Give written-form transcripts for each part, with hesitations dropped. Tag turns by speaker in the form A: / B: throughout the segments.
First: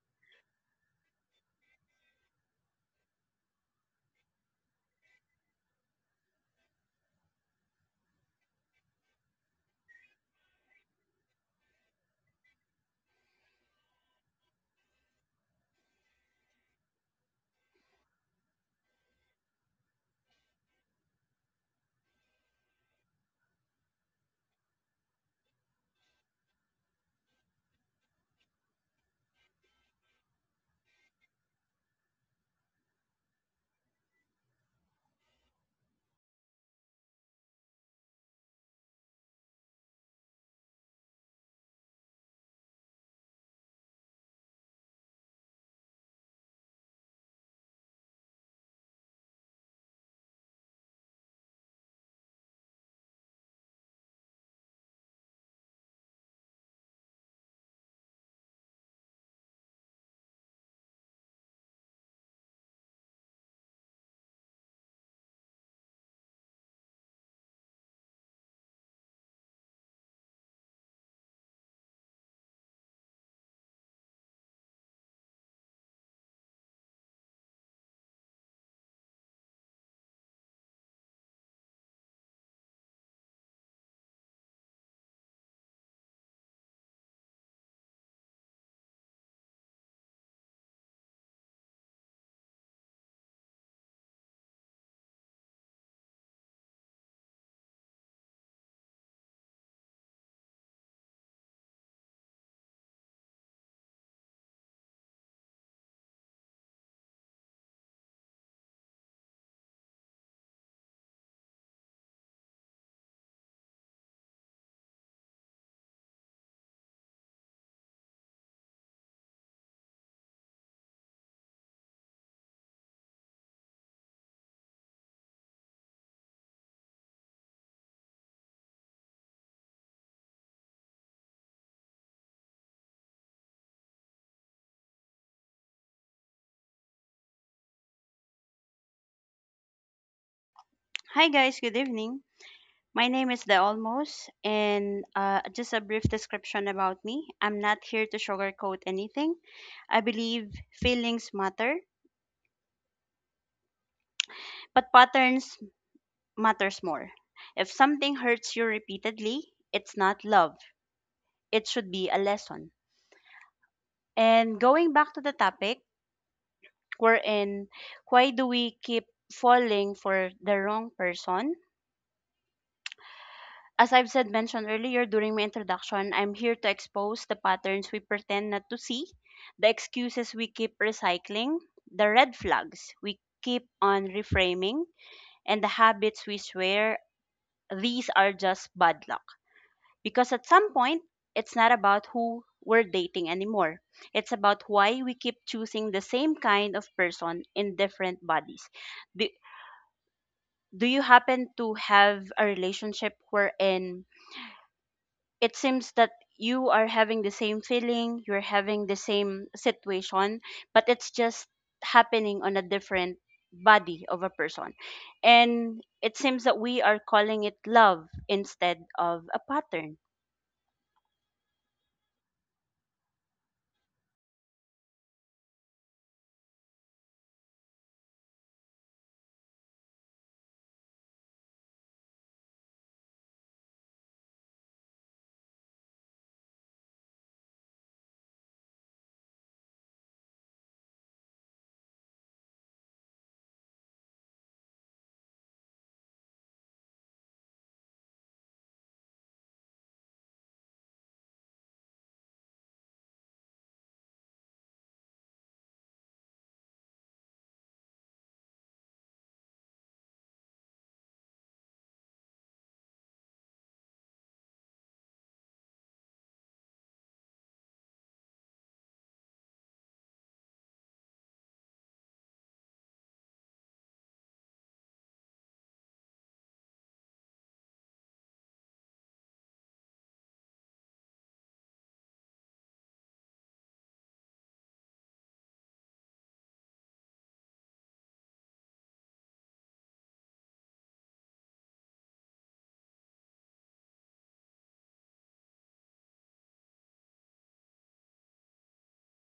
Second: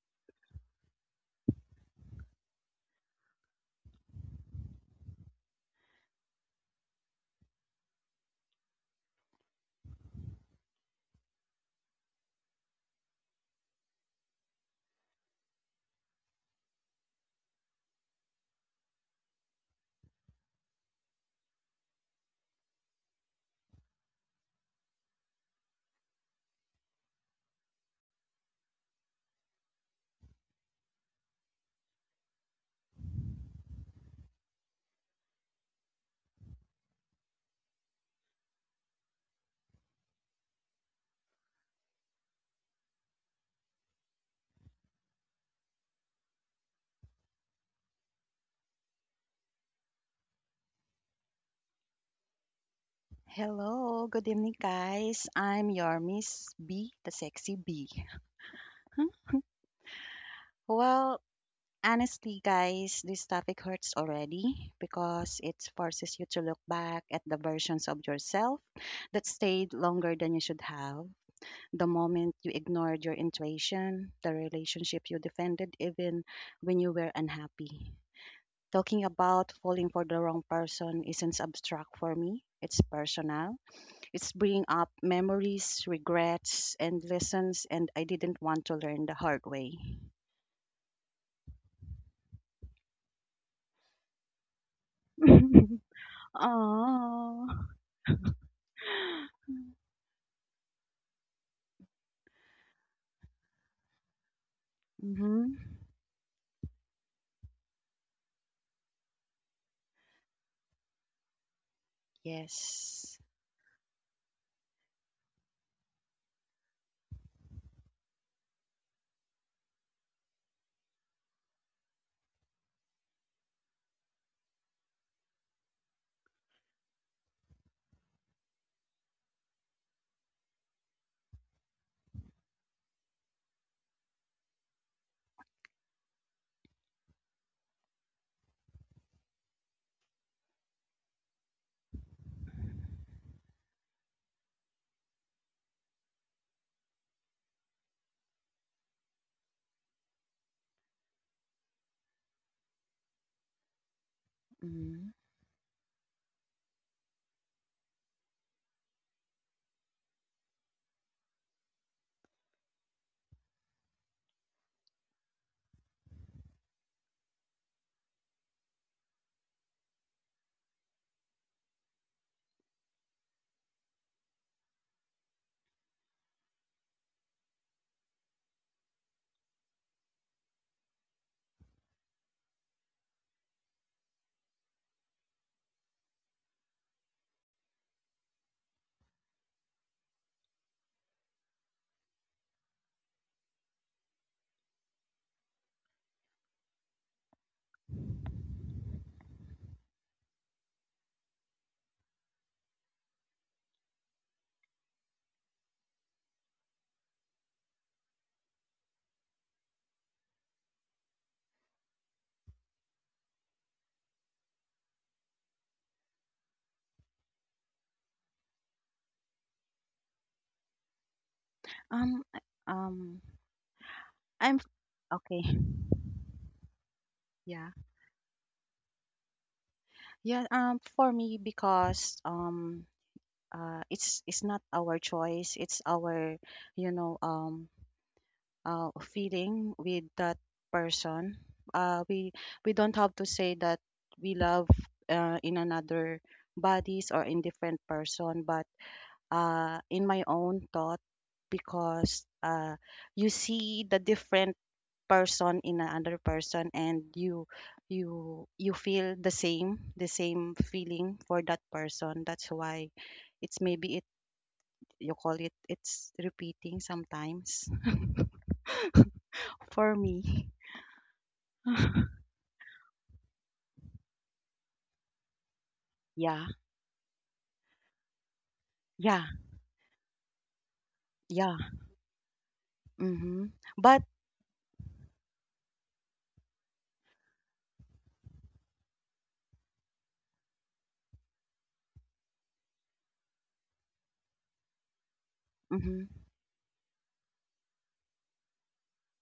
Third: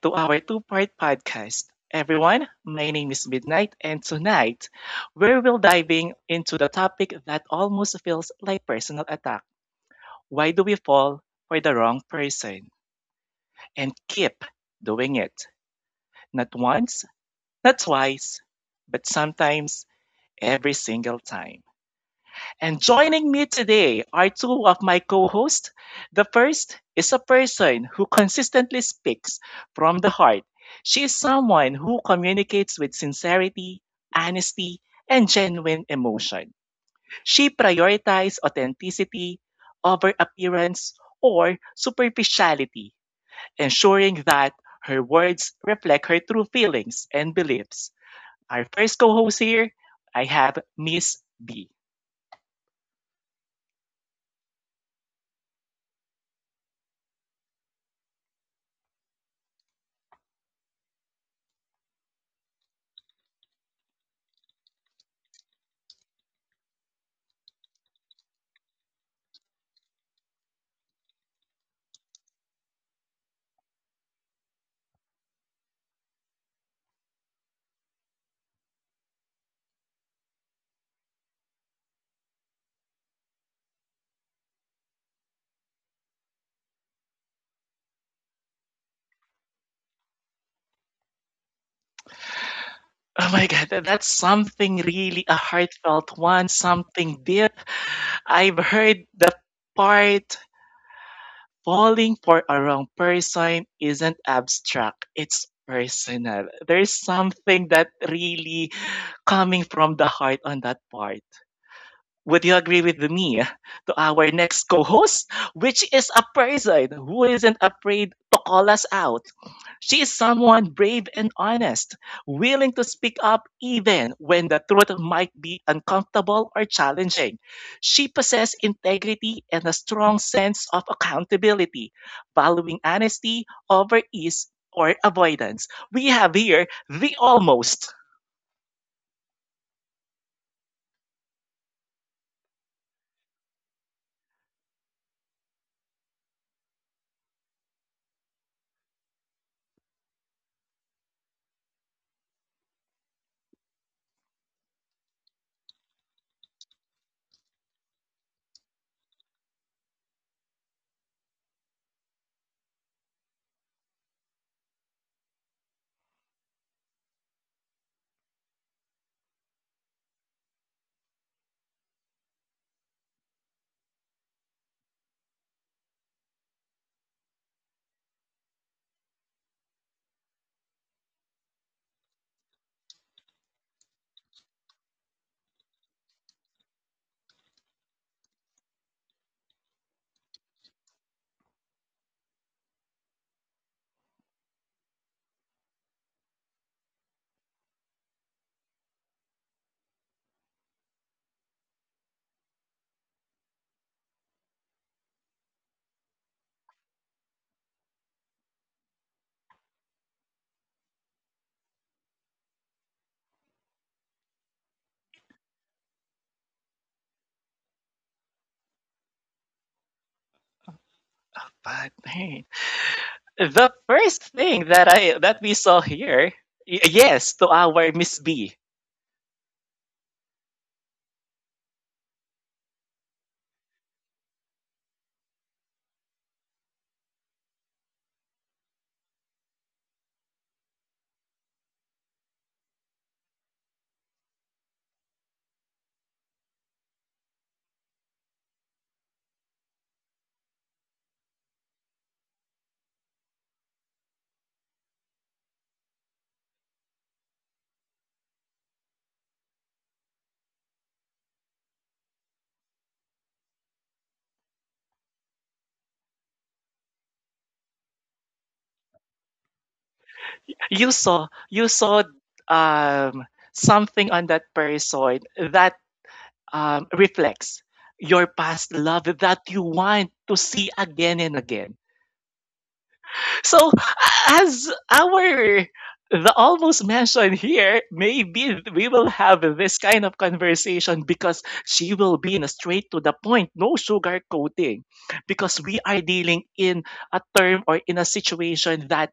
A: to our two-part podcast. Everyone, my name is Midnight, and tonight we will diving into the topic that almost feels like personal attack. Why do we fall for the wrong person and keep doing it? Not once, not twice, but sometimes every single time. And joining me today are two of my co hosts. The first is a person who consistently speaks from the heart. She is someone who communicates with sincerity, honesty, and genuine emotion. She prioritizes authenticity over appearance or superficiality, ensuring that her words reflect her true feelings and beliefs. Our first co host here, I have Miss B.
B: Hello, good evening, guys. I'm your Miss B, the sexy B. Well, honestly, guys, this topic hurts already because it forces you to look back at the versions of yourself that stayed longer than you should have. The moment you ignored your intuition, the relationship you defended, even when you were unhappy. Talking about falling for the wrong person isn't abstract for me, it's personal. It's bringing up memories, regrets, and lessons, and I didn't want to learn the hard way.
A: Oh my god, that's something really a heartfelt one, something deep.
B: Oh.
A: I've heard the part falling for a wrong person isn't abstract, it's
B: Mm-hmm.
A: personal. There's something that really coming from the heart on that part. Would you agree with
B: Yes.
A: me to our next co-host, which is a person who isn't afraid to call us out? She is someone brave and honest, willing to speak up even when the truth might be uncomfortable or challenging. She possesses integrity and a strong sense of accountability, valuing honesty over ease or avoidance. We have here the almost.
C: Hi guys, good evening. My name is The Almost, and just a brief description about me. I'm not here to sugarcoat anything. I believe feelings matter, but
B: Mm.
C: patterns matters more. If something hurts you repeatedly, it's not love. It should be a lesson. And going back to the topic, we're in, why do we keep falling for the wrong person? As I've said mentioned earlier during my introduction, I'm here to expose the patterns we pretend not to see, the excuses we keep recycling, the red flags we keep on reframing, and the habits we swear these are just bad luck. Because at some point, it's not about who we're dating anymore. It's about why we keep choosing the same kind of person in different bodies. Do, do you happen to have a relationship wherein it seems that you are having the same feeling, you're having the same situation, but it's just happening on a different body of a person? And it seems that we are calling it love instead of a pattern.
A: But
B: Um. I-
A: man,
B: Um.
A: the first
B: I'm
A: thing that I
B: okay.
A: that we saw here, yes, to
B: Yeah.
A: our Miss B.
B: Yeah. For me, because. It's not our choice. It's our, you know. Um. Feeling with that person. Uh, we we don't have to say that we love in another bodies or in different person, but in my own thought, because you see the different person in another person, and you feel the same feeling for that person. That's why it's maybe it you call it it's repeating sometimes for me.
A: You saw um, something on that person that
B: Yeah,
A: reflects your past love
B: yeah,
A: that you want to see again and
B: yeah.
A: again.
B: Mhm.
A: So
B: But
A: as our the almost mentioned here, maybe we will have this kind of conversation because she will be in a straight to the point, no sugar coating, because we
B: mhm.
A: are dealing in a term or in a situation that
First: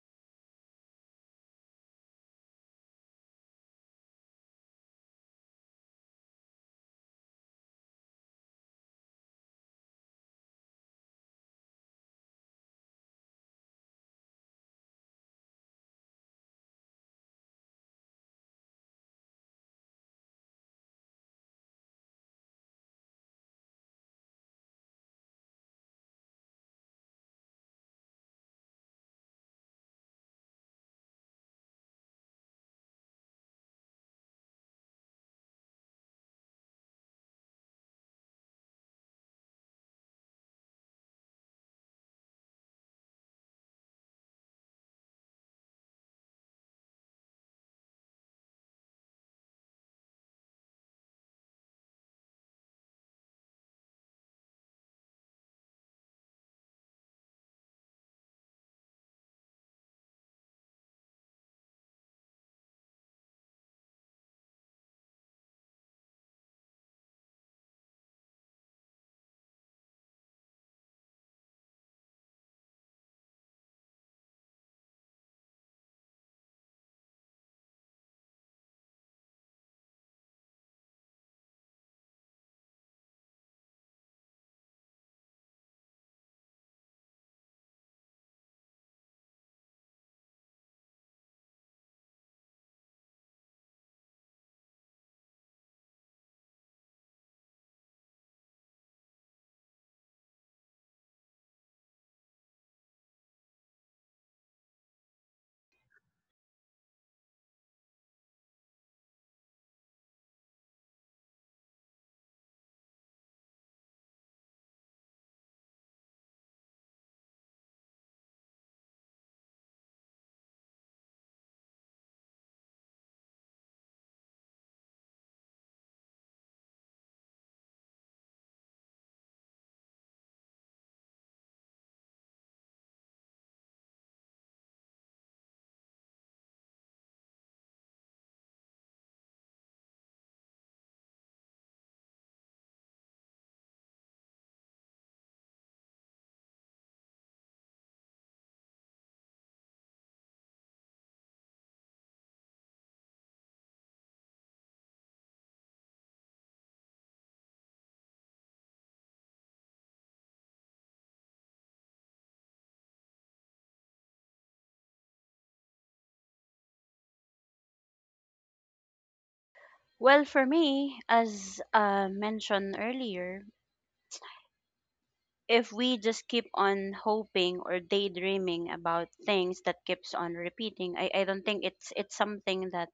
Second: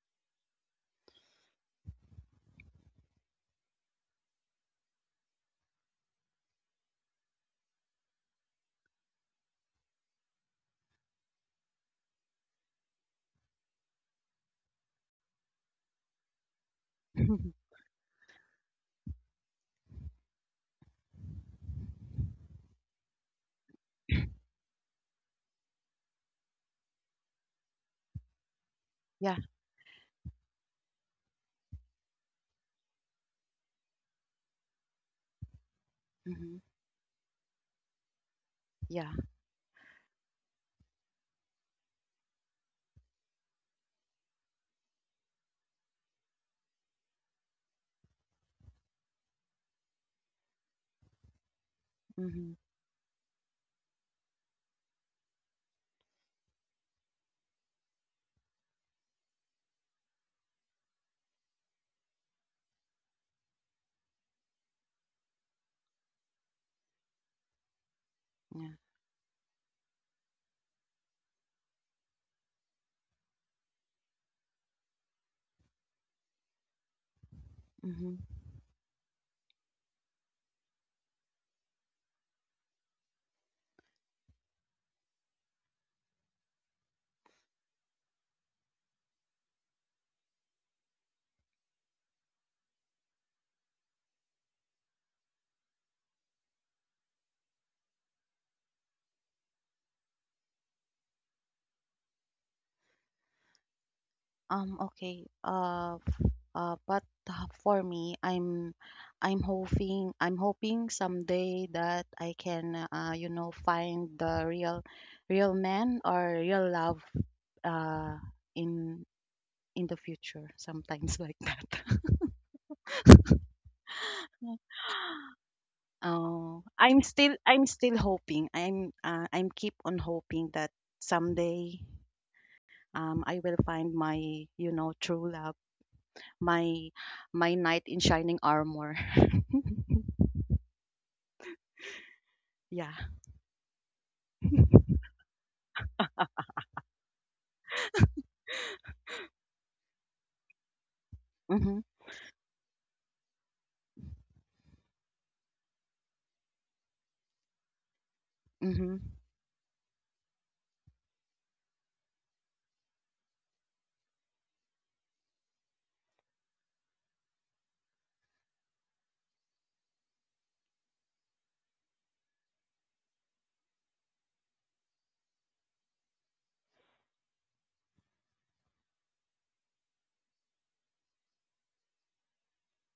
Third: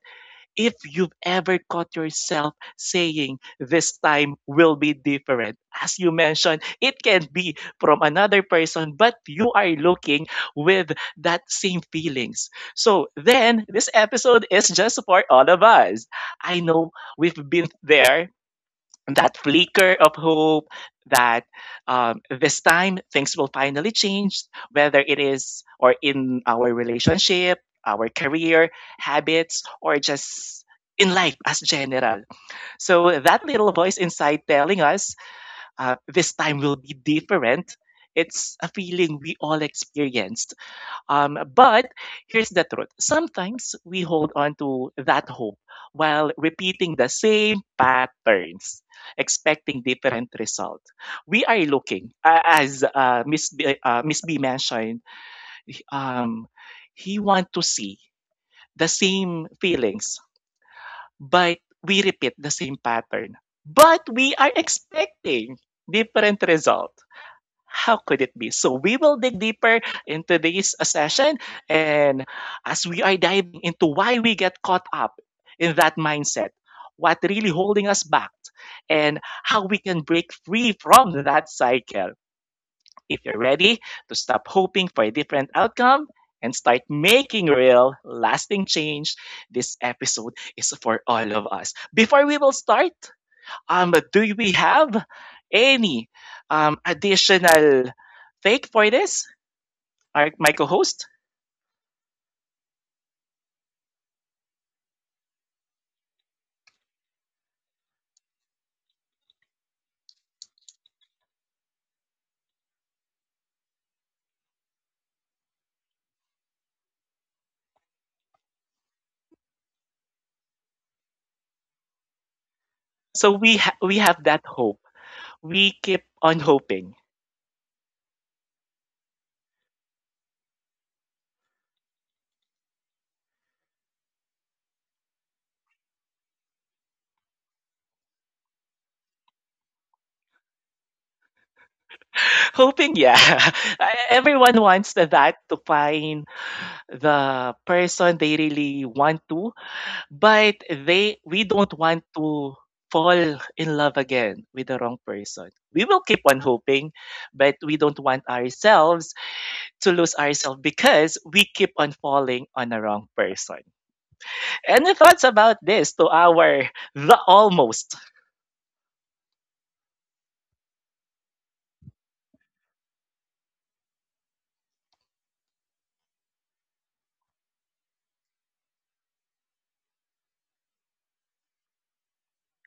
A: if you've ever caught yourself saying, "This time will be different," as you mentioned, it can be from another person, but you are looking with that same feelings. So then this episode is just for all of us. I know we've been there, that flicker of hope that this time things will finally change, whether it is or in our relationship, our career,
B: Yeah.
A: habits, or just in life as general. So that little voice inside telling us, this
B: Mhm.
A: time will be different. It's a
B: Yeah.
A: feeling we all experience, but here's the truth: sometimes we hold on to that hope while repeating the same patterns, expecting different result. We are looking,
B: Mhm.
A: as Miss B, Miss B mentioned, um, he want to see the same feelings, but we repeat the same pattern. But we are expecting different result. How could it be? So
B: Yeah.
A: we will dig deeper into this session. And as we are diving into why we get caught up in that mindset, what really holding us
B: Mhm.
A: back, and how we can break free from that cycle. If you're ready to stop hoping for a different outcome and start making real, lasting change, this episode is for all of us. Before we will start, do we have any additional take for this, our, my co-host?
B: Okay. But for me, I'm hoping someday that I can find the real man or real love uh in in the future sometimes like that.
A: So we we have that hope. We keep on
B: Oh, I'm
A: hoping.
B: still I'm still hoping. I'm keep on hoping that someday I will find my, you know, true love, my my knight in shining armor. Yeah.
A: Hoping, yeah. Everyone wants that, to find the person they really want to. But they we
B: Mhm.
A: don't want to fall in love again with the wrong person. We will keep on hoping, but we don't want
B: Mhm.
A: ourselves to lose ourselves because we keep on falling on the wrong person. Any thoughts about this to our the almost?
C: Well, for me, as mentioned earlier, if we just keep on hoping or daydreaming about things that keeps on repeating, I don't think it's something that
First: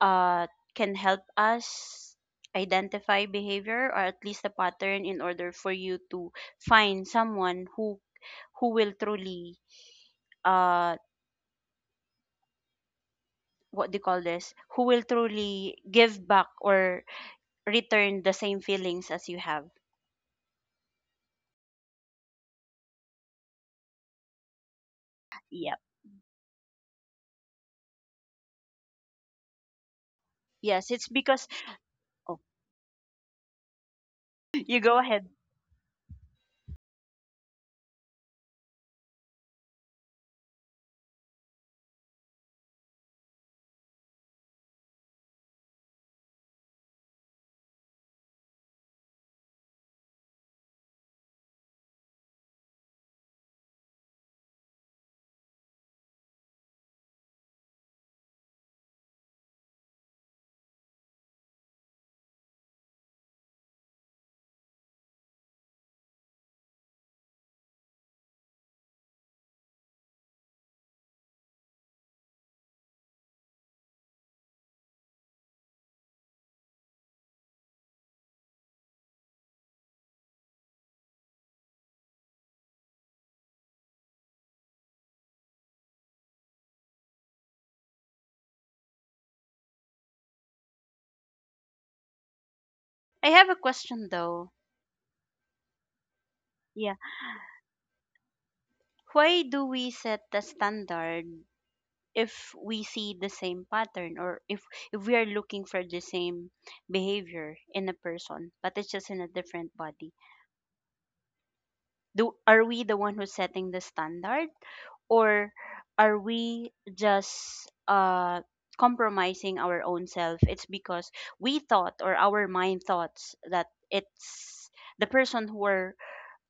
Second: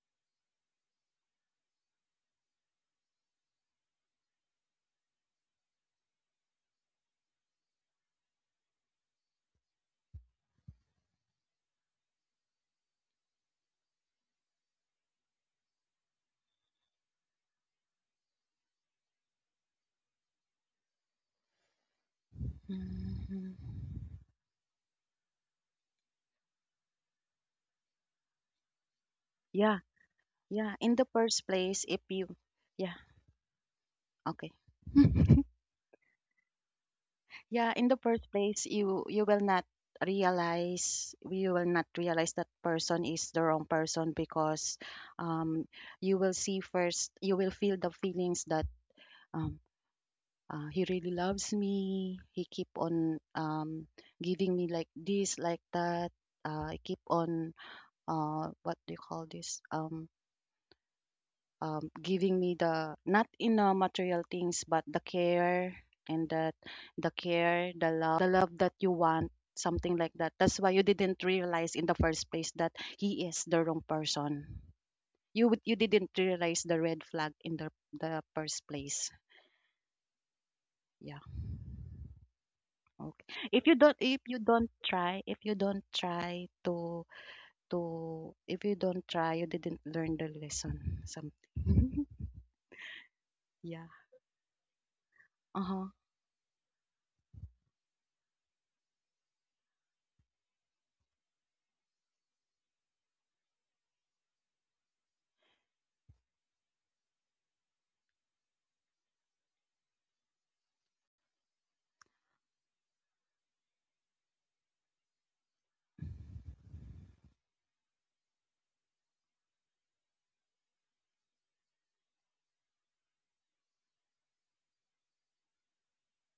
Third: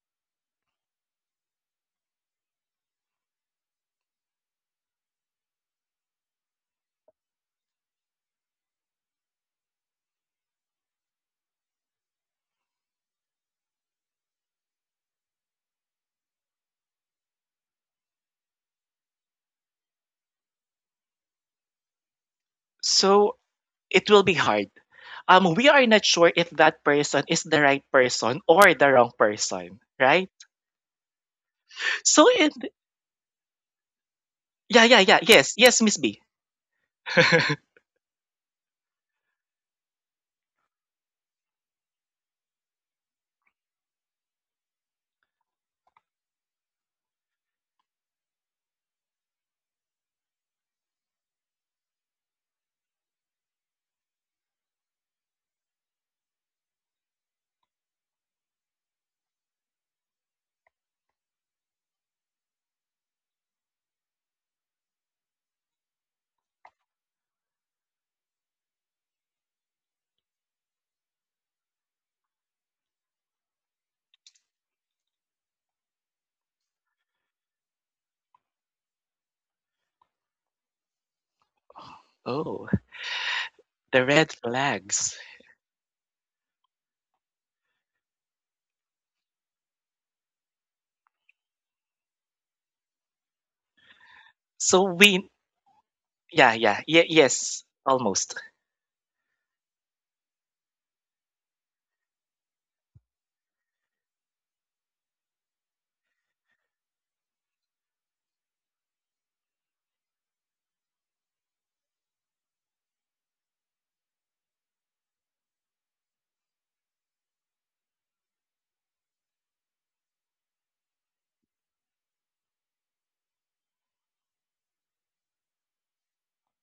C: uh, can help us identify behavior, or at least a pattern, in order for you to find someone who will truly, uh what do you call this who will truly give back or return the same feelings as you have.
A: So
B: Mhm.
A: it will be hard. We
C: Yep.
A: are not sure if that person is the right person or the wrong person,
B: Yeah,
A: right?
B: yeah.
C: Yes,
B: In
C: it's
B: the
C: because,
B: first place, if
A: So
C: oh.
B: you,
A: it,
B: yeah, okay.
A: yeah,
C: you
A: yeah,
C: go
A: yeah,
C: ahead.
A: yes, yes, Miss B.
B: Yeah, in the first place, you will not realize that person is the wrong person because um, you will see first you will feel the feelings that um, he really loves me. He keep on giving me like this, like that. I keep on what do you call this? Giving me the not in material things but the care and that the care the love that you want, something like that. That's why you didn't realize in the first place that he is the wrong person. You you didn't realize the red flag in the first place. Yeah.
A: Oh,
B: okay
A: the red
B: if you don't
A: flags.
B: try if you don't try to if you don't try you didn't learn the lesson, something.
C: I have a
B: Yeah.
C: question though.
A: So we
B: Uh-huh.
A: yeah, yeah. Yeah,
C: Yeah,
A: yes, almost.
C: why do we set the standard if we see the same pattern, or if we are looking for the same behavior in a person but it's just in a different body? Do Are we the one who's setting the standard, or are we just compromising our own self? It's because we thought, or our mind thoughts, that it's the person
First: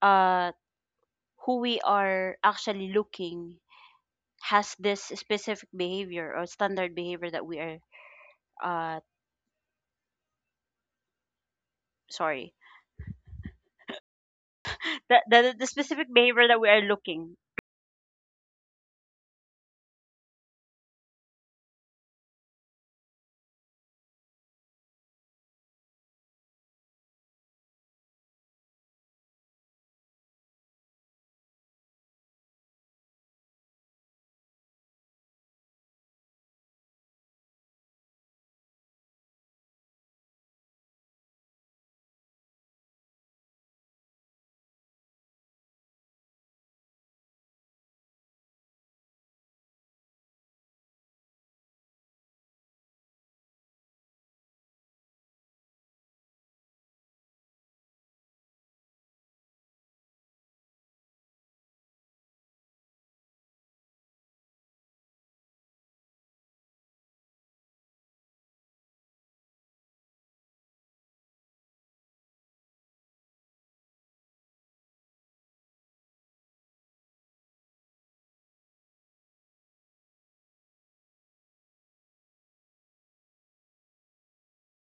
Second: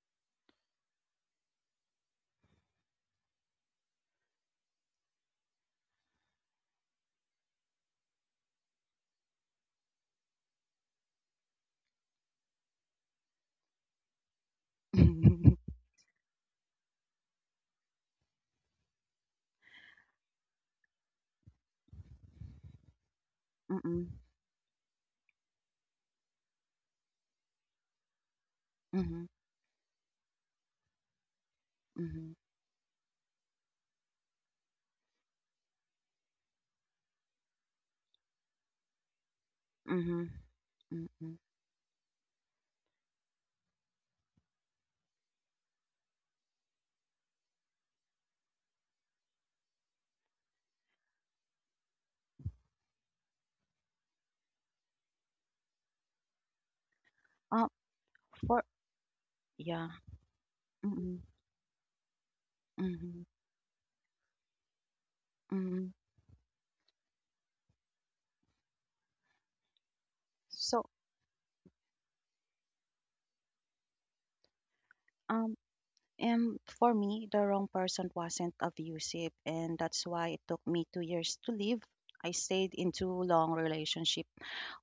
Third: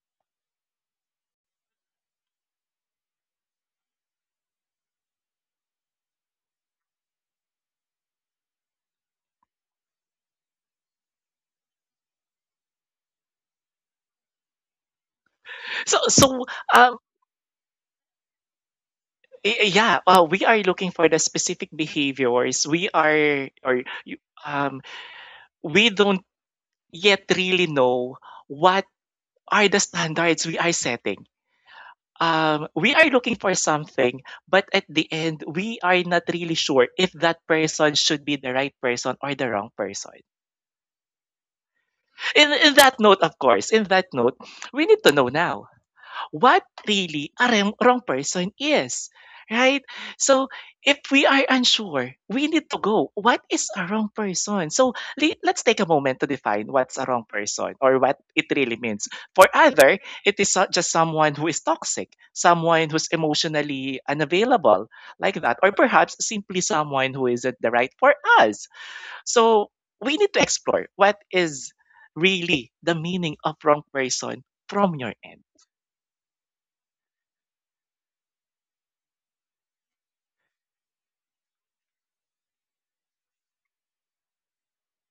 C: uh who we are actually looking, has this specific behavior, or standard behavior, that we are, uh sorry, the
A: So
C: specific
A: so,
C: behavior that we are
A: um,
C: looking.
A: y yeah, we are looking for the specific behaviors. We are or you
B: Mm-mm.
A: um, we don't yet really know what
B: Mm-mm.
A: are the standards we are setting.
B: Mhm,
A: We are looking for something, but at the end, we are not really sure if that person should be the right person or the wrong person.
B: mhm, mm.
A: In that note, of course, in that note, we need to know now what really a wrong person is, right? So if we are unsure, we need to go. What is a wrong person? So let's take a moment to define what's a wrong person
B: Uh,
A: or what it really
B: for
A: means. For other,
B: yeah,
A: it is just someone
B: mhm,
A: who is toxic, someone who's
B: mhm,
A: emotionally unavailable, like that, or perhaps
B: mhm.
A: simply someone who isn't the right for us. So we need to explore
B: So,
A: what is really the meaning of wrong person from your end.
B: um, and for me, the wrong person wasn't abusive, and that's why it took me 2 years to leave. I stayed in two long relationship,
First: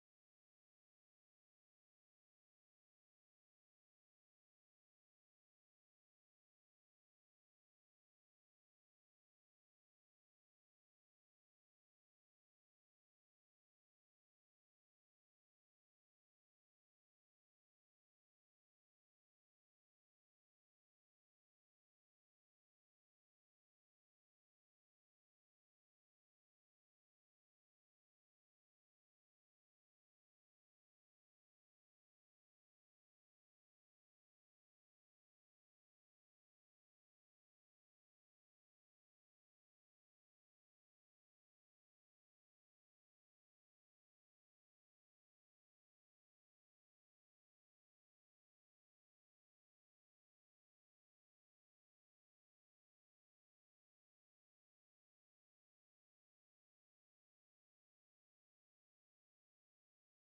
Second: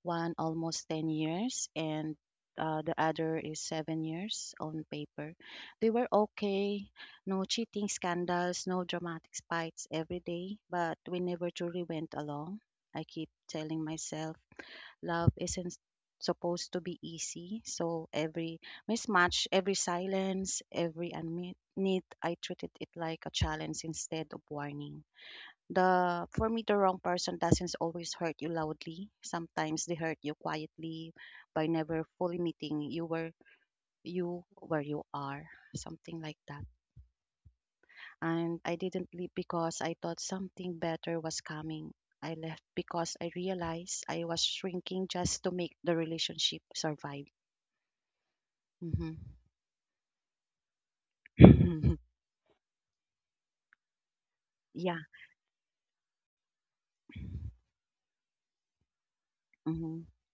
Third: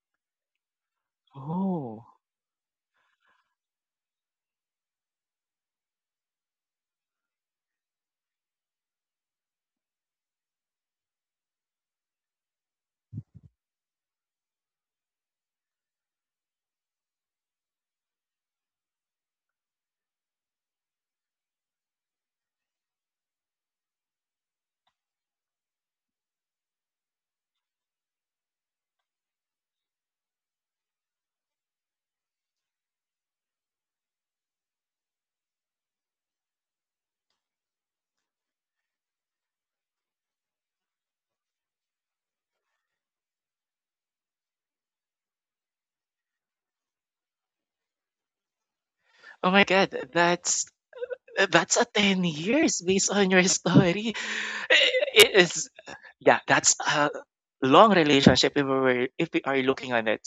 B: one almost 10 years,
A: Oh.
B: and the other is 7 years on paper. They were okay, no cheating scandals, no dramatic fights every day, but we never truly went along. I keep telling myself love isn't supposed to be easy. So every mismatch, every silence, every unmet need, I treated it like a challenge instead of warning. The For me, the wrong person doesn't always hurt you loudly. Sometimes they hurt you quietly by never fully meeting you where you are. Something like that. And I didn't leave because I thought something better was coming. I left because I realized I was shrinking just to make the relationship survive. Hmm.
A: Oh my god, that's a
B: Hmm.
A: 10 years based on your story.
B: Yeah.
A: It is yeah, that's a long relationship if we were if we are looking
B: Hmm.
A: on it.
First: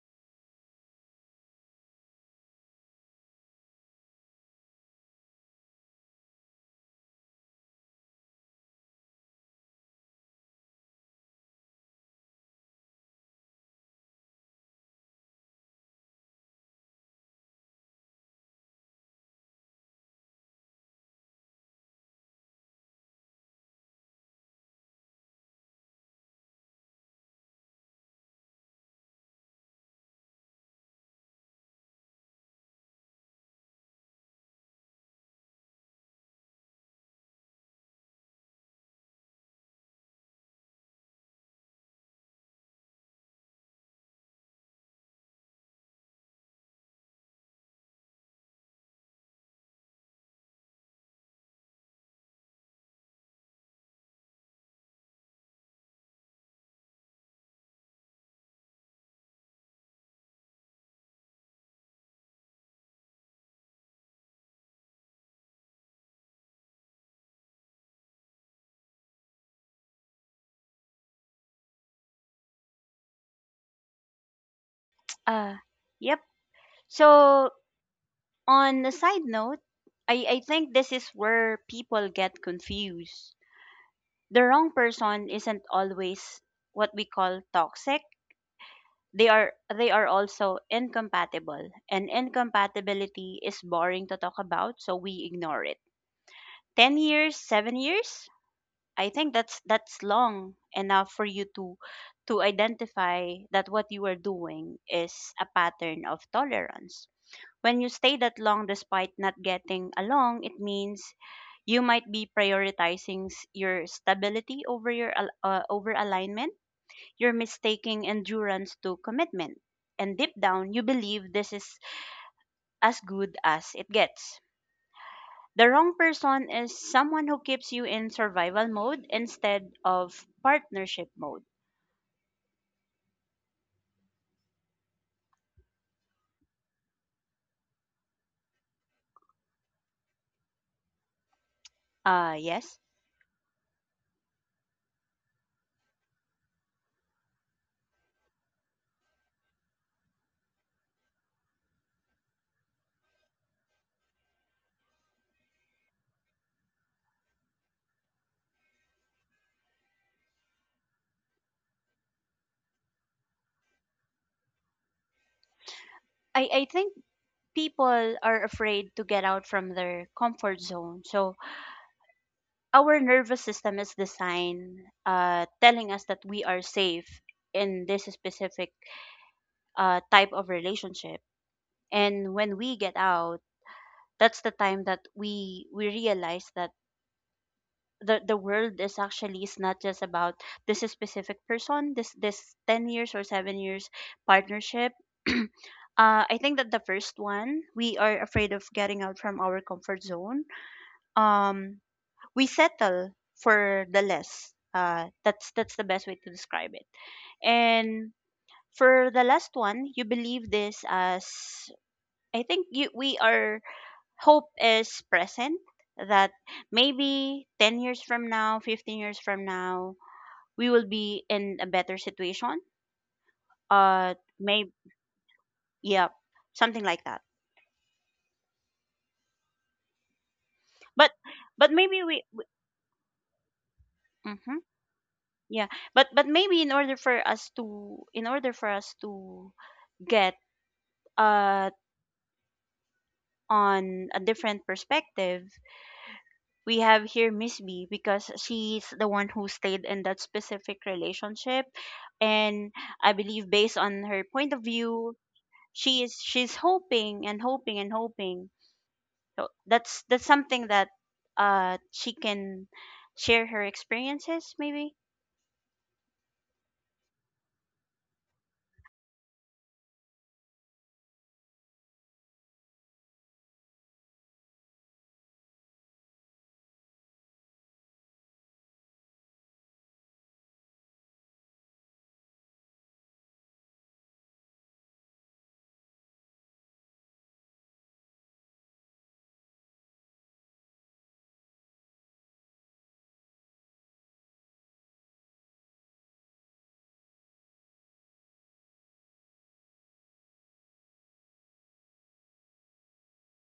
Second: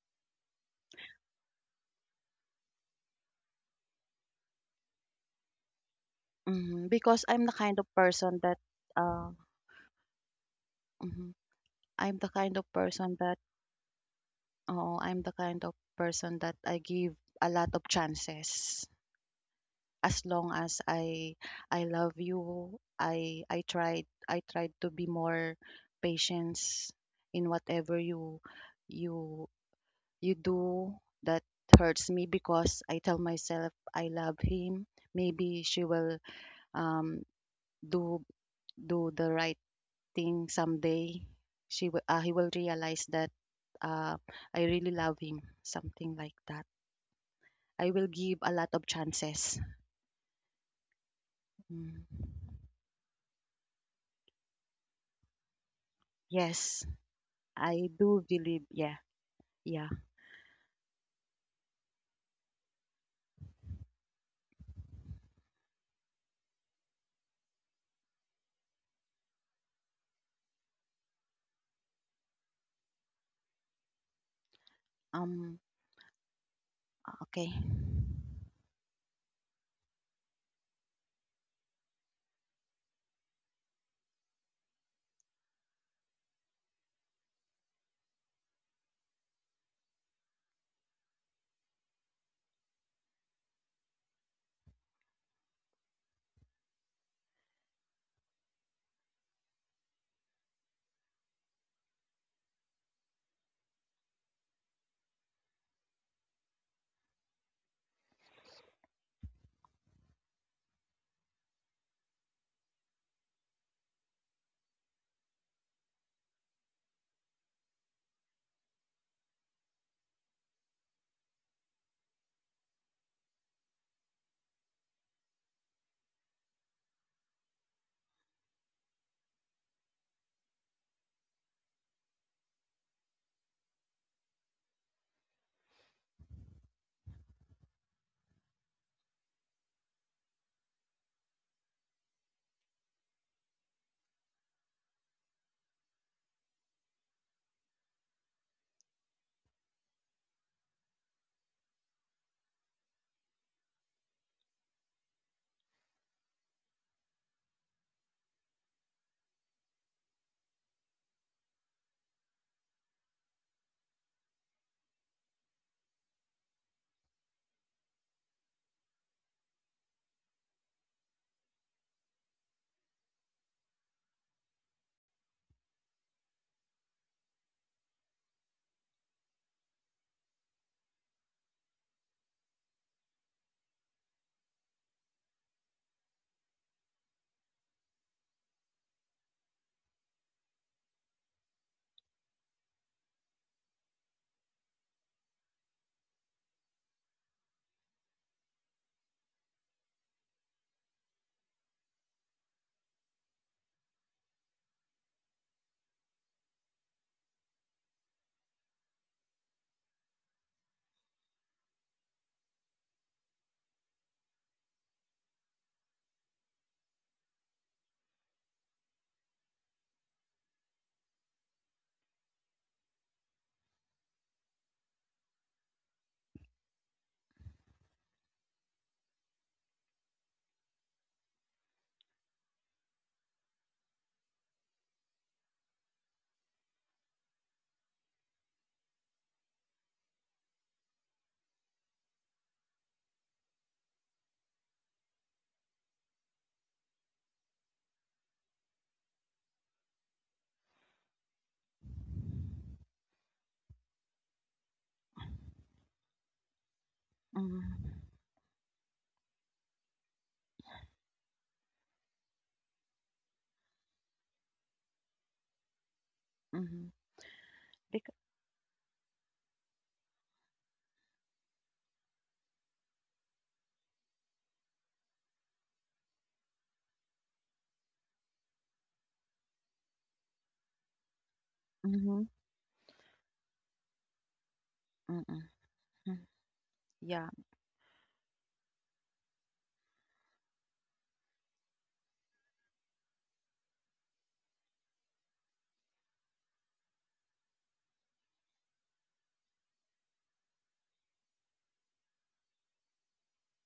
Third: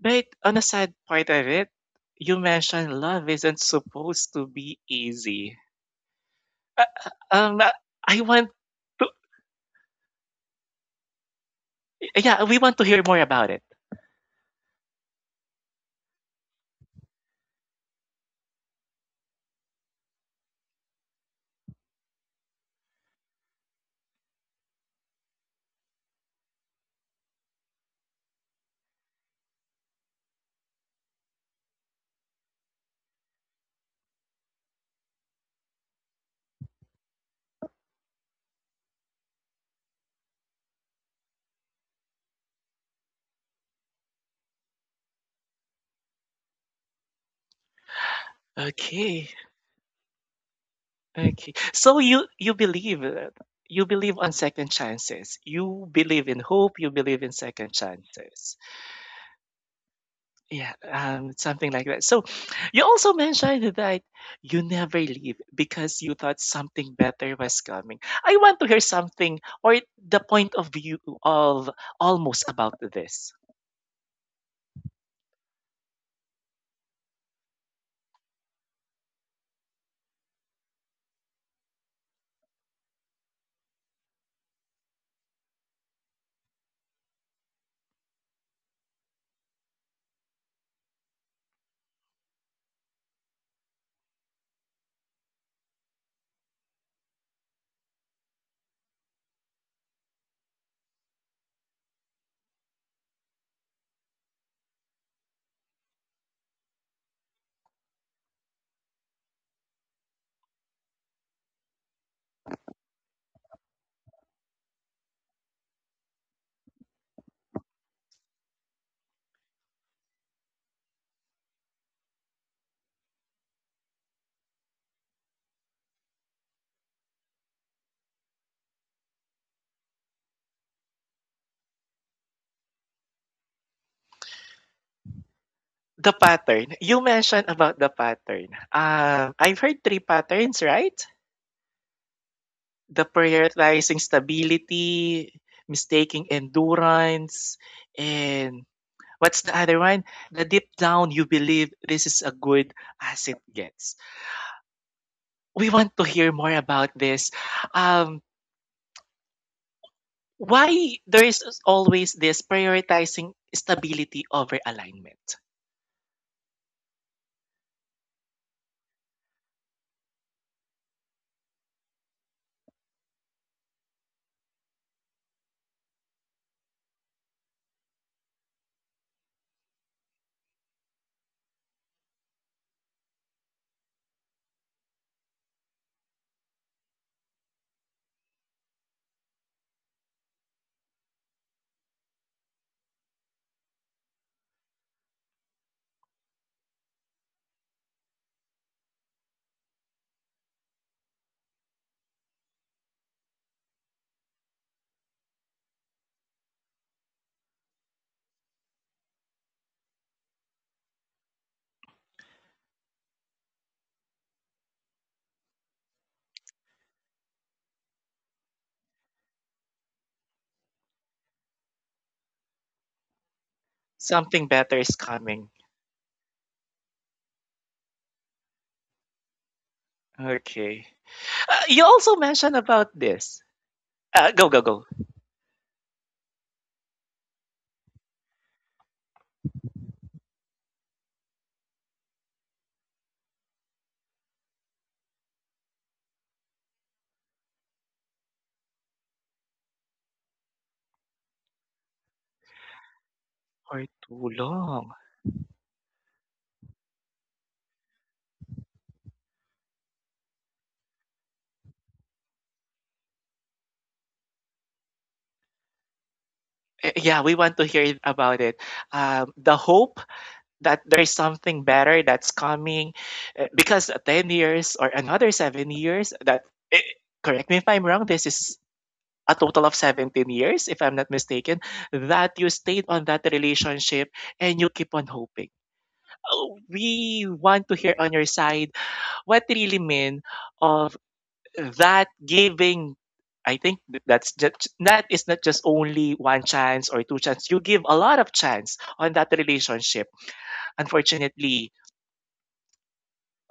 A: But on a sad part of it, you mentioned love isn't supposed to be easy.
B: Hmm. Because I'm the
A: Um
B: kind of
A: I
B: person
A: want
B: that
A: to
B: uh, mhm. I'm the
A: Yeah,
B: kind
A: we
B: of
A: want to hear
B: person
A: more
B: that
A: about it.
B: oh, I'm the kind of person that I give a lot of chances. As long as I love you, I tried to be more patience in whatever you you do that hurts me because I tell myself I love him. Maybe she will um do do the right thing someday. She will He will realize that uh, I really love him. Something like that. I will give a lot of
A: Okay,
B: chances.
A: okay.
B: Mm.
A: So you believe, you believe on second chances. You believe in
B: Yes.
A: hope. You believe in
B: I
A: second
B: do believe.
A: chances.
B: Yeah, yeah.
A: Yeah, something like that. So you also mentioned that you never leave because you thought something better was coming. I want to hear something or the point of view of almost about this.
B: Um,
C: uh yep.
B: okay.
C: So, on a side note, I think this is where people get confused. The wrong person isn't always what we call toxic, they are also incompatible, and incompatibility is boring to talk about, so we ignore it. 10 years, 7 years, I think that's long enough for you to identify that what you are doing is a pattern of tolerance. When you stay that long despite not getting along, it means you might be prioritizing your stability over alignment. You're mistaking endurance to commitment. And deep down, you believe this is as good as it gets. The wrong person is someone who keeps you in survival mode instead of partnership mode.
A: The pattern you mentioned about the pattern. I've heard three patterns, right?
C: Yes.
A: The prioritizing stability, mistaking endurance, and what's the other one? The deep down you believe this is a good as it gets. We want to hear more about this. Um, why there is always this prioritizing stability over alignment?
C: I think people are afraid to get out from their comfort zone. So our nervous system is designed, telling us that we are safe in this specific, type of relationship. And when we get out, that's the time that we realize that the world is actually is not just about this specific person, this 10 years or 7 years partnership. I think that the first one, we are afraid of getting out from our comfort zone. um we settle for the less, that's the best way to describe it. And for the last one, you believe this as, I think you we are, hope is present that maybe 10 years from now, 15 years from now, we will be in a better situation. uh
A: Something
C: Maybe.
A: better is coming.
C: Yeah, something like that.
A: Okay.
C: But
A: You
C: maybe
A: also
C: we,
A: mentioned about this. Go, go,
C: mhm,
A: go.
C: yeah, but maybe in order for us to, get uh on a different perspective, we have here Miss B, because she's the one who stayed in that specific relationship. And I believe, based
A: For
C: on her
A: too
C: point of
A: long.
C: view, she's hoping and
B: Mm,
C: hoping and hoping. So that's something that she can share her experiences maybe.
B: mm-hmm.
A: Eh, yeah, we want to hear
B: Because,
A: about it. The hope that there's something better that's coming, because 10 years or another 7 years, that, eh, correct me if I'm wrong, this is a total of 17 years, if I'm not mistaken,
B: mm-hmm,
A: that you stayed on that relationship and you keep on
B: mm-hmm,
A: hoping.
B: mm-hmm,
A: Oh,
B: yeah.
A: we want to hear on your side what really mean of that giving. I think that's just that is not just only one chance or two chance. You give a lot of chance on that relationship. Unfortunately,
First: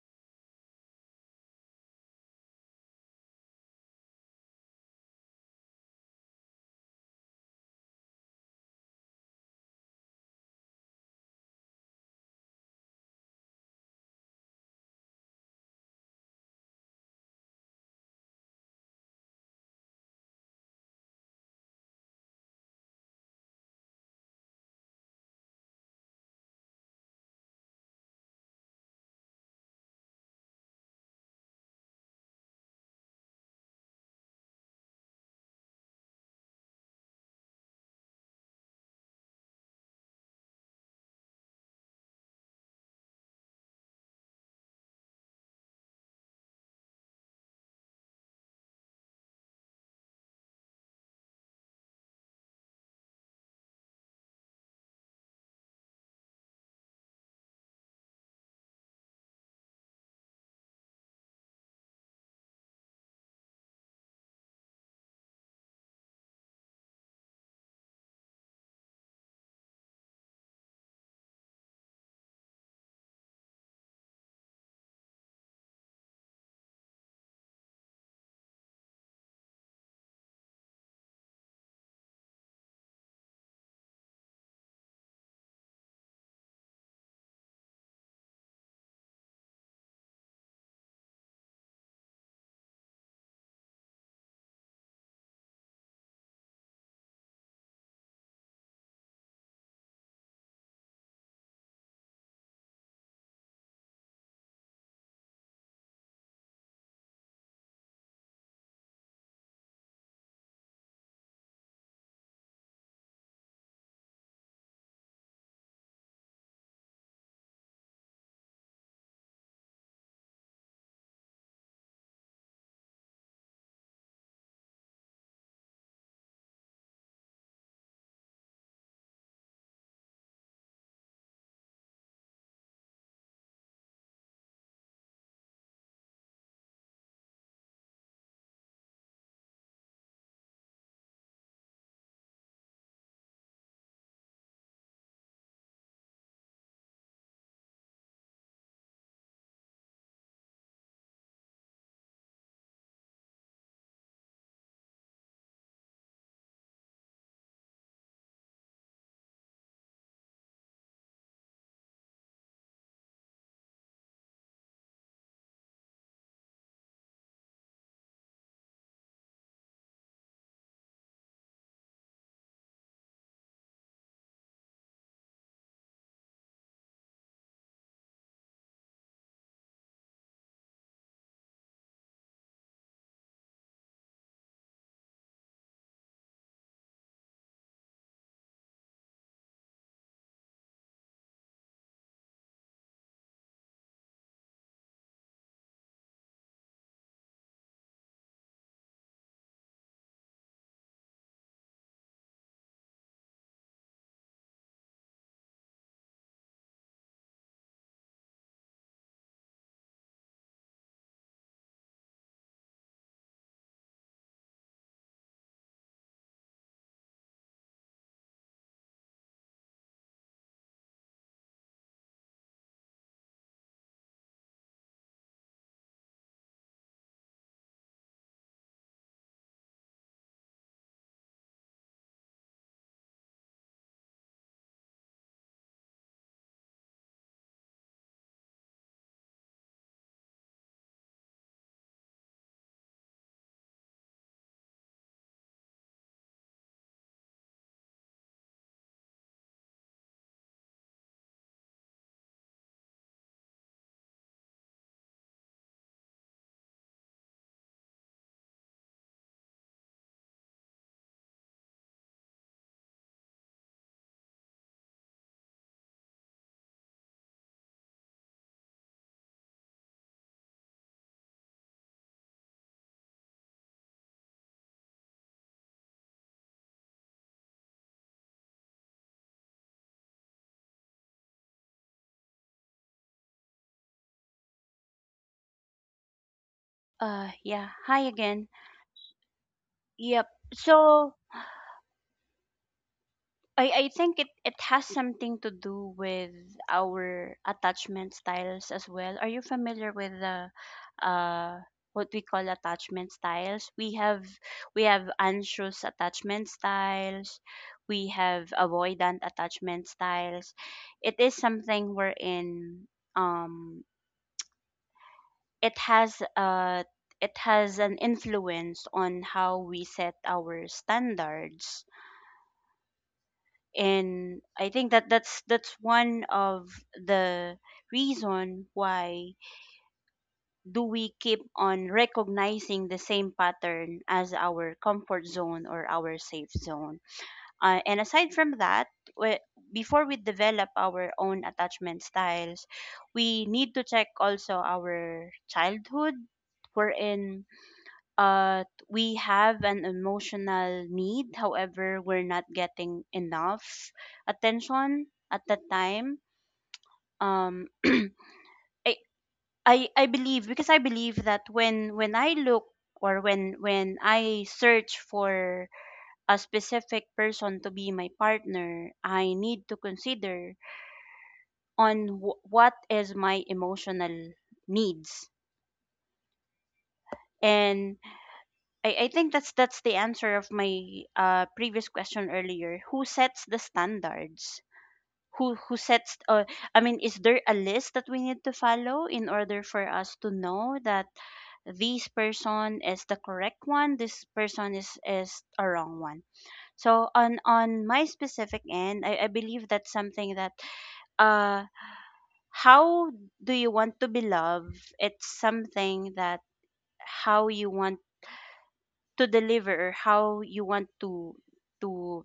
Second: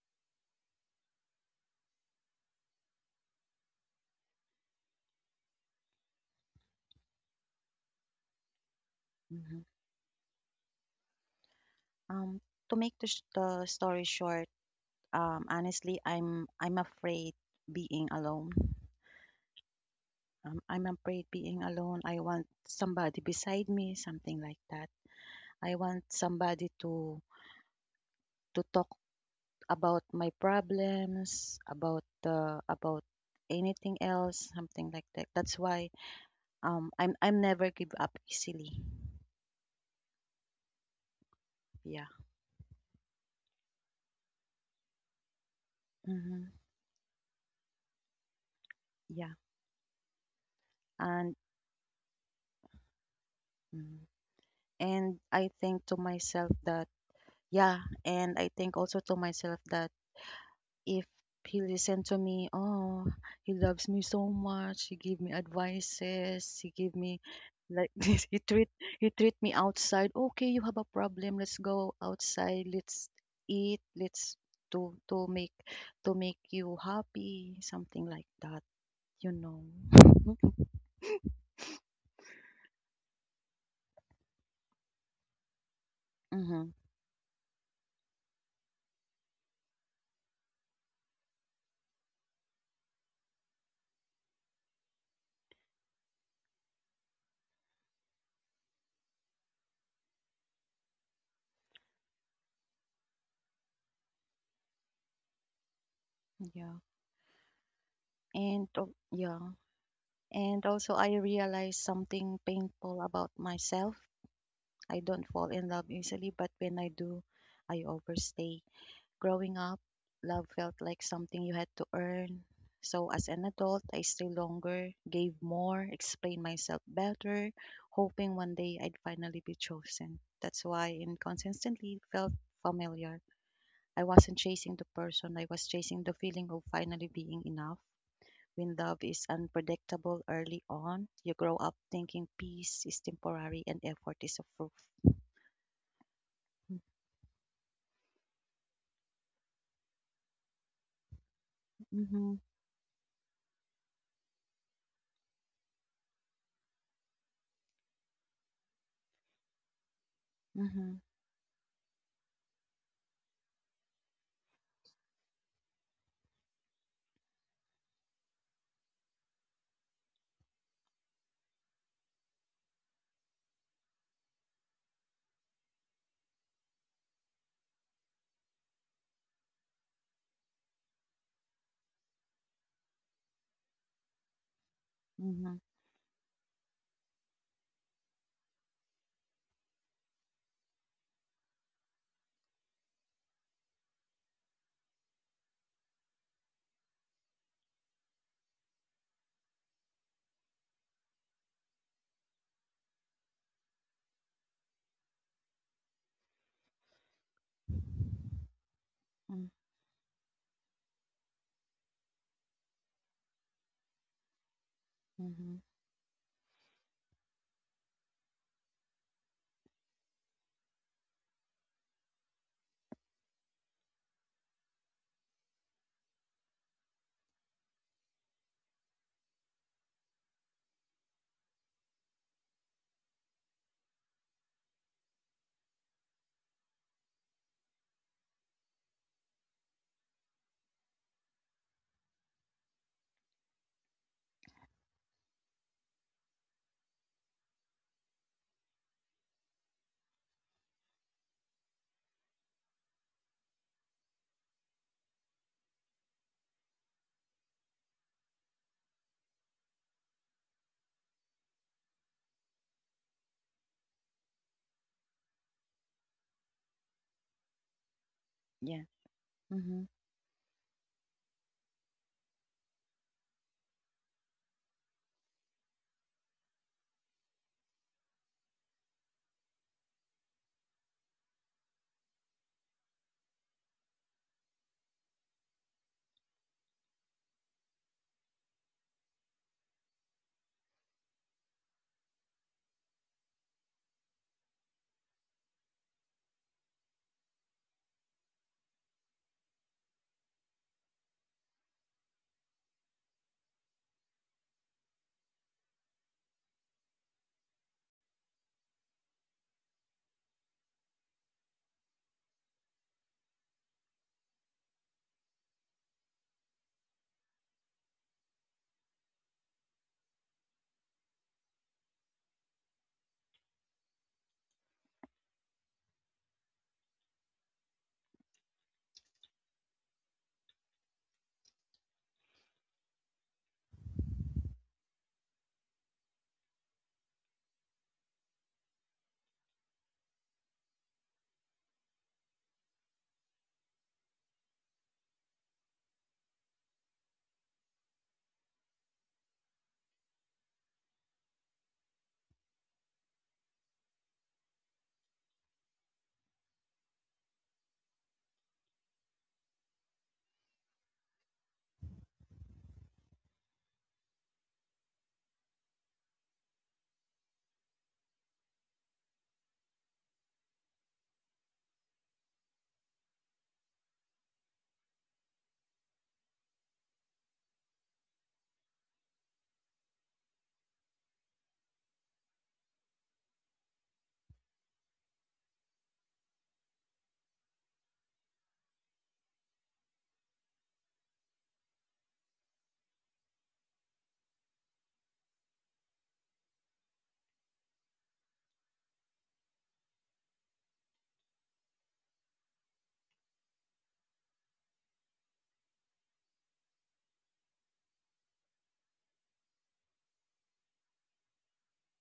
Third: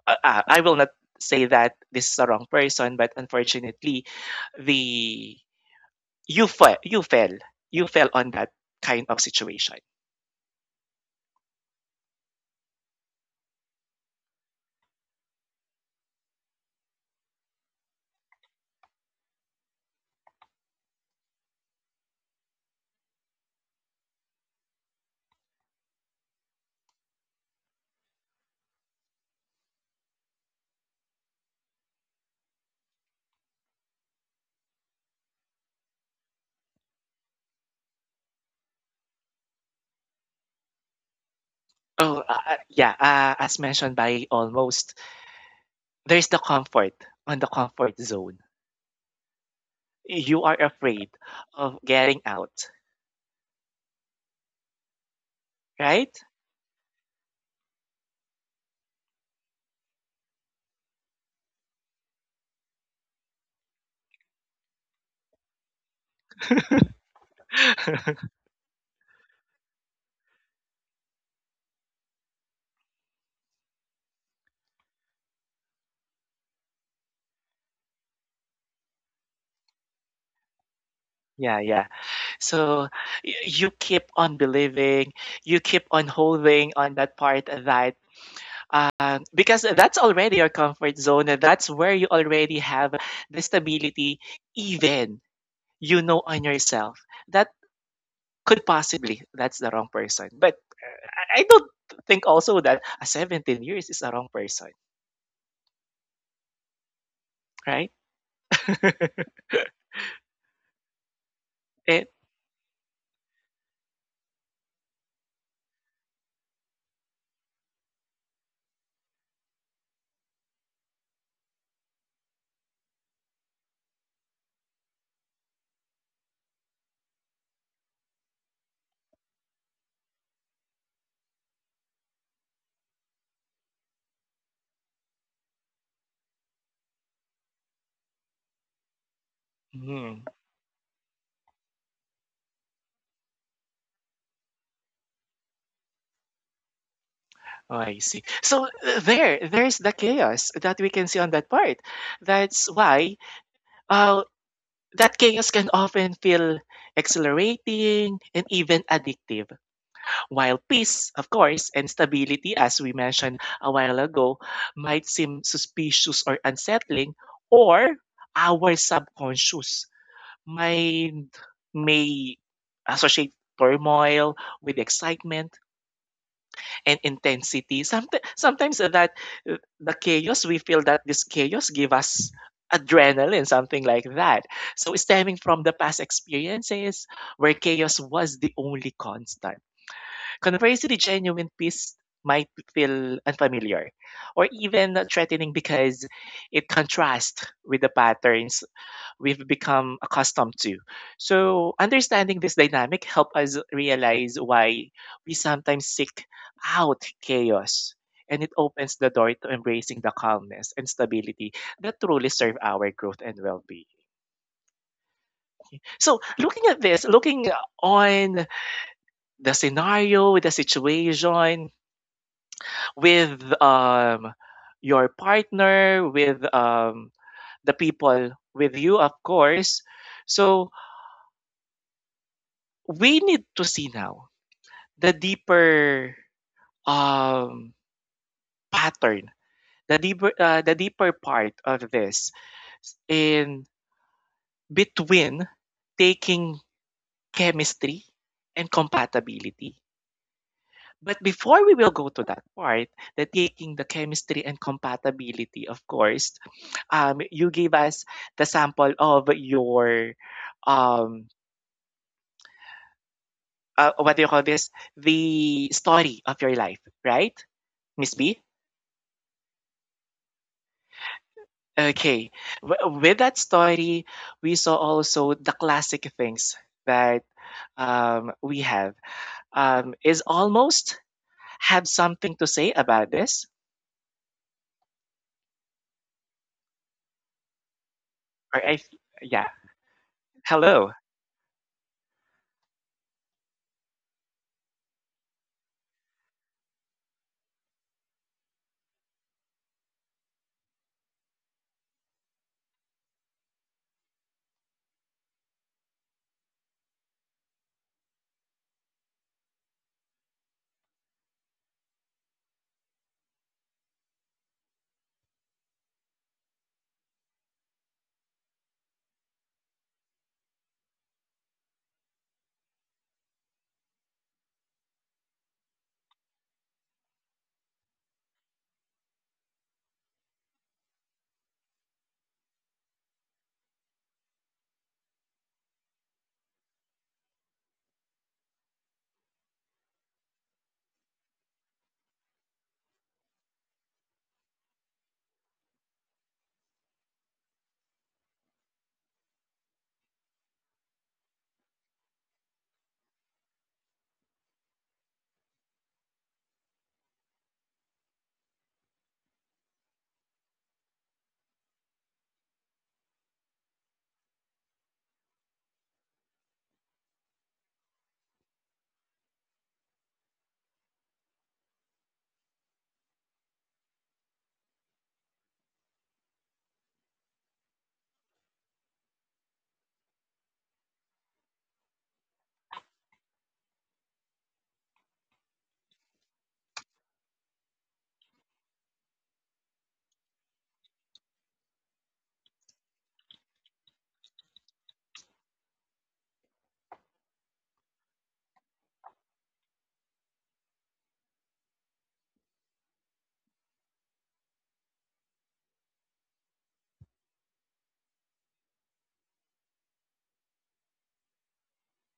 A: I will not say that this is the wrong person, but unfortunately, the you fell, you fell, you fell on that kind of
B: Mm-hmm.
A: situation.
B: Um, to make the story short, honestly, I'm afraid being alone. I'm afraid being alone. I want somebody beside me, something like that. I want somebody to talk about my problems, about the about anything else, something like that. That's why I'm never give up easily. Yeah.
A: Oh, yeah, as mentioned by almost, there's the
B: Hmm.
A: comfort on the comfort zone.
B: Yeah.
A: You are afraid
B: And
A: of getting out,
B: mm, and I think to
A: right?
B: myself that yeah, and I think also to myself that if he listened to me, oh, he loves me so much. He give me advices. He give me like this. He treat me outside. Okay, you have a problem. Let's go outside. Let's eat. Let's to make To make you happy. Something like that. You know.
A: Yeah, yeah. So you keep on believing, you keep on
B: Mhm.
A: holding on that part. That, because that's already your comfort zone and that's where you already have the stability, even you know on yourself that could possibly that's the wrong person, but I don't think also that a 17 years is a wrong person,
B: Yeah.
A: right?
B: Yeah. And also I realized
A: Eh,
B: something painful about myself. I don't fall in love easily, but when I do, I overstay. Growing up, love felt like something you had to earn. So as an adult, I stayed longer, gave more, explained myself better, hoping one day I'd finally be chosen. That's why and consistently felt familiar. I wasn't chasing the person, I was chasing the feeling of finally being enough. When love is unpredictable
A: hmm.
B: early on, you grow up thinking peace is temporary and effort is a proof.
A: Oh, I see. So there, there's the chaos that we can see on that part.
B: Mm-hmm.
A: That's why uh, that chaos can often feel exhilarating and even addictive. While
B: Mm-hmm.
A: peace, of course, and stability, as we mentioned a while ago, might seem suspicious or unsettling, or our subconscious mind may associate turmoil with excitement and intensity. Sometimes, sometimes that the chaos, we feel that this chaos give us adrenaline, something like that. So stemming from
B: Mm-hmm.
A: the past experiences where chaos was the only constant. Conversely, genuine peace might feel unfamiliar or even threatening because it contrasts with the patterns we've become accustomed to. So, understanding this dynamic helps us realize why we sometimes seek out chaos, and it opens the door to embracing the calmness and stability that truly serve our growth and well-being.
B: Mm-hmm.
A: So, looking at this, looking on the scenario, the situation, with your partner, with the people with you, of course. So we need to see now the deeper um pattern, the deeper part of this in between taking chemistry and compatibility. But before we will go to that part, the taking the chemistry and compatibility, of course, you gave us the sample of your um what do you call this, the story of your life, right, Miss B?
B: Yeah. Mm-hmm.
A: Okay. With that story, we saw also the classic things that we have. Um, is almost have something to say about this?
C: Yeah, hi again.
A: Or I Yeah.
C: Yep.
A: Hello.
C: So, I think it has something to do with our attachment styles as well. Are you familiar with the, uh what we call attachment styles? We have anxious attachment styles. We have avoidant attachment styles. It is something wherein, um it has uh it has an influence on how we set our standards. And I think that that's one of the reason why do we keep on recognizing the same pattern as our comfort zone or our safe zone. And aside from that, we- before we develop our own attachment styles, we need to check also our childhood, wherein we have an emotional need, however we're not getting enough attention at that time. um I, I believe that when I look, or when I search for a specific person to be my partner, I need to consider on what is my emotional needs. And I think that's the answer of my previous question earlier. Who sets the standards? Who sets? I mean, is there a list that we need to follow in order for us to know that this person is the correct one, this person is a wrong one? So on my specific end, I believe that's something that, uh how do you want to be loved? It's something that, how you want to deliver, how you want to to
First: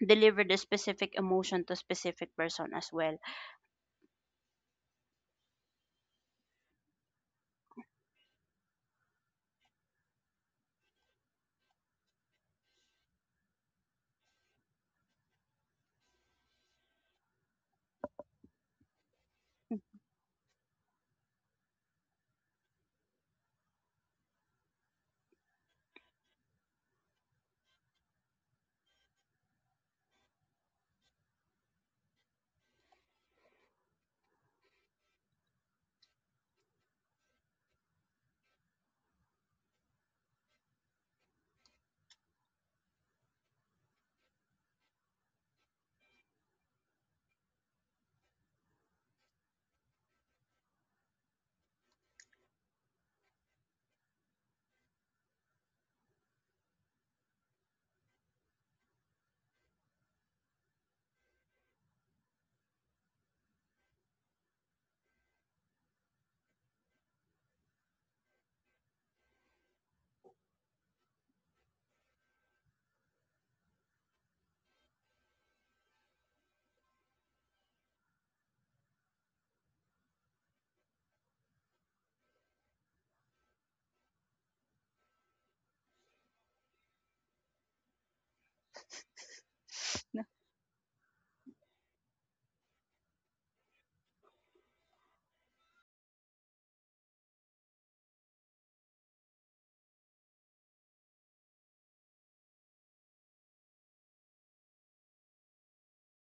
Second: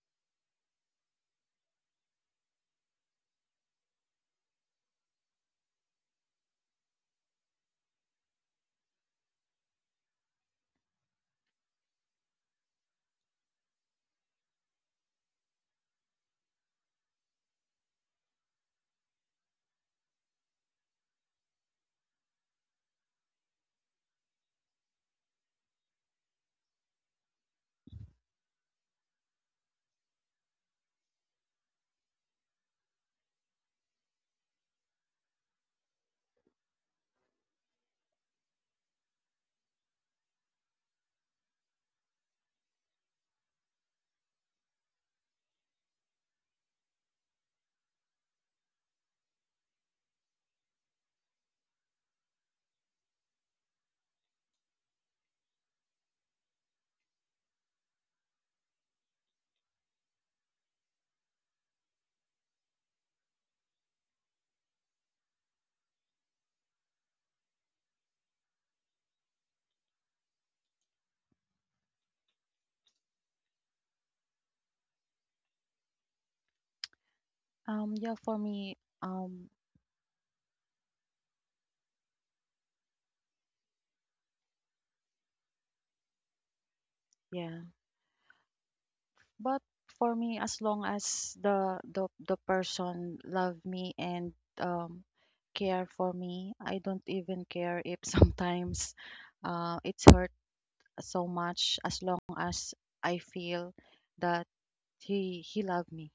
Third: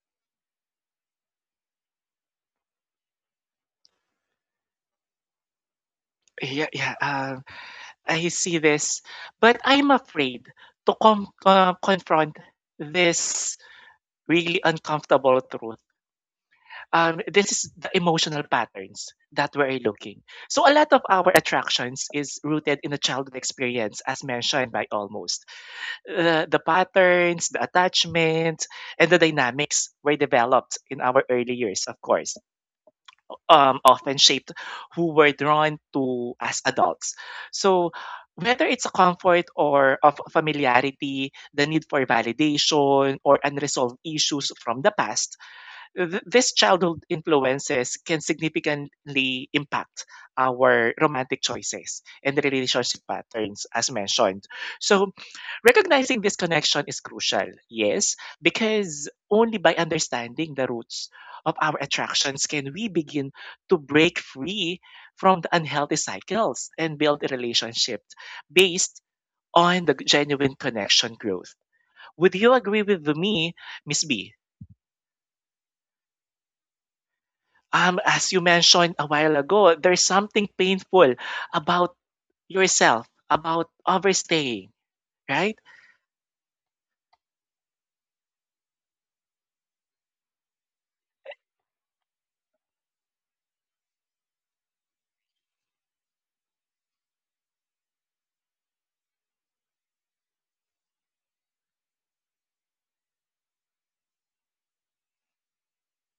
C: deliver the specific emotion to specific person as well.
A: Yeah, I see this, but I'm afraid to confront this really uncomfortable truth. This is the emotional patterns that we're looking. So a lot of our attractions is rooted in the childhood experience, as mentioned by almost. The patterns, the attachments, and the dynamics were developed in our early years, of course, often shaped who we're drawn to as adults. So whether it's a comfort or of familiarity, the need for validation or unresolved issues from the past, this childhood influences can significantly impact our romantic choices and the relationship patterns as mentioned. So recognizing this connection is crucial, yes, because only by understanding the roots of our attractions can we begin to break free from the unhealthy cycles and build a relationship based on the genuine connection growth. Would you agree with me, Miss B?
B: Yeah.
A: As you
B: For me.
A: mentioned a while ago, there's something painful about yourself, about overstaying, right?
B: Yeah. But for
C: No.
B: me, as long as the person love me and um care for me, I don't even care if sometimes it's hurt so much. As long as I feel that he loved me.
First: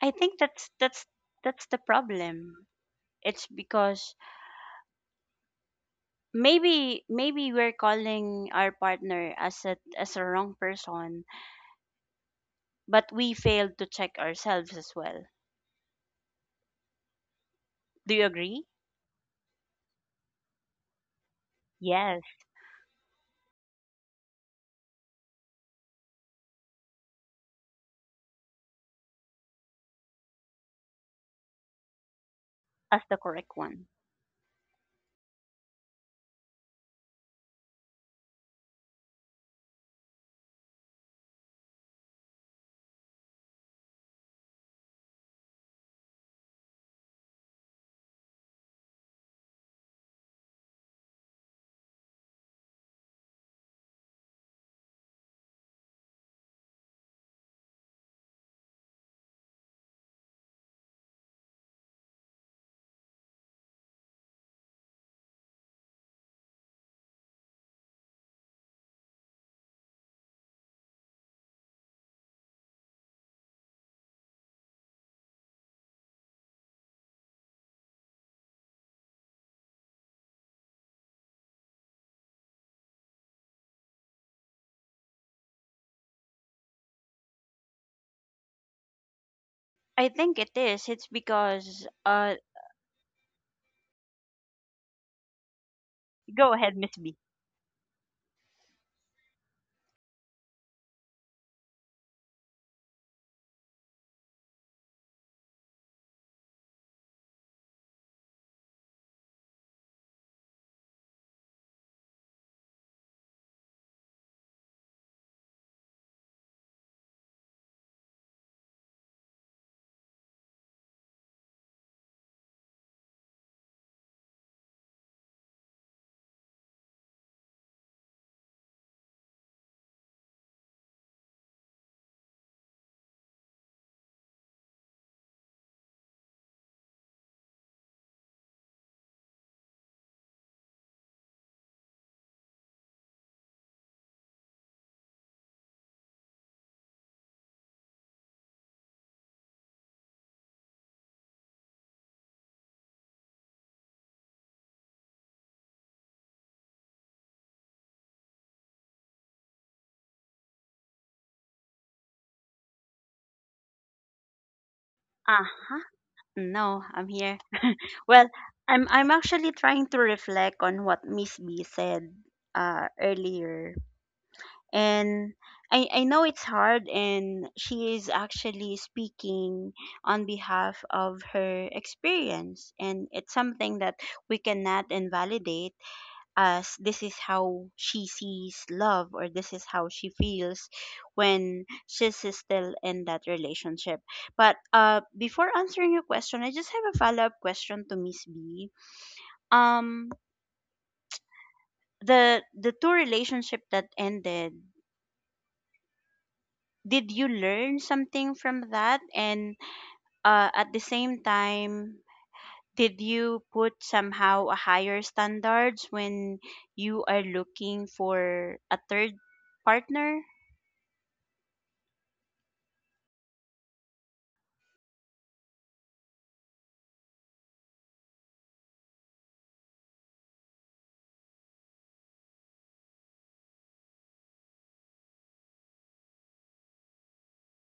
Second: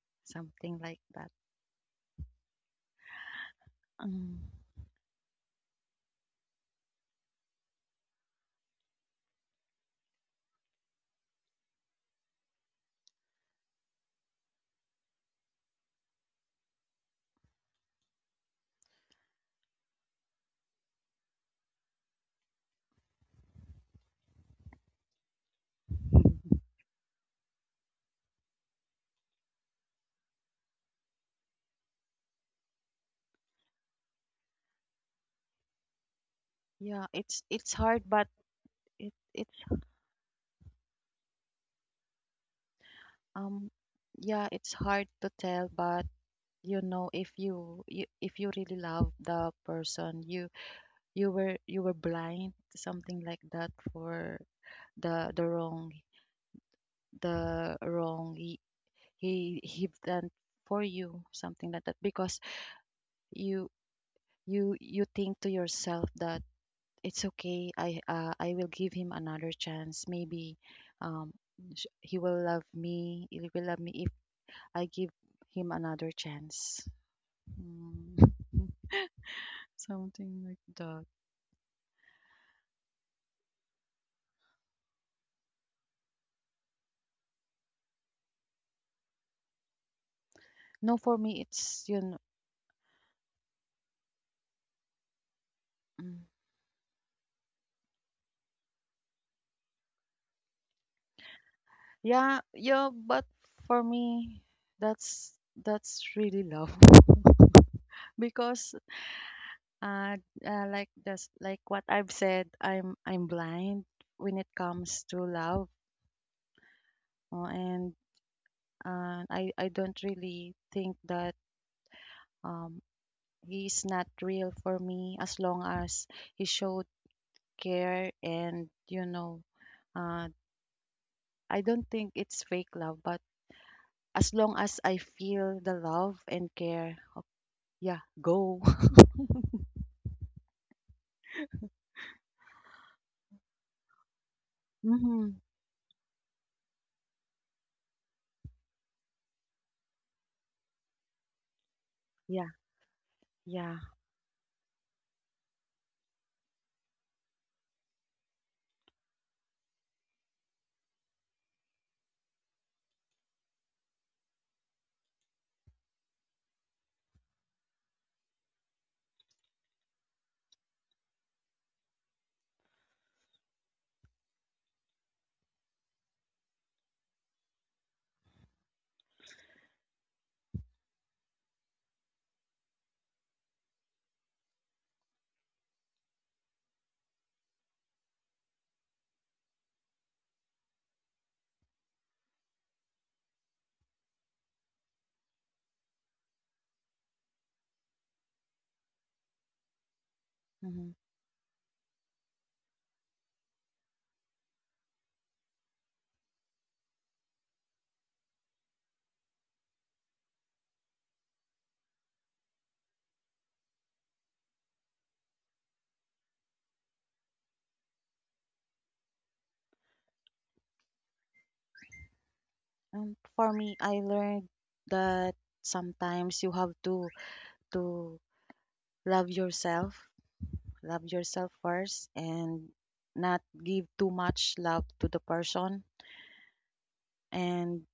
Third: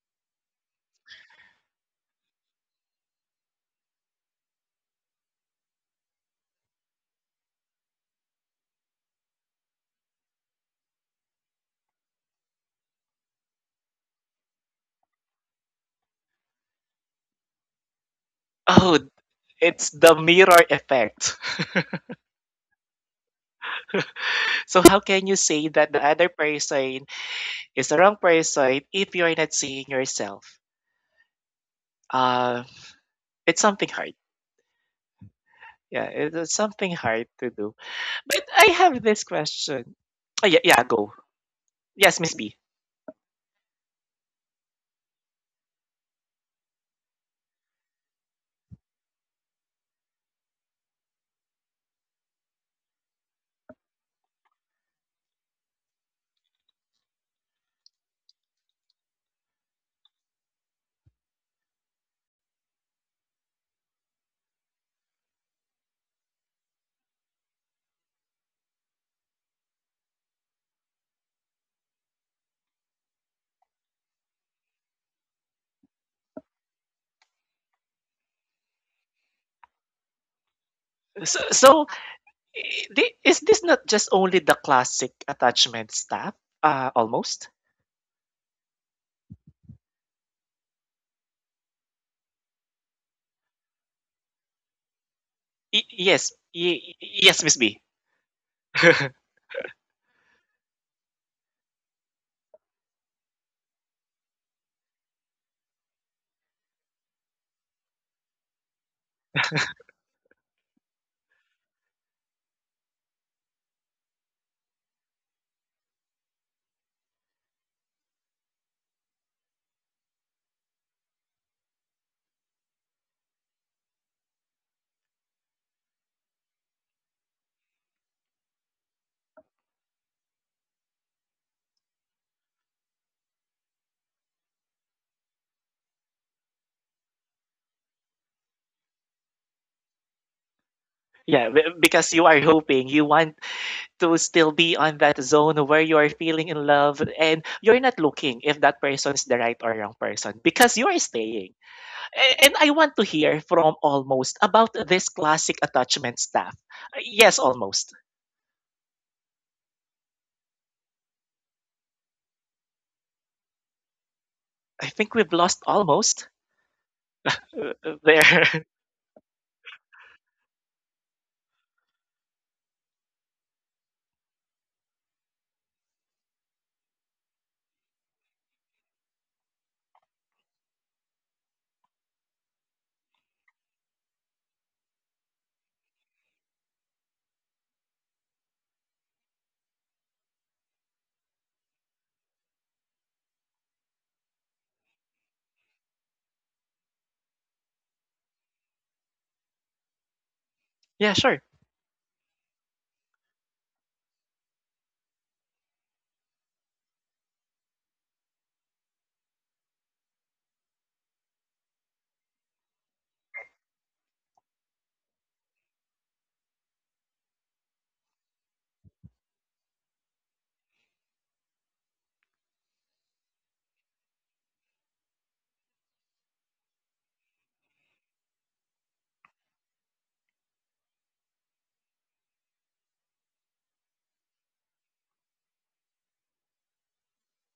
C: I think that's
B: Something like
C: that's
B: that.
C: that's the problem. It's because
B: Mm.
C: maybe we're calling our partner as a wrong person, but we failed to check ourselves as well. Do you agree?
A: Oh, it's the mirror effect.
C: Yes,
A: So, how can you say that the other person is the wrong person if you're not seeing yourself? Uh,
C: that's the correct
A: it's
C: one.
A: something hard. Yeah, it's something
B: Yeah,
A: hard
B: it's
A: to
B: it's
A: do.
B: hard, but
A: But I have
B: it
A: this
B: it's
A: question. Oh, yeah, yeah, go. Yes, Miss B.
B: um yeah, it's hard to tell, but if you really love the person, you were blind, something like that for the wrong the wrong he he done for you, something like that, because you you think to yourself that it's okay. I will give him another chance. Maybe um, he will love me. He will love me if I give him another chance. Mm. Something like that.
A: So is this not just only the classic attachment stuff? Almost.
C: I think it is.
B: No,
C: It's
B: for me,
C: because,
B: it's mm,
C: go ahead, Miss B.
A: Yes, Miss B.
B: yeah, yeah. But for me, that's that's really love because like this like what I've said, I'm blind when it comes to love, uh, and and I don't really think that um he's not real for me as long as he showed care and uh I don't think it's fake love but as long as I feel the love and care. Yeah, go.
A: Yeah, because you are hoping, you want to still be on that
B: Mm-hmm.
A: zone where you are feeling in love and you're not looking if that person is the right or wrong person because you are staying. And
B: Yeah,
A: I want to hear from
B: yeah.
A: almost about this classic attachment stuff. Yes, almost. I think we've lost
C: Uh-huh.
A: almost.
C: No, I'm here. Well,
A: There.
C: I'm actually trying to reflect on what Miss B said earlier. And I know it's hard, and she is actually speaking on behalf of her experience, and it's something that we cannot invalidate, as this is how she sees love, or this is how she feels when she's still in that relationship. But before answering your question, I just have a follow up question to Miss B. Um,
B: Mm-hmm.
A: Yeah, sure.
C: the two relationship that ended, did you learn something from that? And, at the same time, did you put somehow a higher standards when you are looking for a third partner?
B: For me, I learned that sometimes you have to love yourself. Love yourself first and not give too much love to the person. And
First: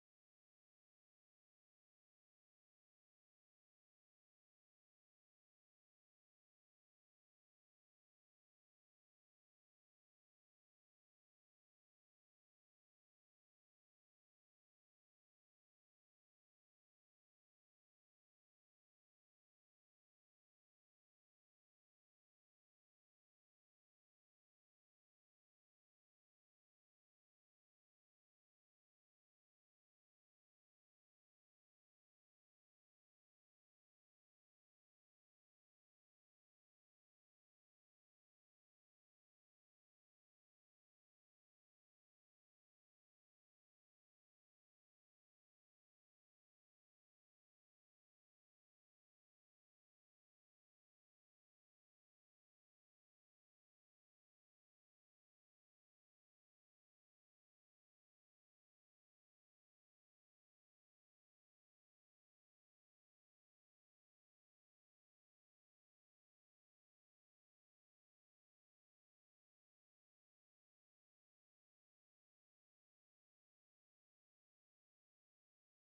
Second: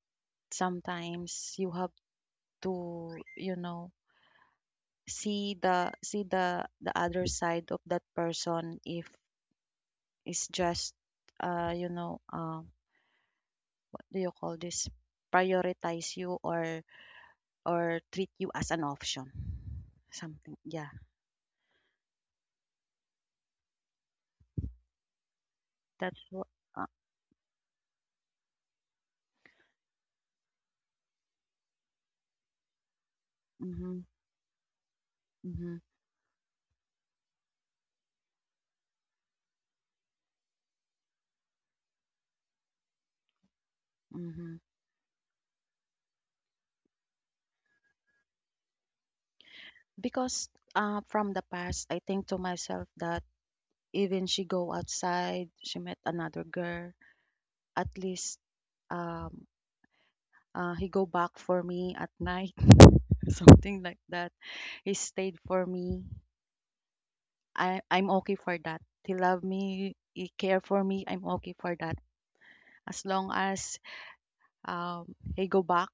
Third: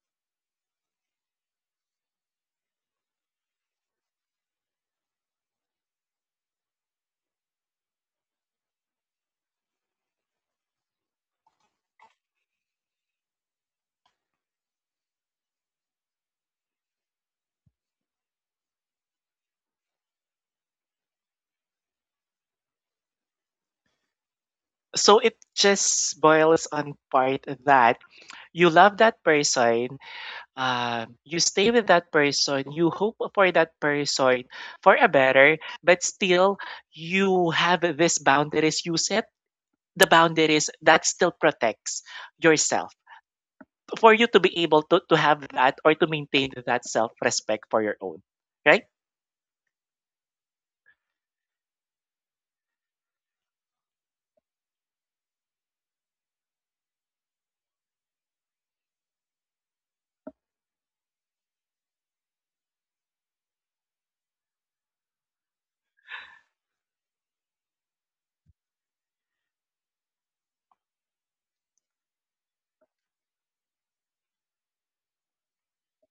B: sometimes you have to see the other side of that person if it's just uh you know uh what do you call this, prioritize you or treat you as an option, something. Yeah.
A: So it
B: That's
A: just
B: what.
A: boils
B: uh,
A: on part that you love that person, you stay with that person, you hope for that
B: mhm.
A: person for a better,
B: Mhm.
A: but still you have this boundaries, you set the boundaries that still protects yourself for you to be
B: Mhm.
A: able to have that or to maintain that self-respect for your own, right?
B: Because from the past I think to myself that even she go outside, she met another girl. At least um he go back for me at night, something like that. He stayed for me. I'm okay for that. He love me. He care for me. I'm okay for that. As long as he go back,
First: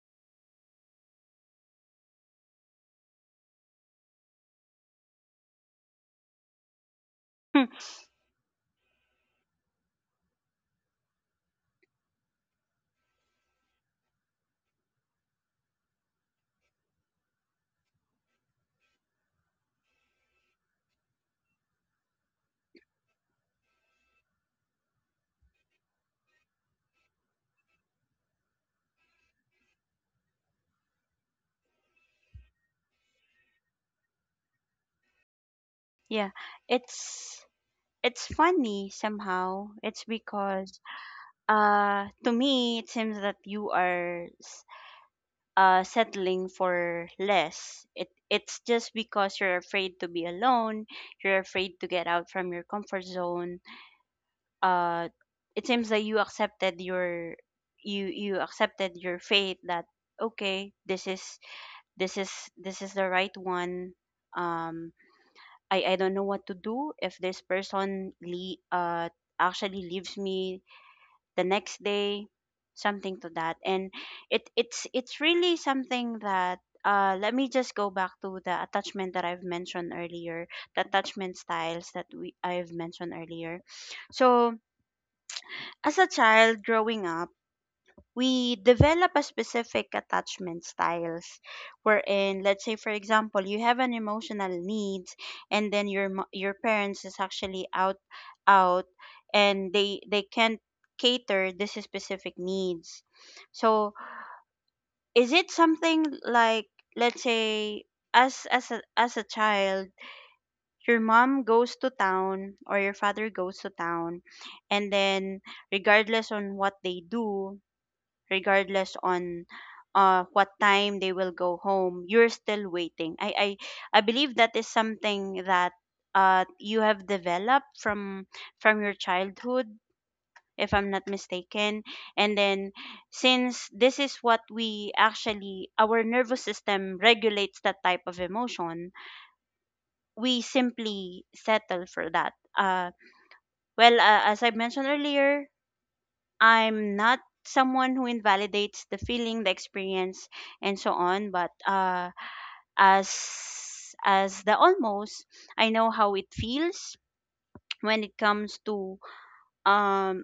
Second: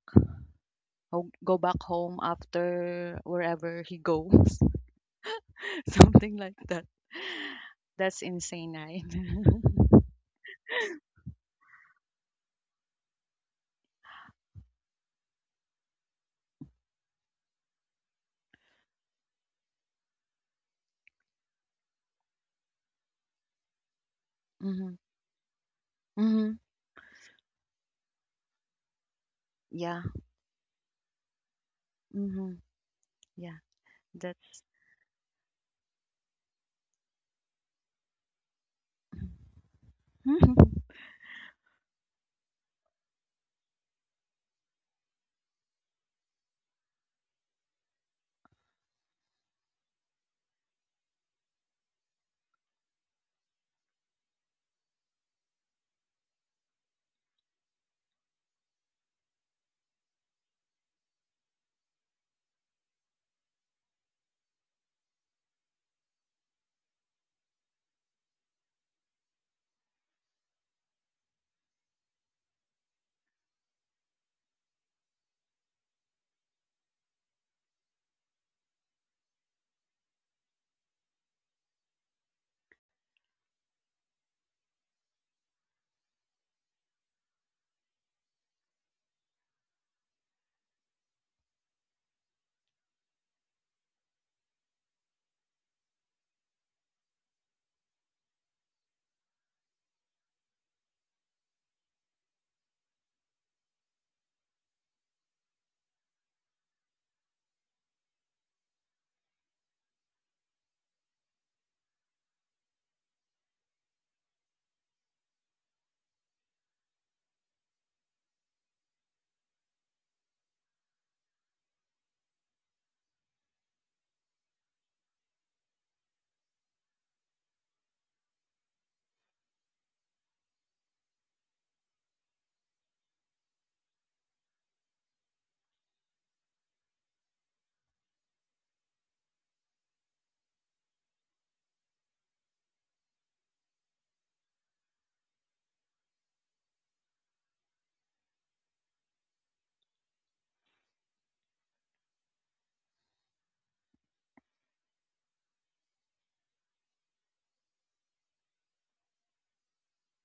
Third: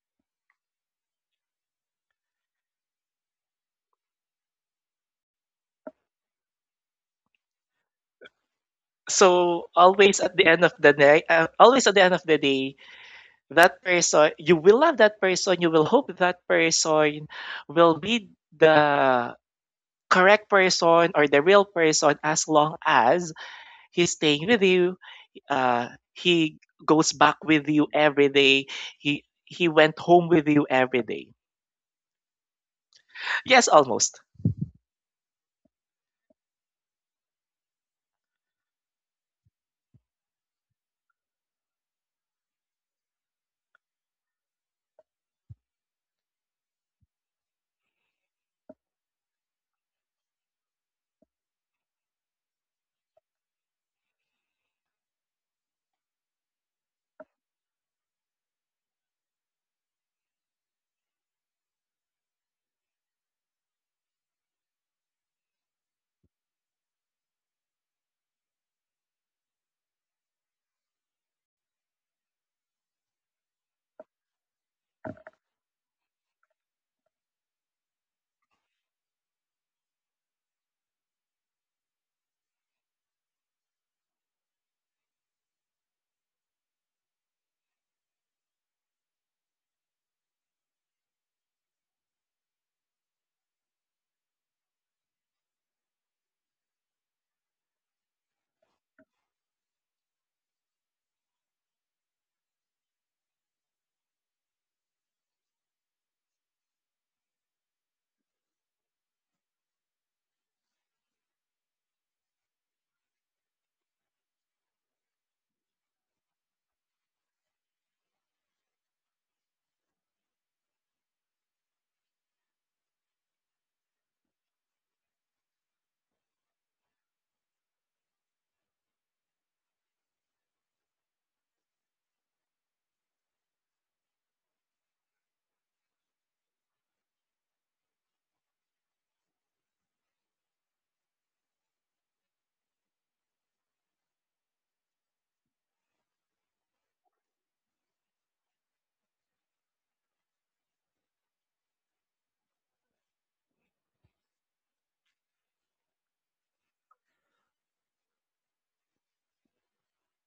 B: go back home after wherever he goes, something like that. That's insane, right?
A: So always at the end of the day, always at the end of the day, that person, you will love that person, you will hope that person will be the correct person or the real person as long as he's staying with
B: Mm-hmm.
A: you. Uh,
B: Mm-hmm.
A: he goes back with you every day. He went
B: Yeah.
A: home with you every day.
B: Mm-hmm. Yeah.
A: Yes, almost.
B: That's.
C: Yeah, it's it's funny somehow. It's because, to me, it seems that you are settling for less. It's just because you're afraid to be alone, you're afraid to get out from your comfort zone. Uh it seems that you accepted your, fate, that okay, this is, this is the right one. Um I don't know what to do if this person, actually leaves me the next day, something to that. And it's really something that, let me just go back to the attachment that I've mentioned earlier, the attachment styles that we I've mentioned earlier. So, as a child growing up, we develop a specific attachment styles, wherein let's say for example you have an emotional needs, and then your your parents is actually out, and they can't cater this specific needs. So is it something like, let's say, as as a child, your mom goes to town or your father goes to town, and then regardless on what they do, regardless on what time they will go home, you're still waiting. I believe that is something that you have developed from your childhood, if I'm not mistaken. And then, since this is what we actually, our nervous system regulates that type of emotion, we simply settle for that. Well, as I mentioned earlier, I'm not someone who invalidates the feeling, the experience, and so on, but as the Almost, I know how it feels when it comes to, um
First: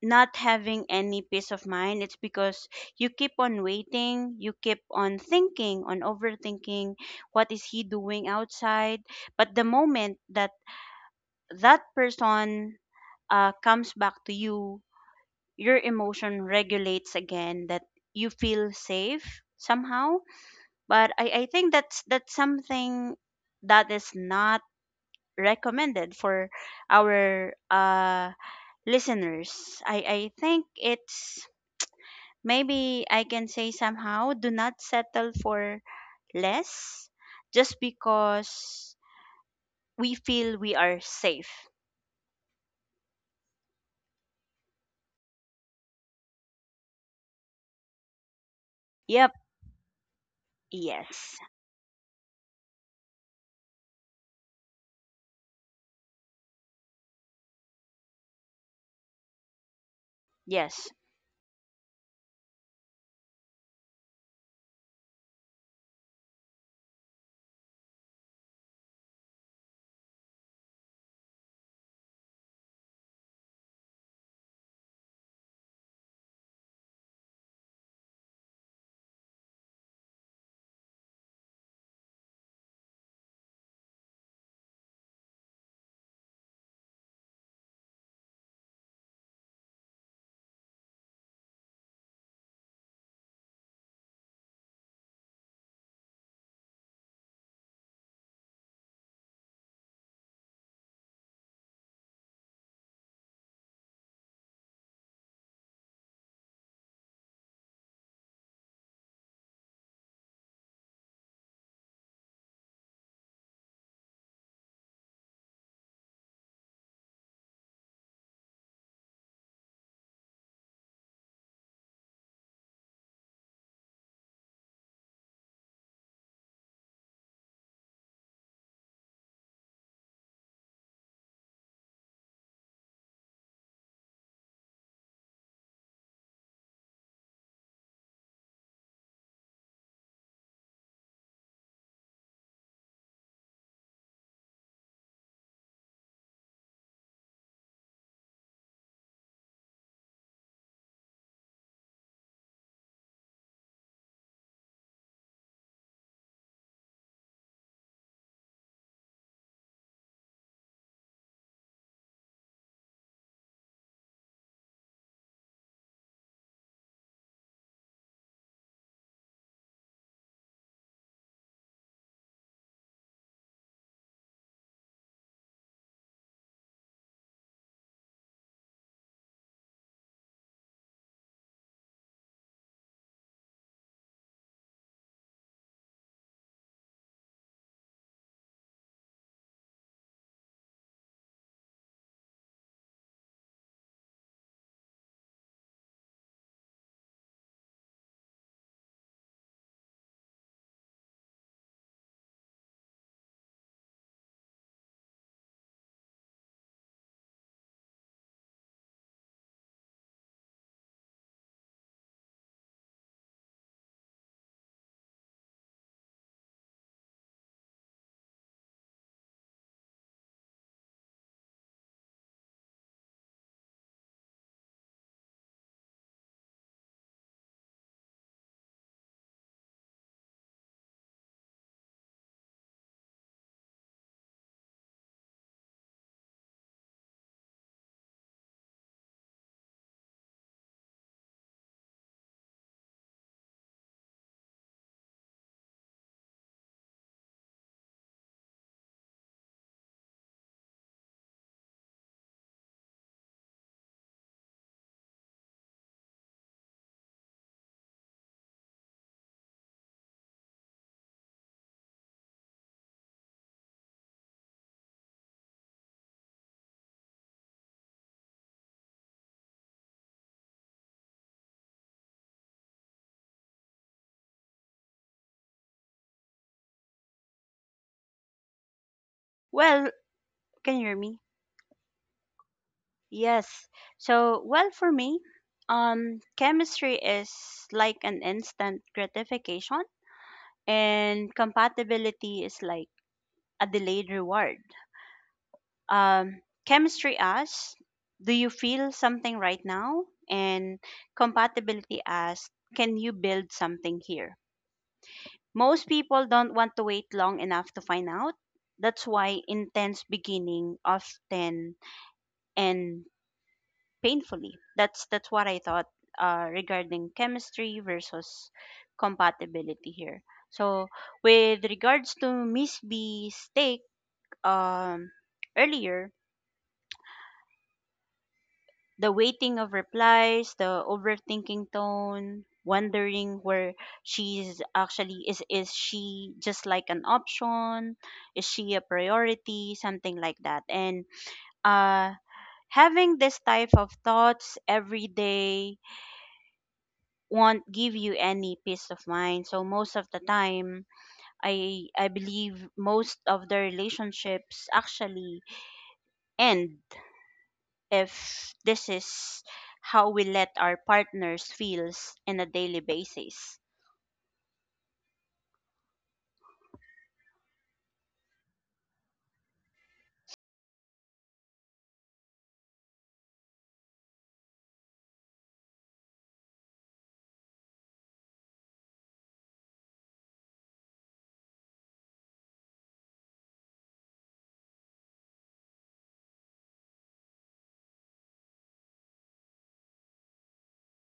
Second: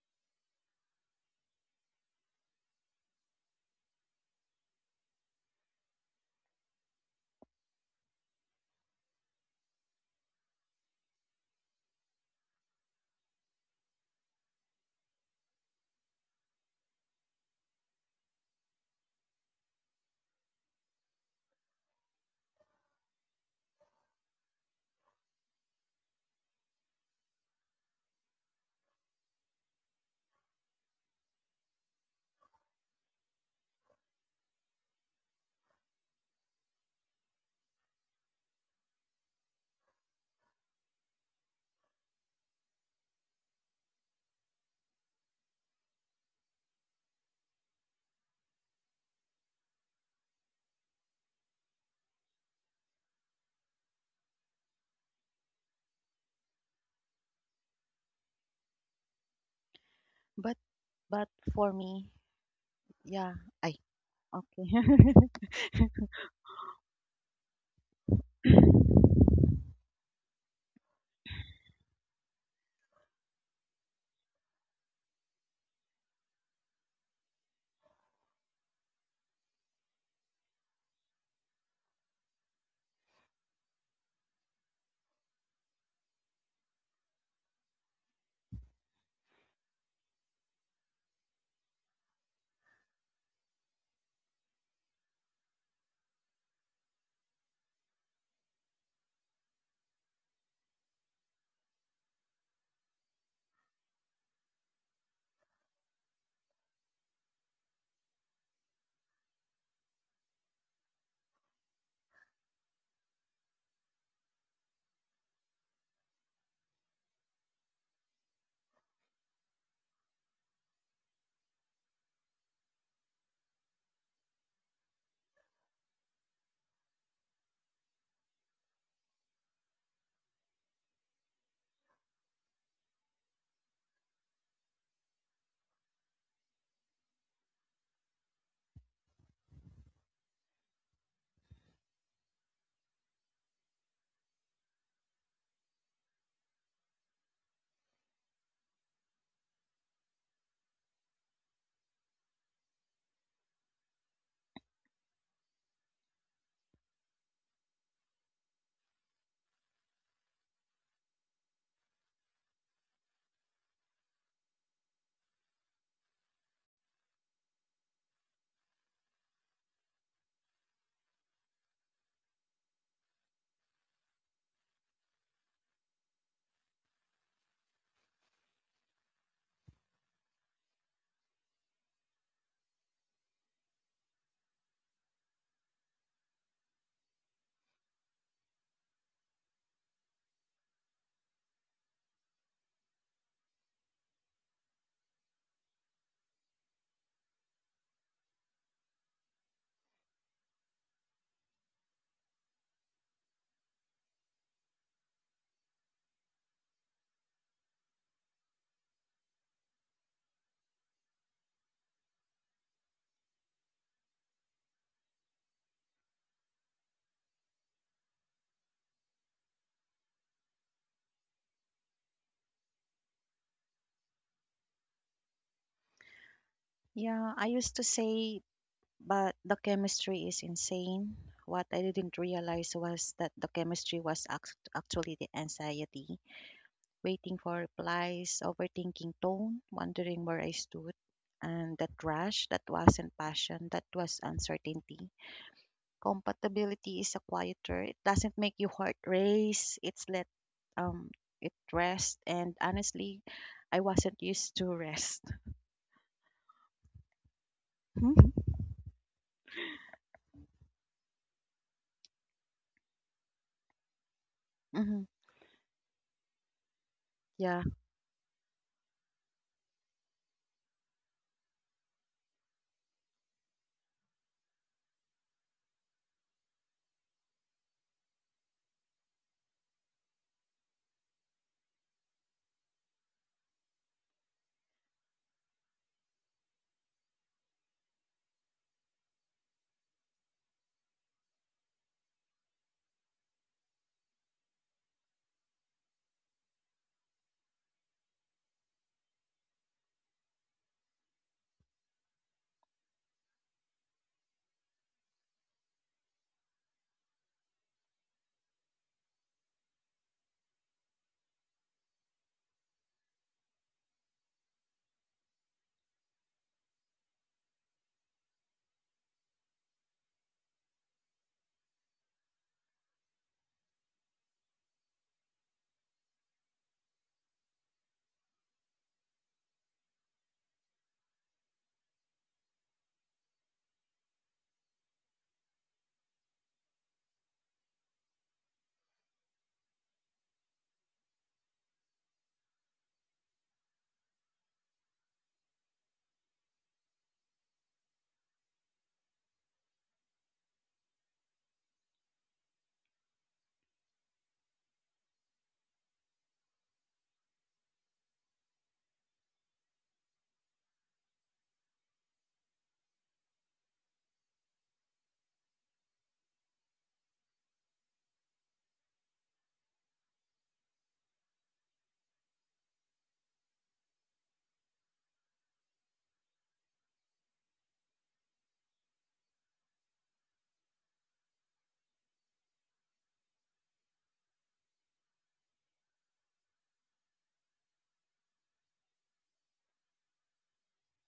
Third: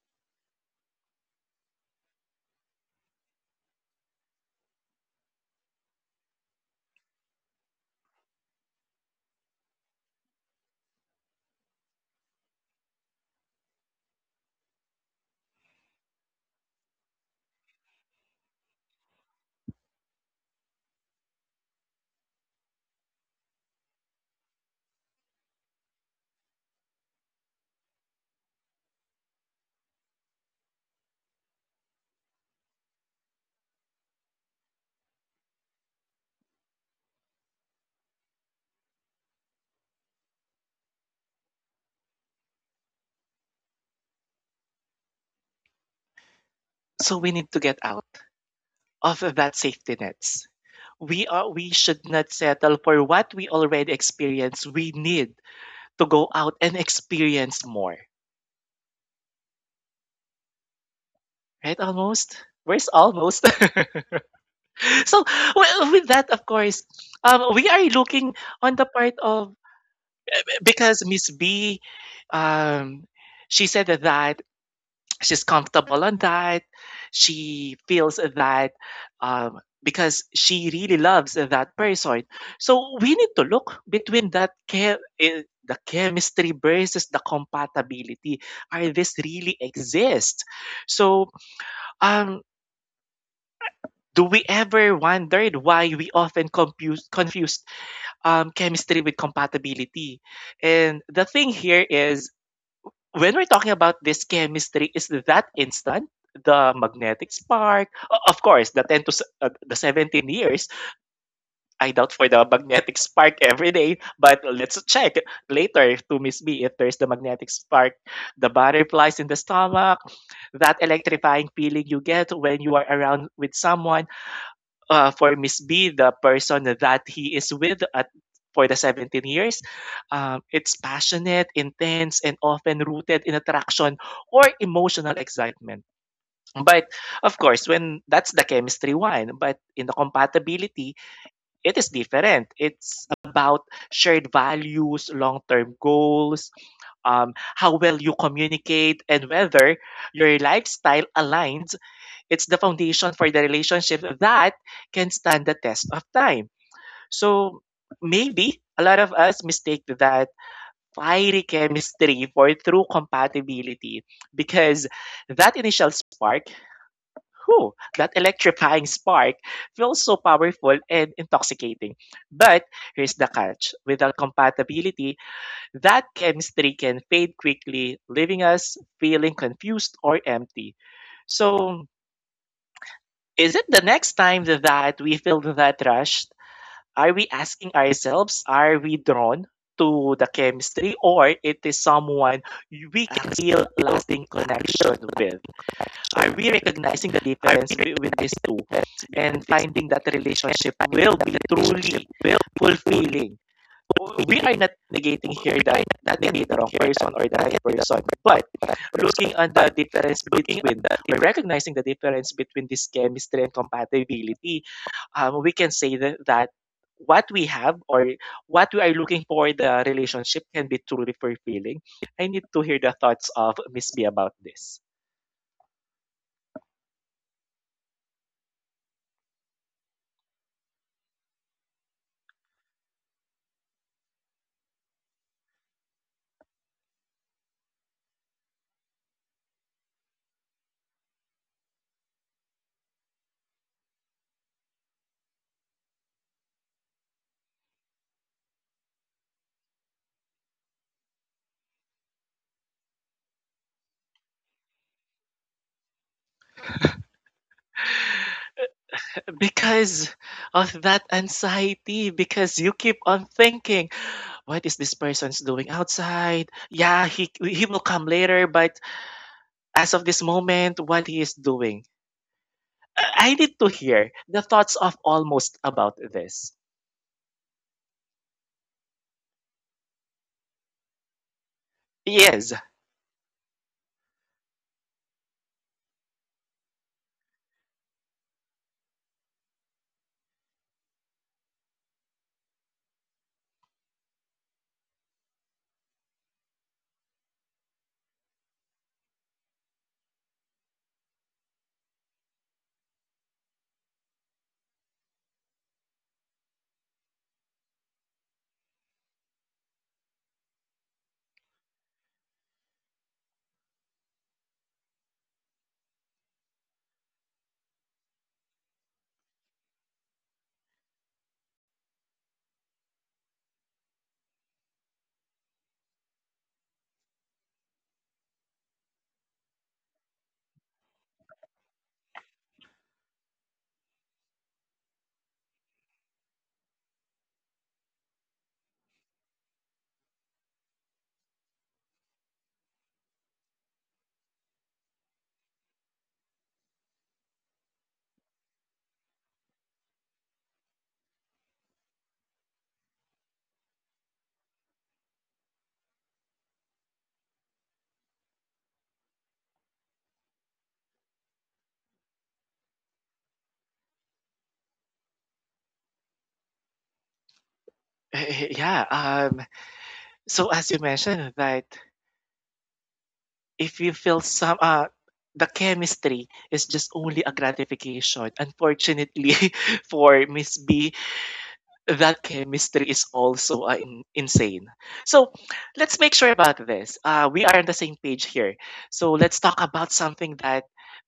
C: not having any peace of mind. It's because you keep on waiting, you keep on thinking on overthinking what is he doing outside. But the moment that that person, comes back to you, your emotion regulates again, that you feel safe somehow. But I think that's something that is not recommended for our, listeners. I think it's, maybe I can say somehow, do not settle for less just because we feel we are safe.
A: So we need to get out of
C: Yep.
A: that safety nets. We
C: Yes.
A: are we should not settle for what we already experienced. We need to go out and experience more.
B: But
C: yes
B: but for me,
A: Right? Almost.
B: yeah,
A: Where's
B: I
A: almost?
B: okay.
A: So, well, with that, of course, we are looking on the part of, because Miss B, um, she said that she's comfortable on that. She feels that, because she really loves that person. So we need to look between that care. Eh, the chemistry versus the compatibility. Are this really exist? So, um, do we ever wondered why we often confused, chemistry with compatibility? And the thing here is, when we're talking about this chemistry, is that instant? The magnetic spark, of course, the 10 to the 17 years, I doubt for the magnetic spark every day, but let's check later to Miss B if there's the magnetic spark, the butterflies in the stomach, that electrifying feeling you get when you are around with someone. Uh, for Miss B, the person that he is with at for the 17 years, it's passionate, intense, and often rooted in attraction or emotional excitement. But of course, when that's the chemistry one, but in the compatibility, it is different. It's about shared values, long term goals, how well you communicate, and whether your lifestyle aligns. It's the foundation for the relationship that can stand the test of time. So maybe a lot of us mistake that fiery chemistry for true compatibility because that initial spark, whew, that electrifying spark feels so powerful and intoxicating. But here's the catch: without compatibility, that chemistry can fade quickly, leaving us feeling confused or empty. So is it the next time that we feel that rush, are we asking ourselves, are we drawn to the chemistry or it is someone we can feel lasting connection with? Are we recognizing the difference between these two and finding that relationship will be truly fulfilling? We are not negating here that, not negating the wrong person or the right person, but looking on the difference between or recognizing the difference between this chemistry and compatibility, we can say that, that what we have or what we are looking for in the relationship can be truly fulfilling. I need to hear the thoughts of Miss B about this.
B: Yeah, I used to say, but the chemistry is insane. What I didn't realize was that the chemistry was actually the anxiety, waiting for replies, overthinking tone, wondering where I stood, and that rush that wasn't passion, that was uncertainty. Compatibility is a quieter. It doesn't make your heart race. It's let um it rest. And honestly, I wasn't used to rest.
A: Because of that anxiety, because you keep on thinking, what is this
B: Hmm.
A: person's doing outside? Yeah, he
B: Yeah.
A: he will come later, but as of this moment, what he is doing? I need to hear the thoughts of almost about this.
C: well, can you hear me?
A: Yes,
C: Yes. So, well, for me, chemistry is like an instant gratification, and compatibility is like a delayed reward. Um, chemistry asks, do you feel something right now? And compatibility asks, can you build something here? Most people don't want to wait long enough to find out. That's why intense beginning often end painfully. That's what I thought regarding chemistry versus compatibility here. So with regards to Miss B's take, um, earlier, the waiting of replies, the overthinking tone, wondering where she's actually is she just like an option? Is she a priority? Something like that. And uh having this type of thoughts every day won't give you any peace of mind. So most of the time, I believe most of the relationships actually end if this is how we let our partners feels in a daily basis.
A: eh, yeah. Um, so as you mentioned that if you feel some. The chemistry is just only a gratification. Unfortunately, for Miss B, that chemistry is also, insane. So let's make sure about this. We are on the same page here. So let's talk about something that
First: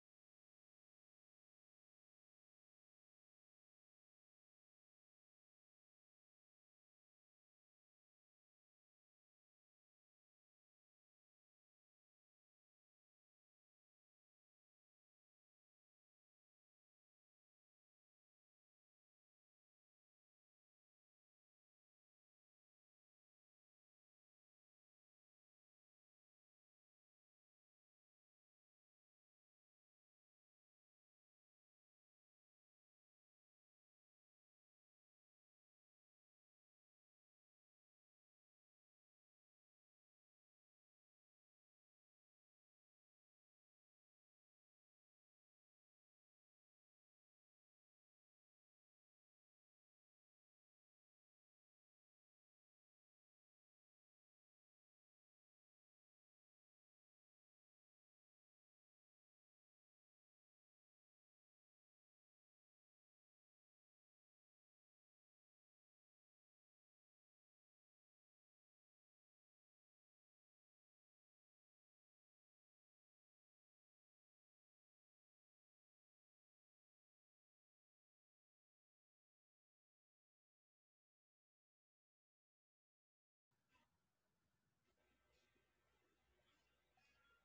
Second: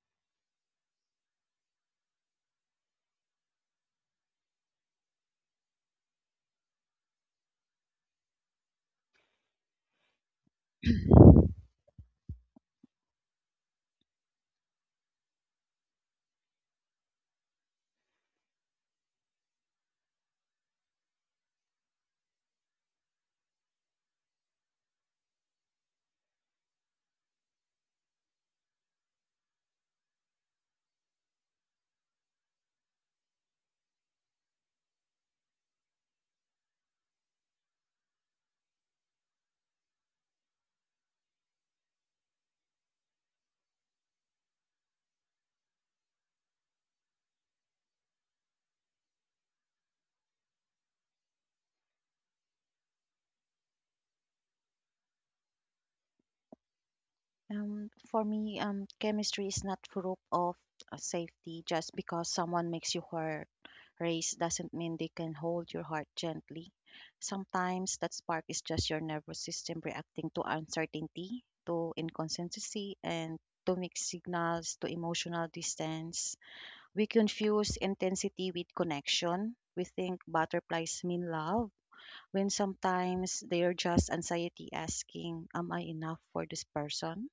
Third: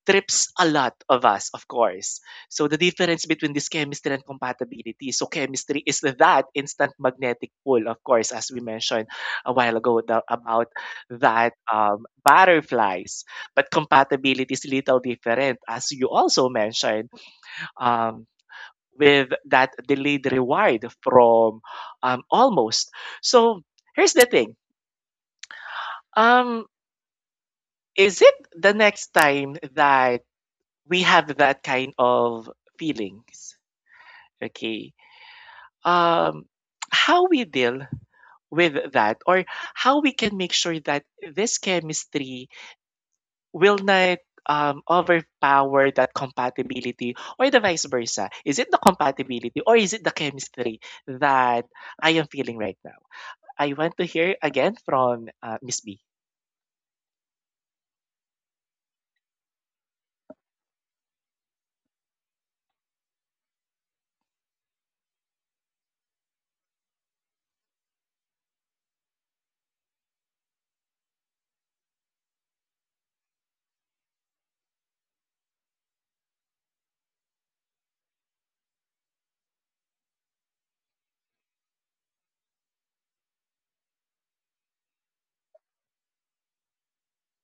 A: trips a lot of us, of course. So the difference between this chemistry and compatibility. So chemistry is that instant magnetic pull, of course, as we mentioned a while ago the, about that, butterflies. But compatibility is little different, as you also mentioned. Um, with that delayed reward from, almost. So here's the thing. Um, is it the next time that we have that kind of feelings? Okay. Um, how we deal with that or how we can make sure that this chemistry will not, overpower that compatibility or the vice versa. Is it the compatibility or is it the chemistry that I am feeling right now? I want to hear again from, Miss B.
B: For me, chemistry is not proof of safety. Just because someone makes you hurt, race doesn't mean they can hold your heart gently. Sometimes that spark is just your nervous system reacting to uncertainty, to inconsistency, and to mixed signals, to emotional distance. We confuse intensity with connection. We think butterflies mean love, when sometimes they are just anxiety asking, am I enough for this person?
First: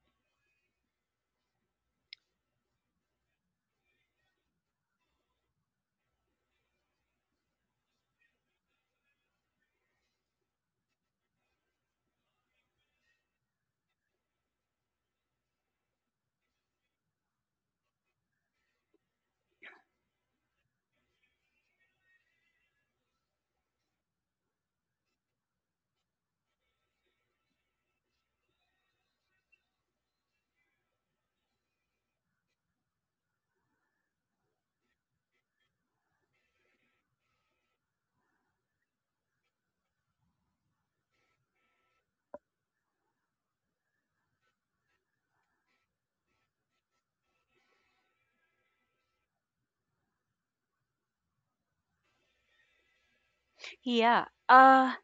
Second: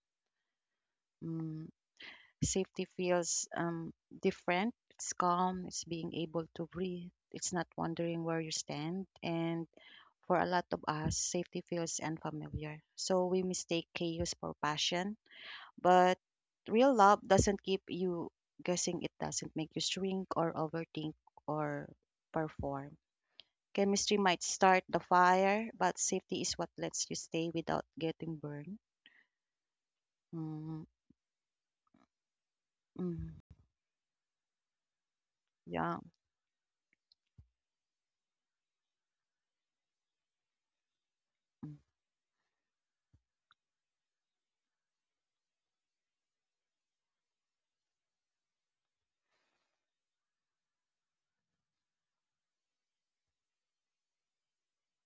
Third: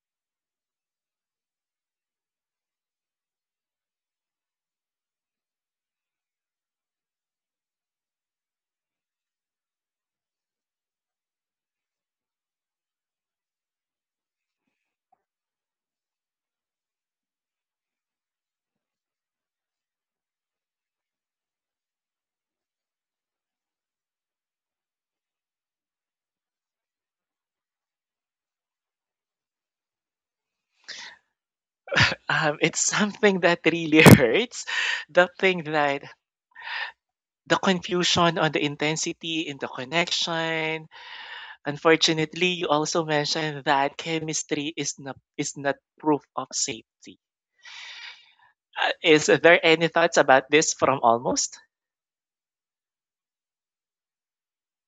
B: Mm, safety feels different. It's calm, it's being able to breathe, it's not wondering where you stand. And for a lot of us, safety feels unfamiliar. So we mistake chaos for passion. But real love doesn't keep you guessing, it doesn't make you shrink or overthink or perform. Chemistry might start the fire, but safety is what lets you stay without getting burned. Mm.
A: It's
B: Mm.
A: something that really hurts. The thing
B: Yeah.
A: that the confusion on the intensity in the connection.
B: Mm.
A: Unfortunately, you also mentioned that chemistry is not proof of safety. Is there any thoughts about this from almost?
C: Yeah.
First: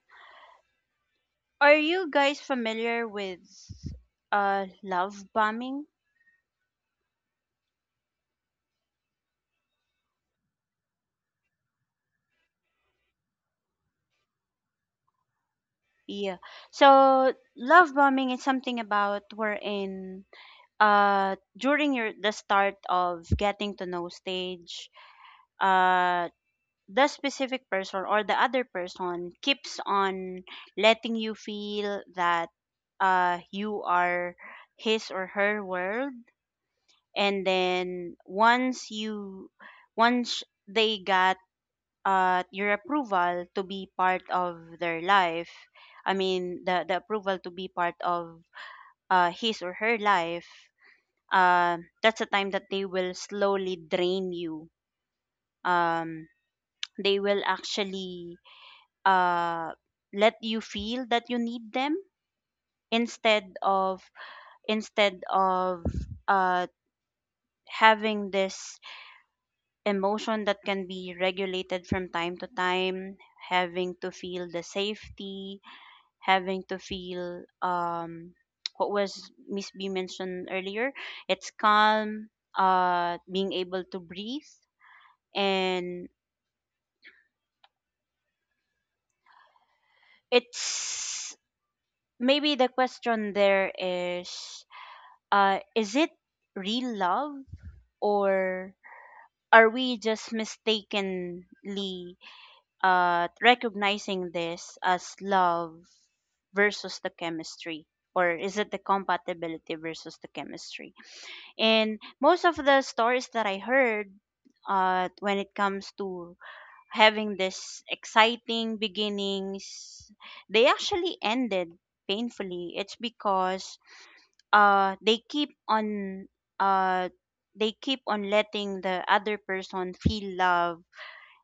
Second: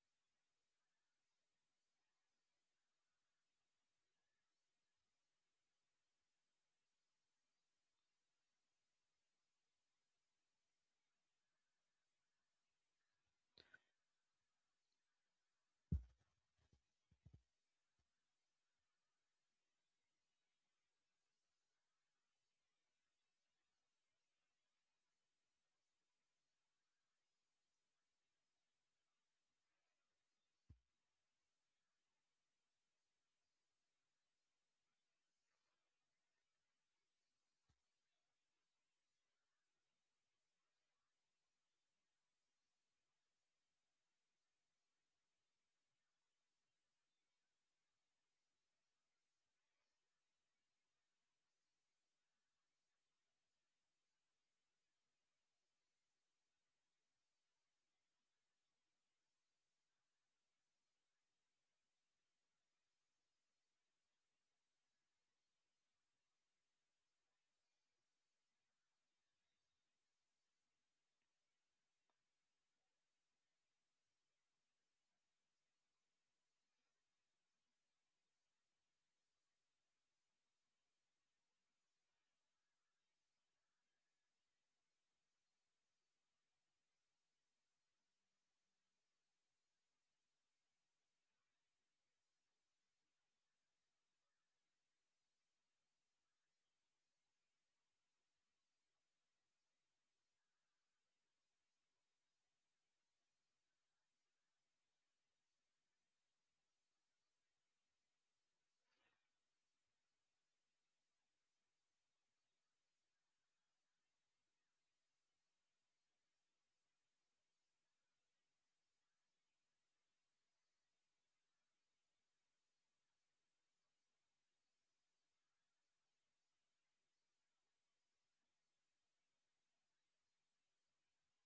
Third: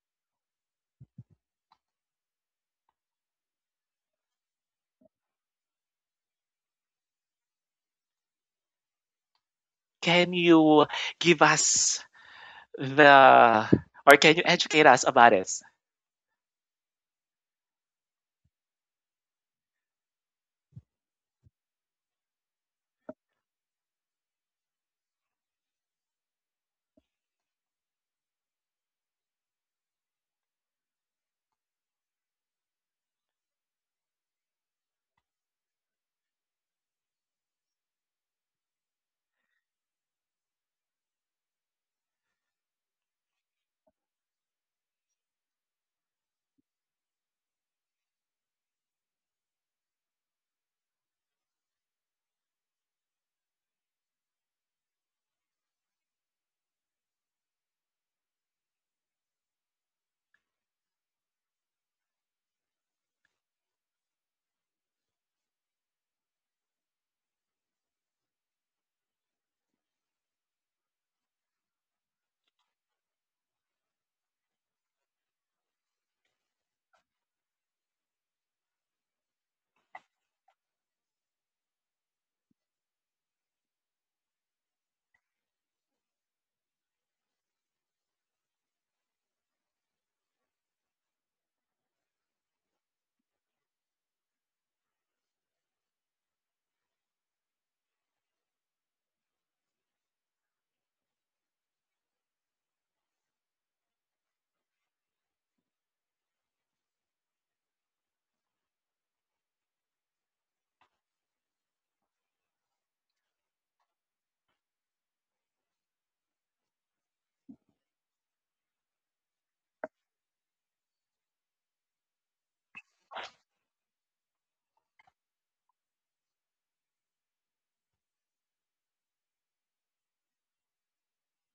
C: Are you guys familiar with love bombing?
A: Can you give us the, or can you educate us about this?
C: Yeah. So love bombing is something about wherein during your the start of getting to know stage uh the specific person or the other person keeps on letting you feel that you are his or her world, and then once they got your approval to be part of their life. I mean the approval to be part of his or her life. That's a time that they will slowly drain you. um they will actually, uh, let you feel that you need them instead of instead of uh, having this emotion that can be regulated from time to time, having to feel the safety, having to feel, what was Miss B mentioned earlier, it's calm, being able to breathe. And it's, maybe the question there is, is it real love, or are we just mistakenly recognizing this as love versus the chemistry? Or is it the compatibility versus the chemistry? And most of the stories that I heard, when it comes to having this exciting beginnings, they actually ended painfully. It's because uh they keep on uh they keep on letting the other person feel love,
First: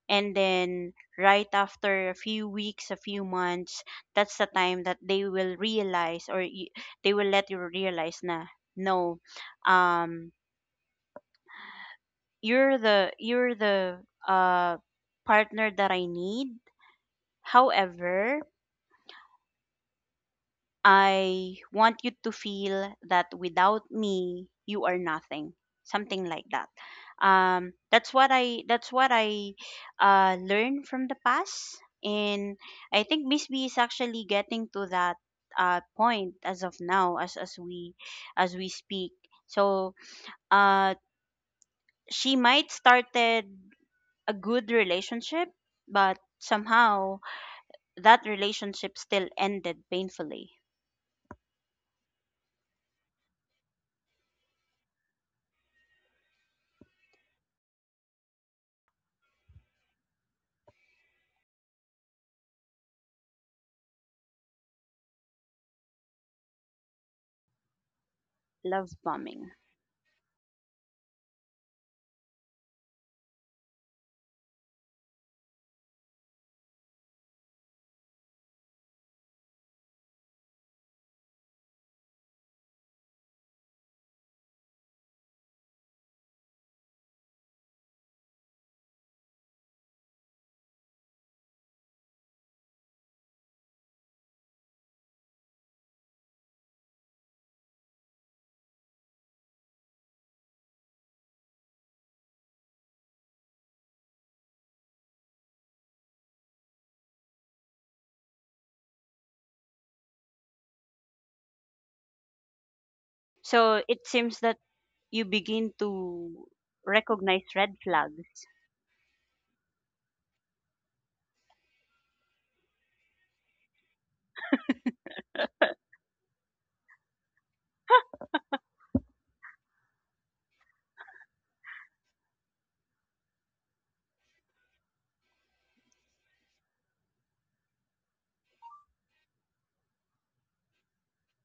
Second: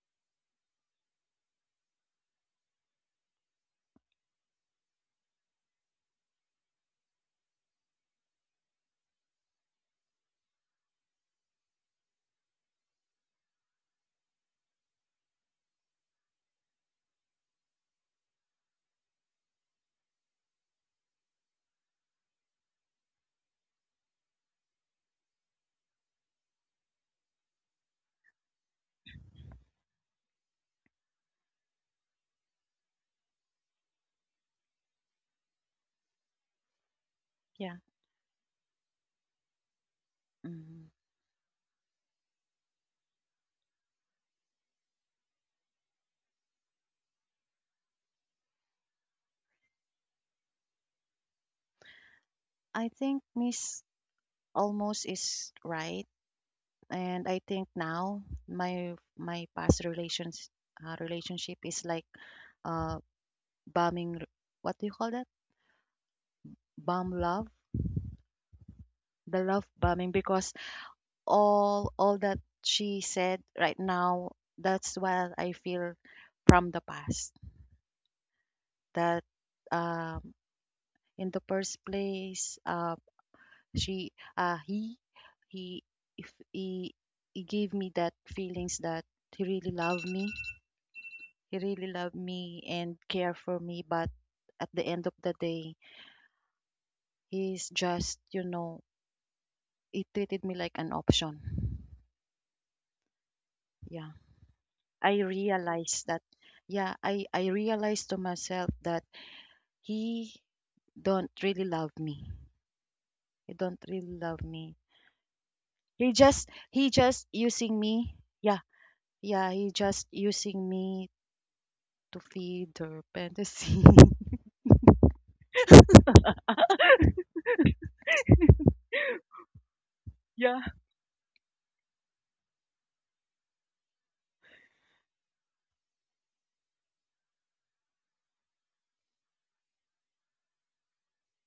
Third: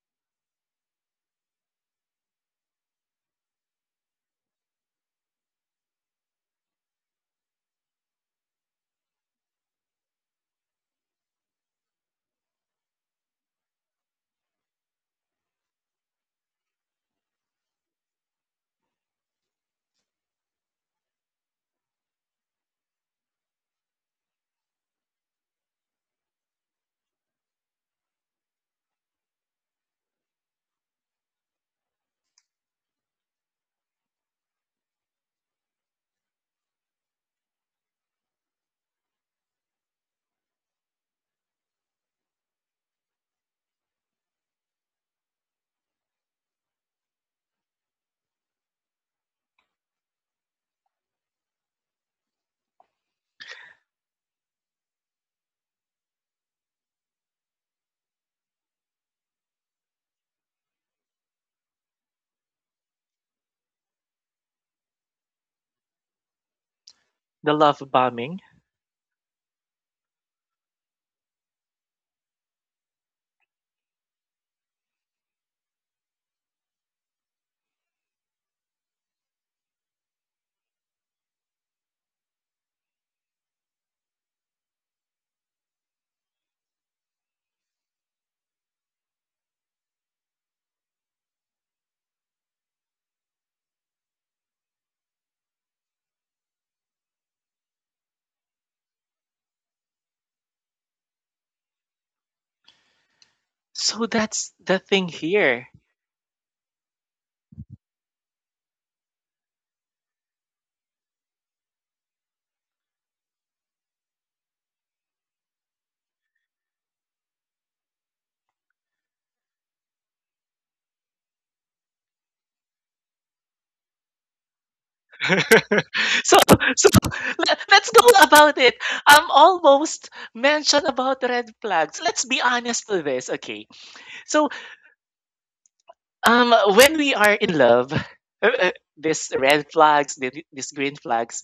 C: and then right after a few weeks, a few months, that's the time that they will realize, or they will let you realize na, no, um you're the uh partner that I need. However, I want you to feel that without me, you are nothing. Something like that. That's what I, learned from the past, and I think Miss B is actually getting to that, point as of now, as
B: Yeah.
C: we as we speak. So,
B: mm
C: uh, she might started a good relationship, but somehow that relationship still ended painfully.
B: I think Miss Almost is right, and I think now my past relations relationship is like uh bombing. What do you call that? Bomb love,
A: The love bombing.
C: Love
B: the
C: bombing.
B: love bombing. Because all that she said right now, that's what I feel from the past. That um, in the first place, she uh he he if he, he gave me that feelings that he really loved me he really loved me and care for me, but at the end of the day he's just, you know, he treated me like an option.
A: So
B: Yeah,
A: that's the thing
B: I
A: here.
B: realized that. Yeah, I realized to myself that he don't really love me. he don't
C: So it
B: really
C: seems
B: love
C: that
B: me
C: you begin
B: he just,
C: to recognize red
B: using me.
C: flags.
B: Yeah. Yeah, he just using me to feed their fantasy.
A: So, so le let's go about it. I'm almost
B: Yeah.
A: mentioned about red flags. Let's be honest to this, okay? So, when we are in love, these red flags, these green flags,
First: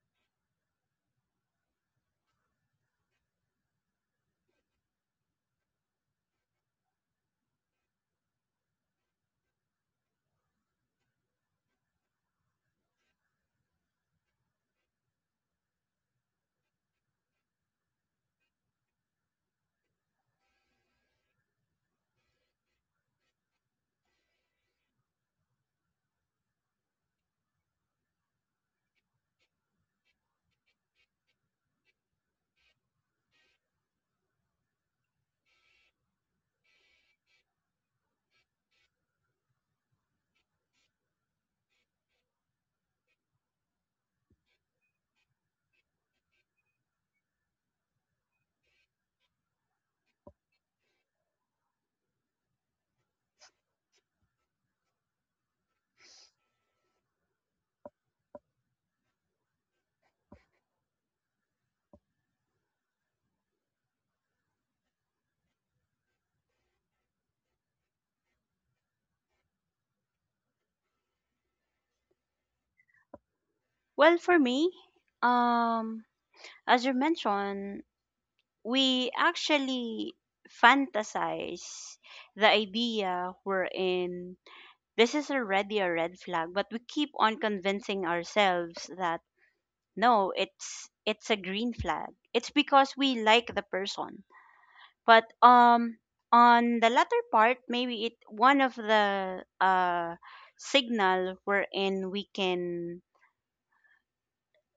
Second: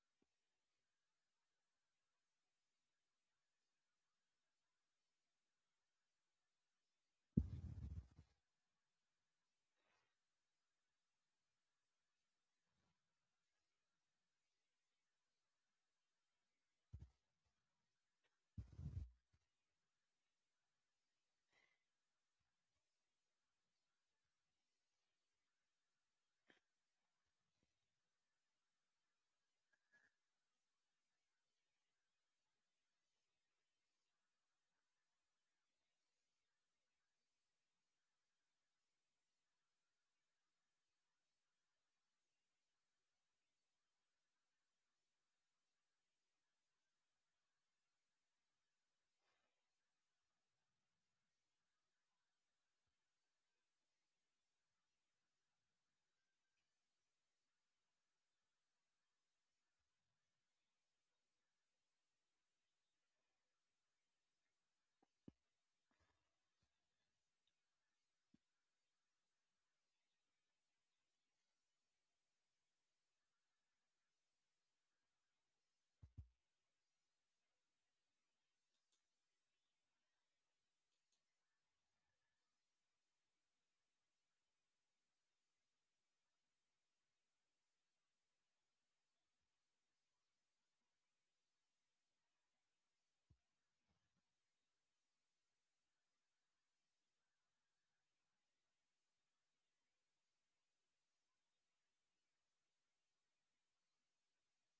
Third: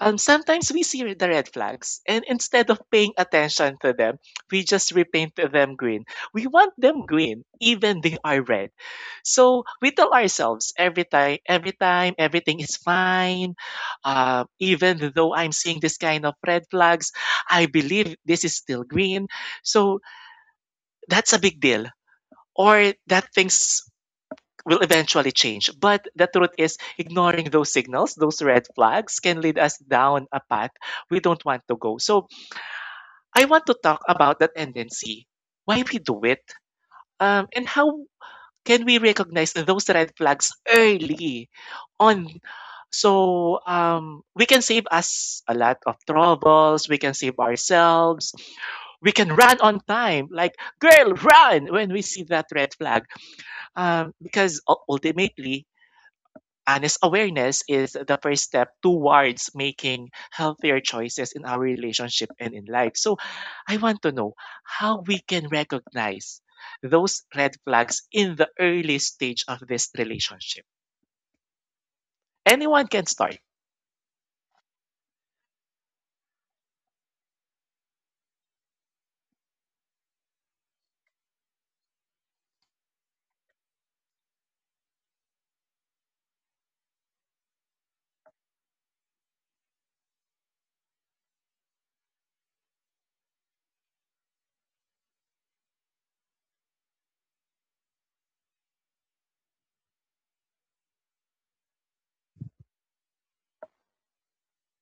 A: sometimes we see the red flags, and instead of paying attention to them, we just repaint them green. We want them green, even they are red. So we tell ourselves every time, everything is fine. Even though I'm seeing this kind of red flags, I believe this is still green. So that's a big deal. Or that things will eventually change. But the truth is, ignoring those signals, those red flags, can lead us down a path we don't want to go. So I want to talk about that tendency, why we do it, and how can we recognize those red flags early on so, we can save us a lot of troubles, we can save ourselves, we can run on time, like girl run when we see that red flag, because ultimately honest awareness is the first step towards making healthier choices in our relationship and in life. So I want to know how we can recognize those red flags in the early stage of this relationship. Anyone can start.
C: Well, for me, um, as you mentioned, we actually fantasize the idea we're in. This is already a red flag, but we keep on convincing ourselves that no, it's a green flag. It's because we like the person. But on the latter part, maybe it one of the signal wherein we can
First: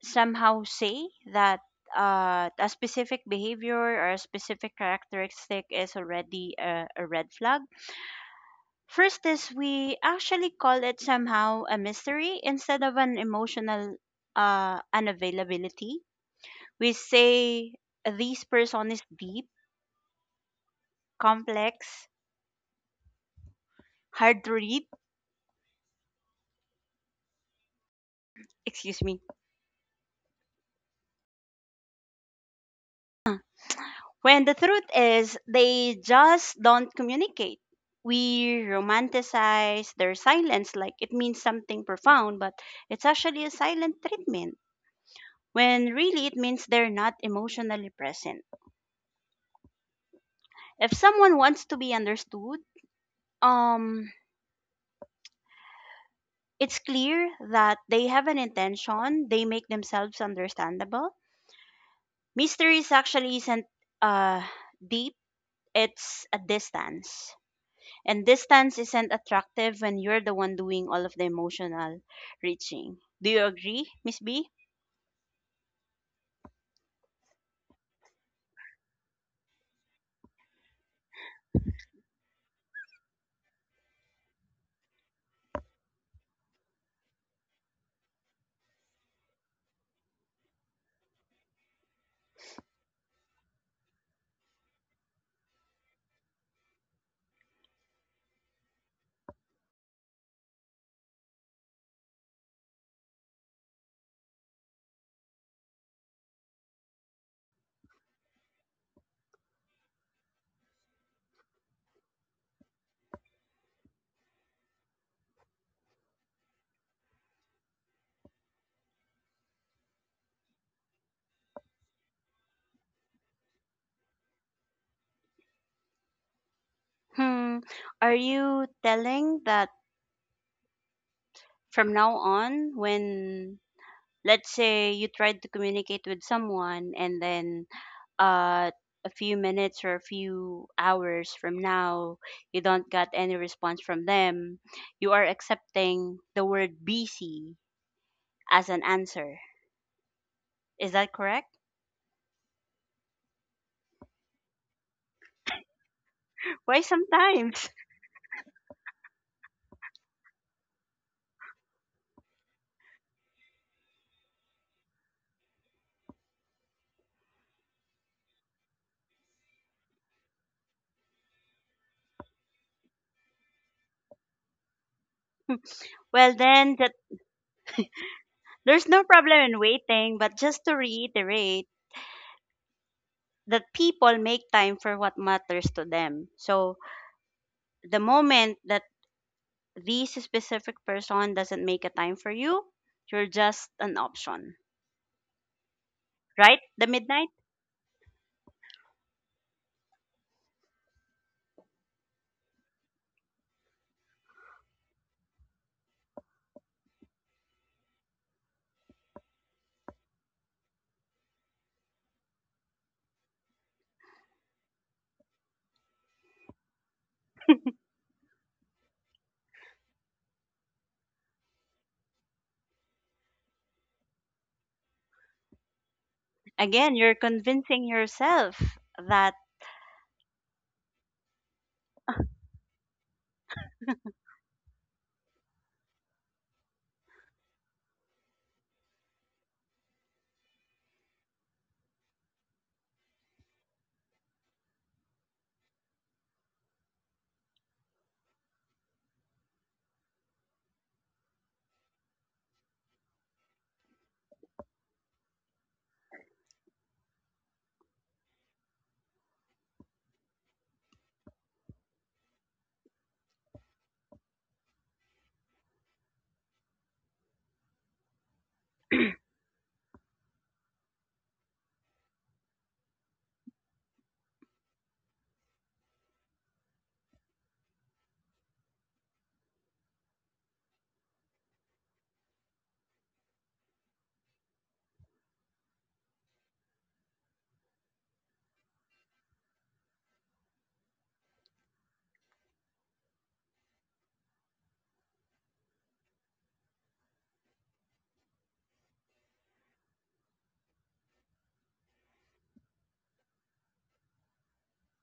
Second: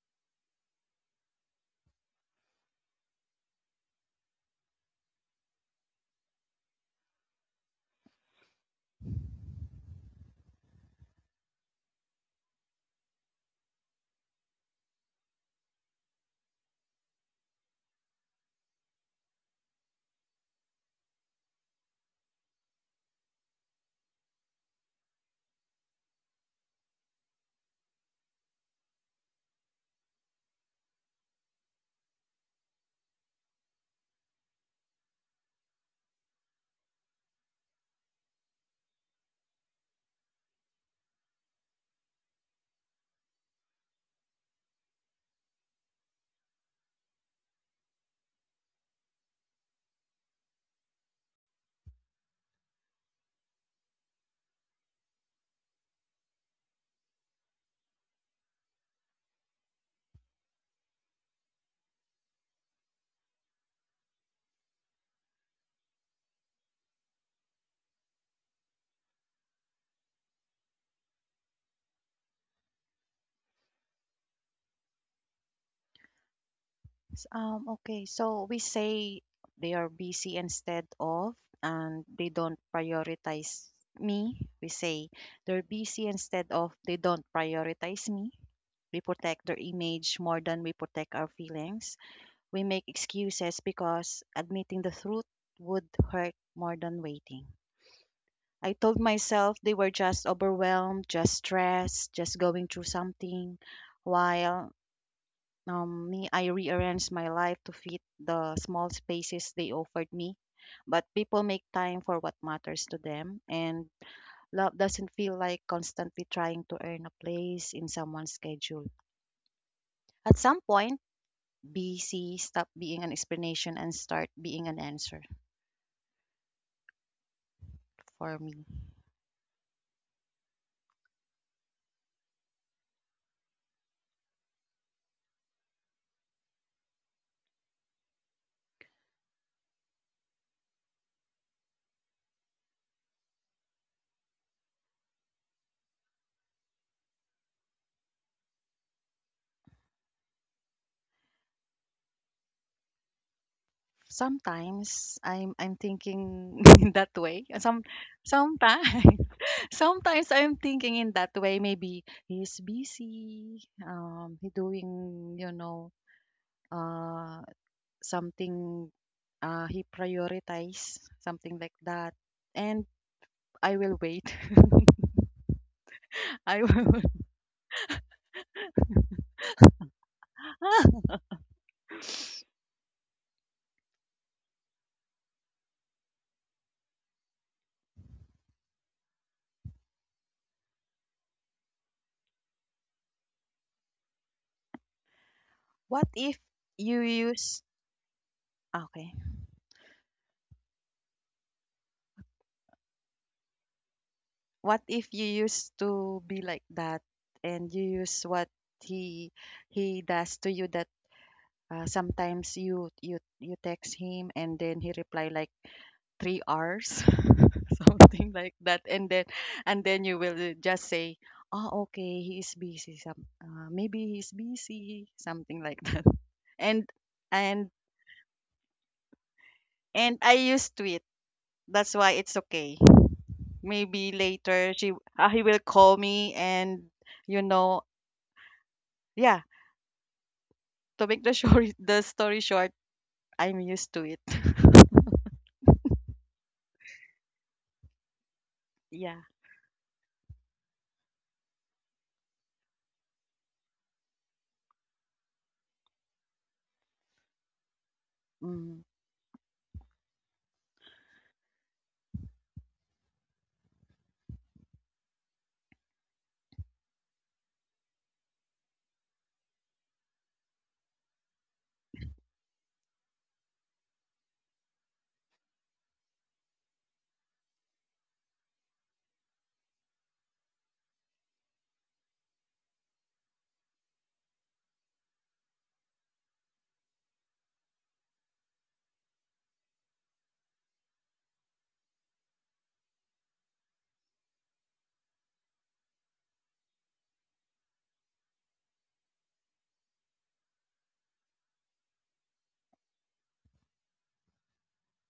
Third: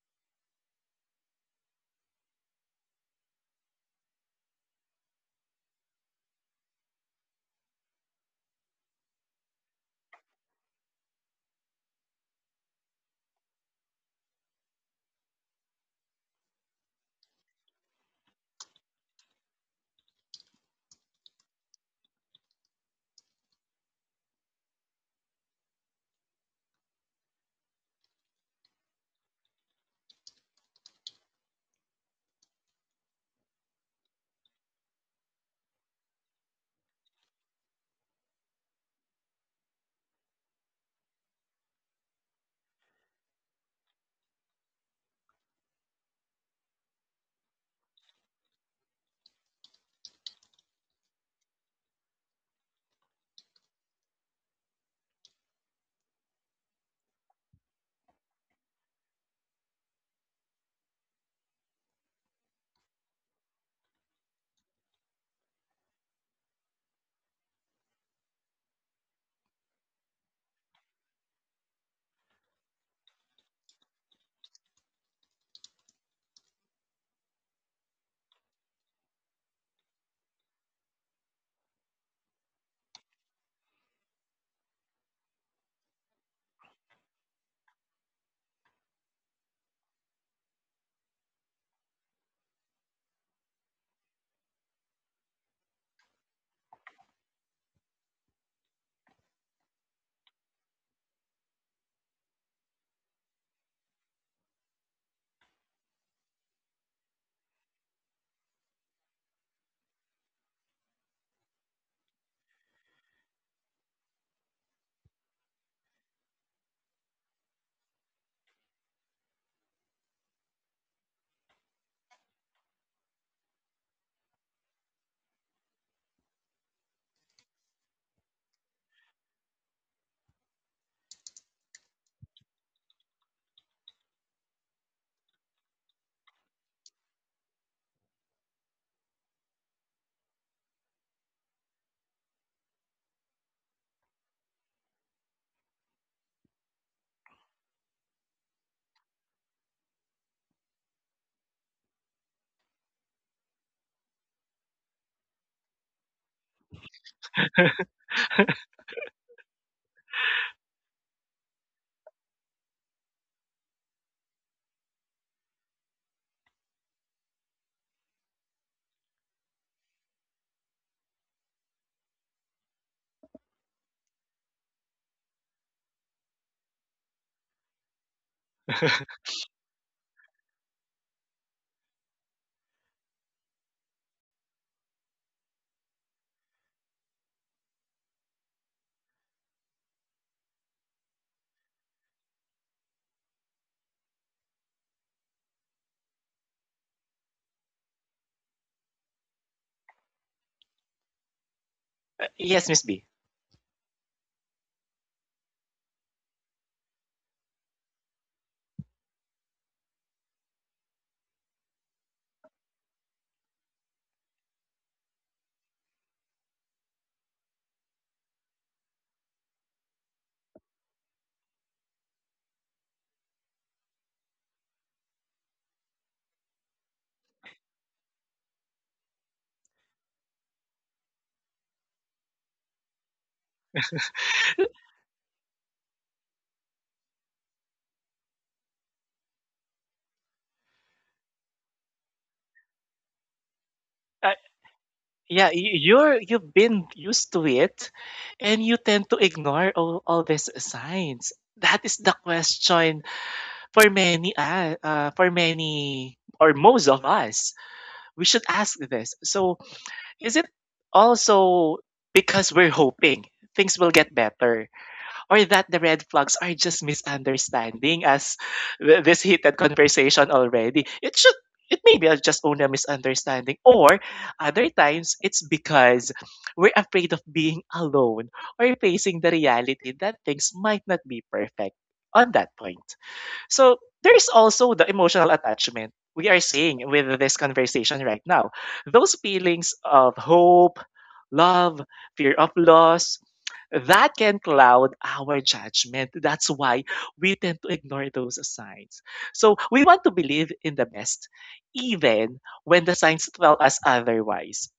C: somehow say that, a specific behavior or a specific characteristic is already a red flag. First is we actually call it somehow a mystery instead of an emotional, unavailability. We say this person is deep, complex, hard to read. Excuse me. When the truth is, they just don't communicate. We romanticize their silence like it means something profound, but it's actually a silent treatment. When really it means they're not emotionally present. If someone wants to be understood, um, it's clear that they have an intention, they make themselves understandable. Mystery is actually isn't, uh, deep, it's a distance. And distance isn't attractive when you're the one doing all of the emotional reaching. Do you agree, Miss B?
B: Okay, so we say they are busy instead of, and they don't prioritize me. We say they're busy instead of, they don't prioritize me. We protect their image more than we protect our feelings. We make excuses because admitting the truth would hurt more than waiting. I told myself they were just overwhelmed, just stressed, just going through something, while me, I rearranged my life to fit the small spaces they offered me. But people make time for what matters to them, and love doesn't feel like constantly trying to earn a place in someone's schedule. At some point, BC stopped being an explanation and start being an answer
C: Hmm. Are
B: for me.
C: you telling that from now on, when let's say you tried to communicate with someone, and then, uh, a few minutes or a few hours from now, you don't got any response from them, you are accepting the word busy as an answer. Is that correct?
B: Sometimes I'm thinking
C: Why
B: in that way.
C: sometimes?
B: Some sometimes sometimes I'm thinking in that way. Maybe he's busy, he doing, you know uh something, he prioritize something like that, and I will wait.
C: Well,
B: I
C: then,
B: will.
C: that. There's no problem in waiting, but just to reiterate that people make time for what matters to them. So the moment that this specific person doesn't make a time for you, you're just an option,
B: What if
C: right? The
B: you
C: midnight?
B: use? Okay.
A: Yes, Miss B.
B: What if you used to be like that, and you use what he he does to you, that sometimes you text him and then he reply like 3 hours something like that, and then you will just say, oh, okay, he is busy, some maybe he's busy, something like that. and
C: Again, you're
B: and
C: convincing yourself that
B: and I used to it, that's why it's okay. Maybe later she, he will call me, and, you know, yeah. To make the story short, I'm used to it.
A: Uh, yeah, you're you've been used to it, and you tend
B: Yeah.
A: to ignore all these signs. That is the question for many or most of us. We should
B: Mm.
A: ask this. So, is it also because we're hoping things will get better, or that the red flags are just misunderstanding as this heated conversation already? It should. It may be just only a misunderstanding, or other times it's because we're afraid of being alone or facing the reality that things might not be perfect on that point. So there is also the emotional attachment we are seeing with this conversation right now. Those feelings of hope, love, fear of loss, that can cloud our judgment. That's why we tend to ignore those signs. So we want to believe in the best, even when the signs tell us otherwise.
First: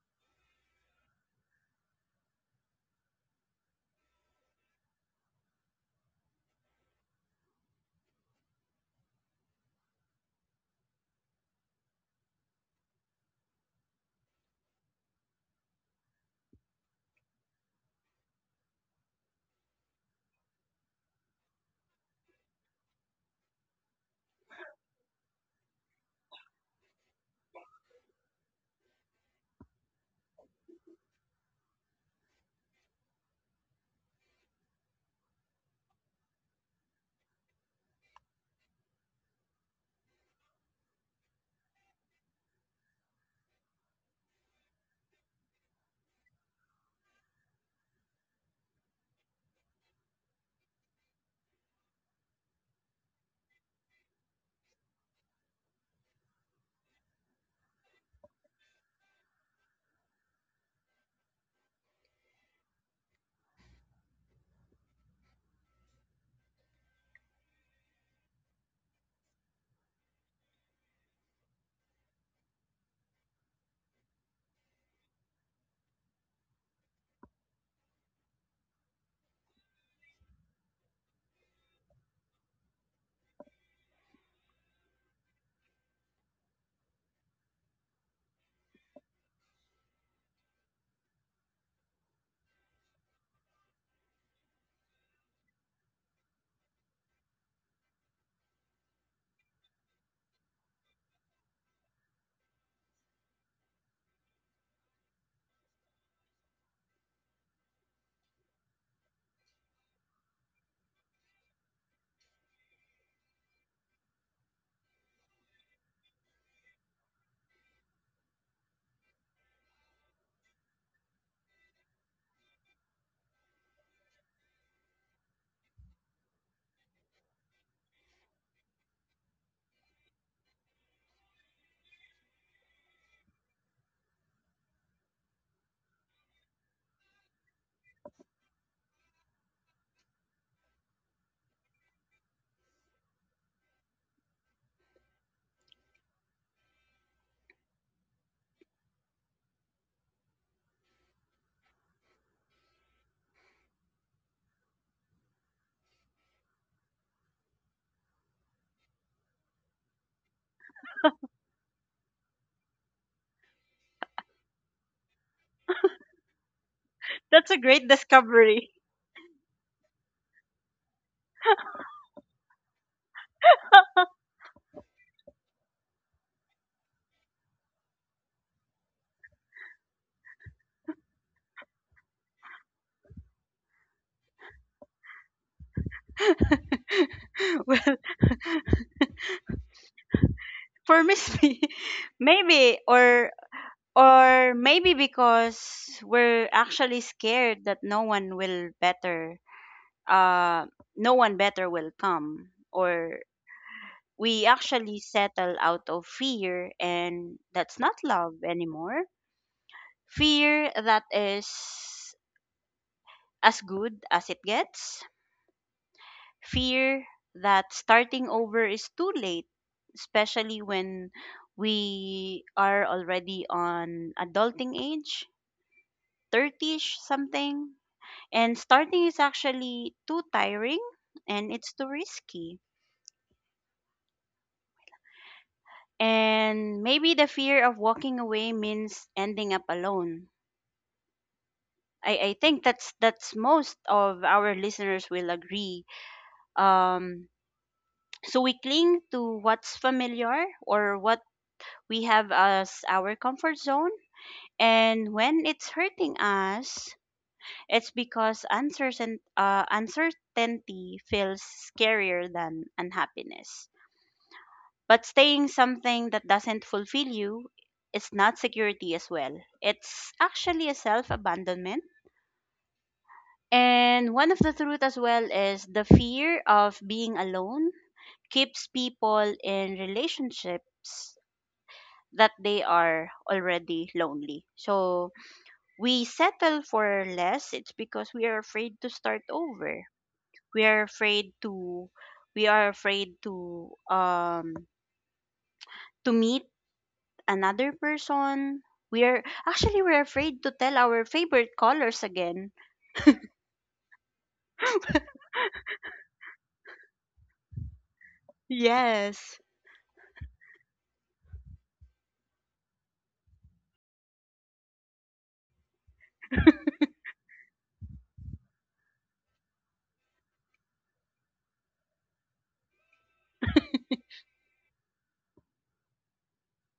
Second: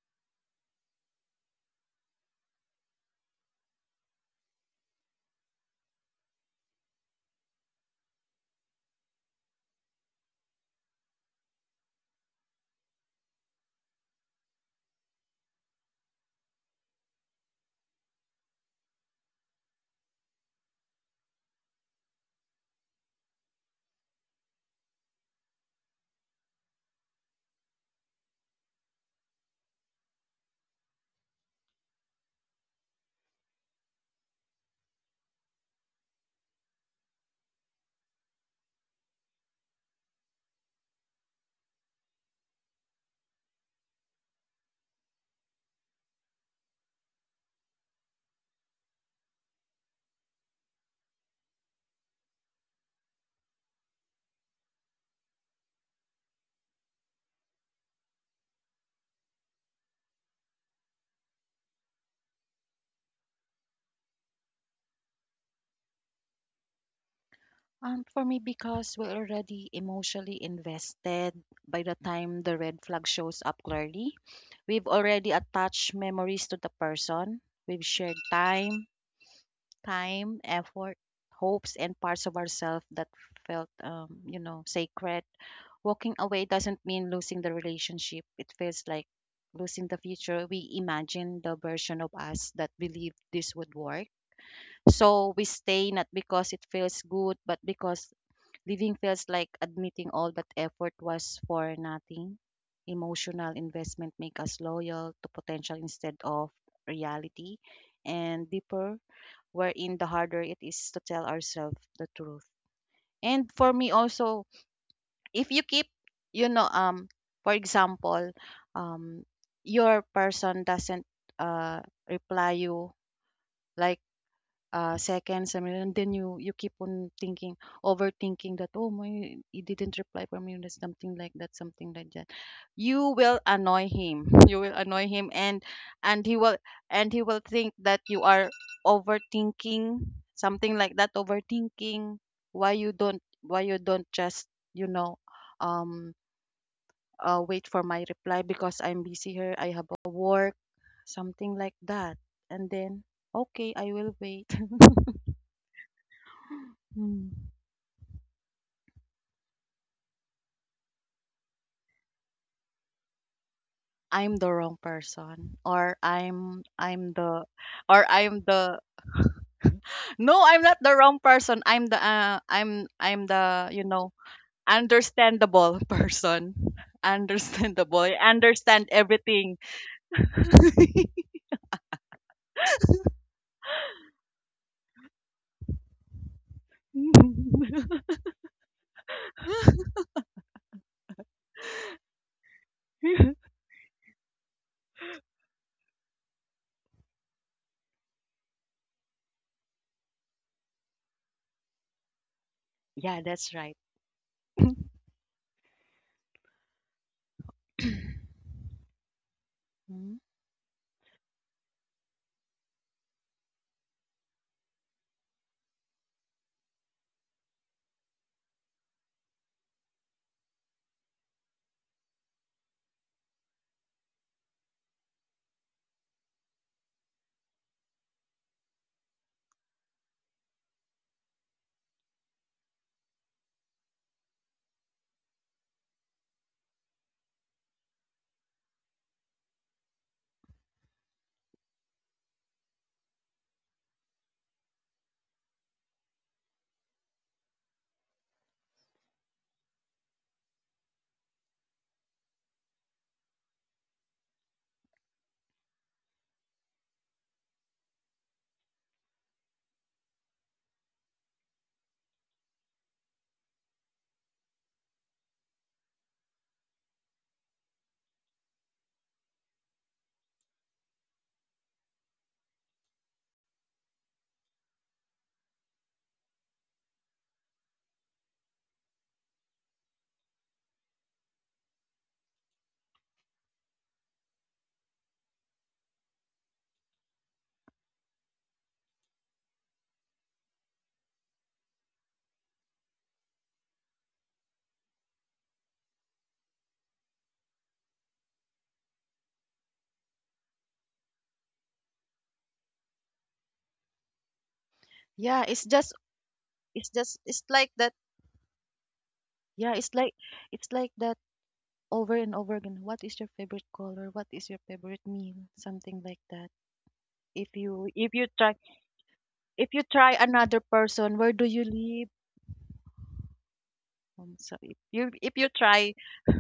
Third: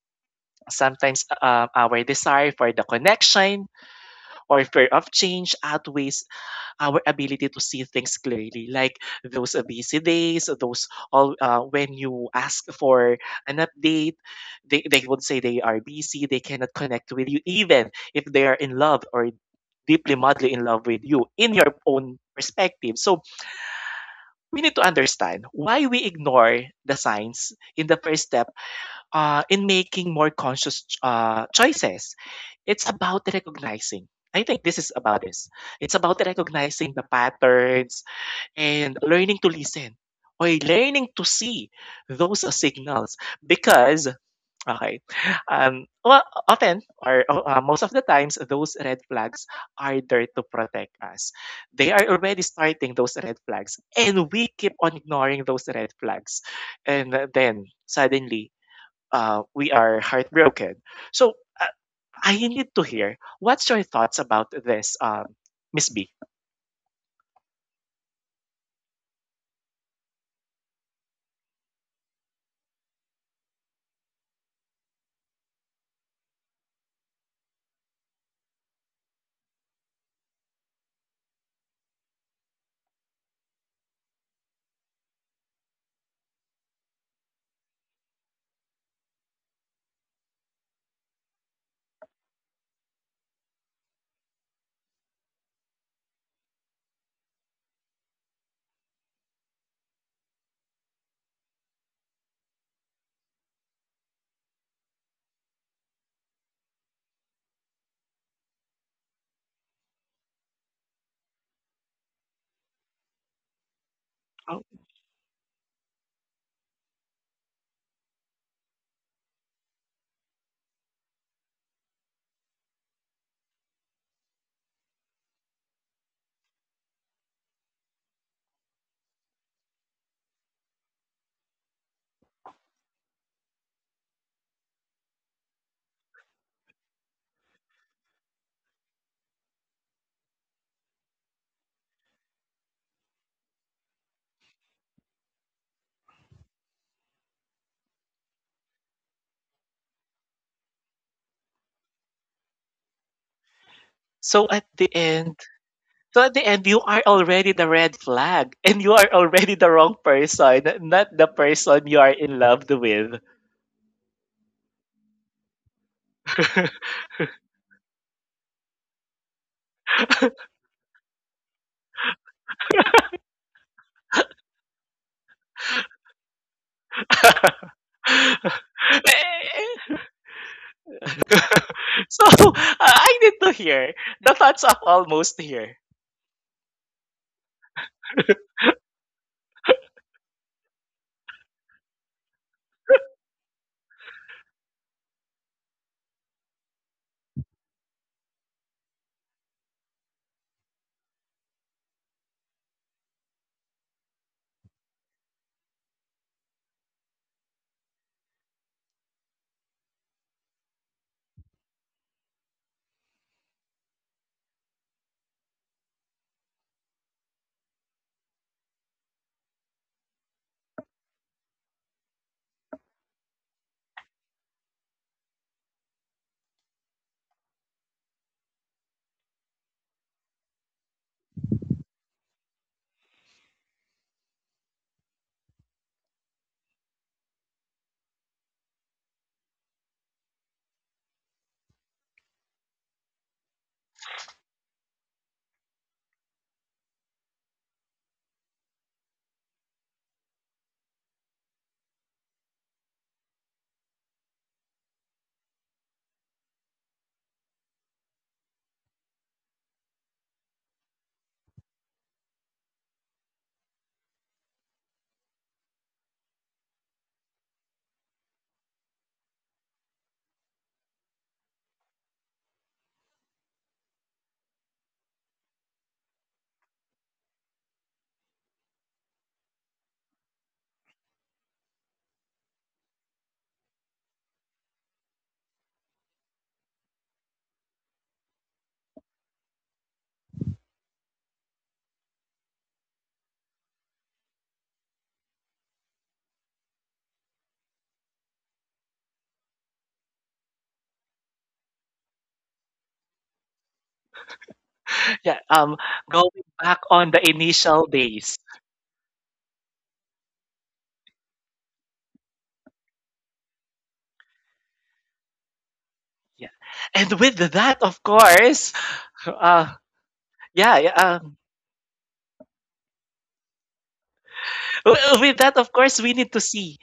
A: Sometimes, our desire for the connection or fear of change outweighs our ability to see things clearly, like those, busy days, those all, when you ask for an update, they would say they are busy, they cannot connect with you, even if they are in love or deeply madly in love with you in your own perspective. So we need to understand why we ignore the signs in the first step, in making more conscious choices. It's about recognizing. I think this is about this. It's about recognizing the patterns, and learning to listen or learning to see those, signals because, okay, um, well, often or, most of the times those red flags are there to protect us, they are already starting those red flags and we keep on ignoring those red flags, and, then suddenly, we are heartbroken. So, I need to hear what's your thoughts about this, Miss B.
B: For me, because we're already emotionally invested by the time the red flag shows up clearly. We've already attached memories to the person. We've shared time, time, effort, hopes, and parts of ourselves that felt, you know, sacred. Walking away doesn't mean losing the relationship. It feels like losing the future. We imagine the version of us that believed this would work. So we stay not because it feels good, but because living feels like admitting all that effort was for nothing. Emotional investment make us loyal to potential instead of reality, and deeper wherein the harder it is to tell ourselves the truth. And for me also,
A: Oh,
B: if you keep, you know, um, for example, um, your person doesn't uh reply you like seconds I mean, and then you keep on thinking, overthinking that, oh my, he didn't reply for me, that's something like that, something like that. You will annoy him you will annoy him, and he will, think that you are overthinking, something like that, overthinking, why you don't just, you know, um wait for my reply because I'm busy here, I have a work, something like that. And then, okay, I will
A: so
B: wait.
A: at the end, so at the end, you are
B: Mm.
A: already the red flag and you are already the wrong person, not the person you are in love with.
B: I'm the wrong person, or I'm the,
C: that's a great
B: or I'm
C: discovery.
B: the, no, I'm not the wrong person, I'm the, I'm the, you know, understandable person. Understandable, I understand everything.
A: So, I need to hear the thoughts of almost here.
C: well, for Miss B, maybe, or maybe because we're actually scared that no one will better, uh, no one better will come. Or
B: Yeah, that's right.
C: we actually settle out of fear, and that's not love anymore.
B: Mm.
C: Fear that is as good as it gets. Fear that starting over is too late, especially when we are already on adulting age, 30ish something. And starting is actually too tiring and it's too risky. And maybe the fear of walking away means ending up alone. I think that's most of our listeners will agree. Um, so we cling to what's familiar or what we have as our comfort zone, and when it's hurting us, it's because uncertainty feels scarier than unhappiness. But staying something that doesn't fulfill you is not security as well. It's actually a self abandonment. And one of the truth as well is the fear of being alone keeps people in relationships that they are already lonely. So we settle for less. It's because we are afraid to start over. We are afraid to we are afraid to meet another person. We're afraid to tell our favorite colors again.
A: Yeah,
B: Yeah, it's just,
A: going back on the initial
B: it's like
A: days.
B: that.
C: Yes.
B: Yeah, it's like, it's like that, over and over again. What is your favorite color, what is your favorite meal, something
A: Yeah,
B: like that.
A: and with that,
B: if
A: of
B: you if you
A: course,
B: try
A: uh,
B: if you try
A: yeah, yeah,
B: another person, where do you live? So
A: with that, of
B: if you
A: course, we need
B: try,
A: to see.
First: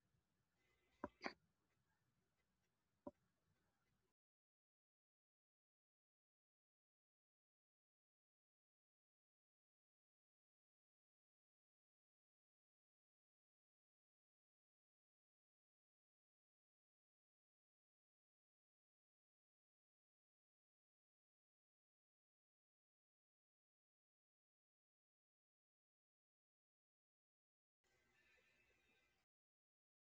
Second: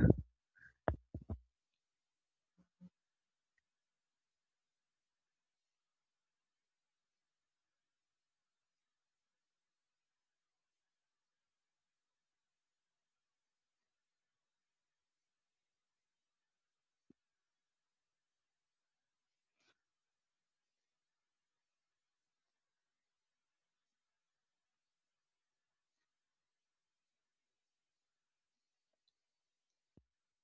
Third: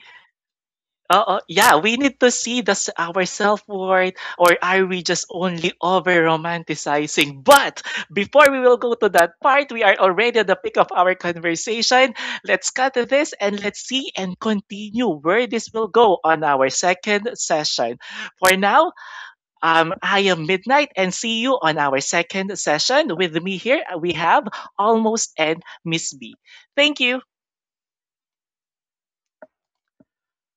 A: Oh, yeah, we need to see the, our self-worth, or are we just only over-romanticizing? But before we will go to that part, we are already at the peak of our conversation. Let's cut to this and let's see and continue where this will go on our second session. For now, I am Midnight and see you on our second session. With me here, we have Almost and Miss B. Thank you.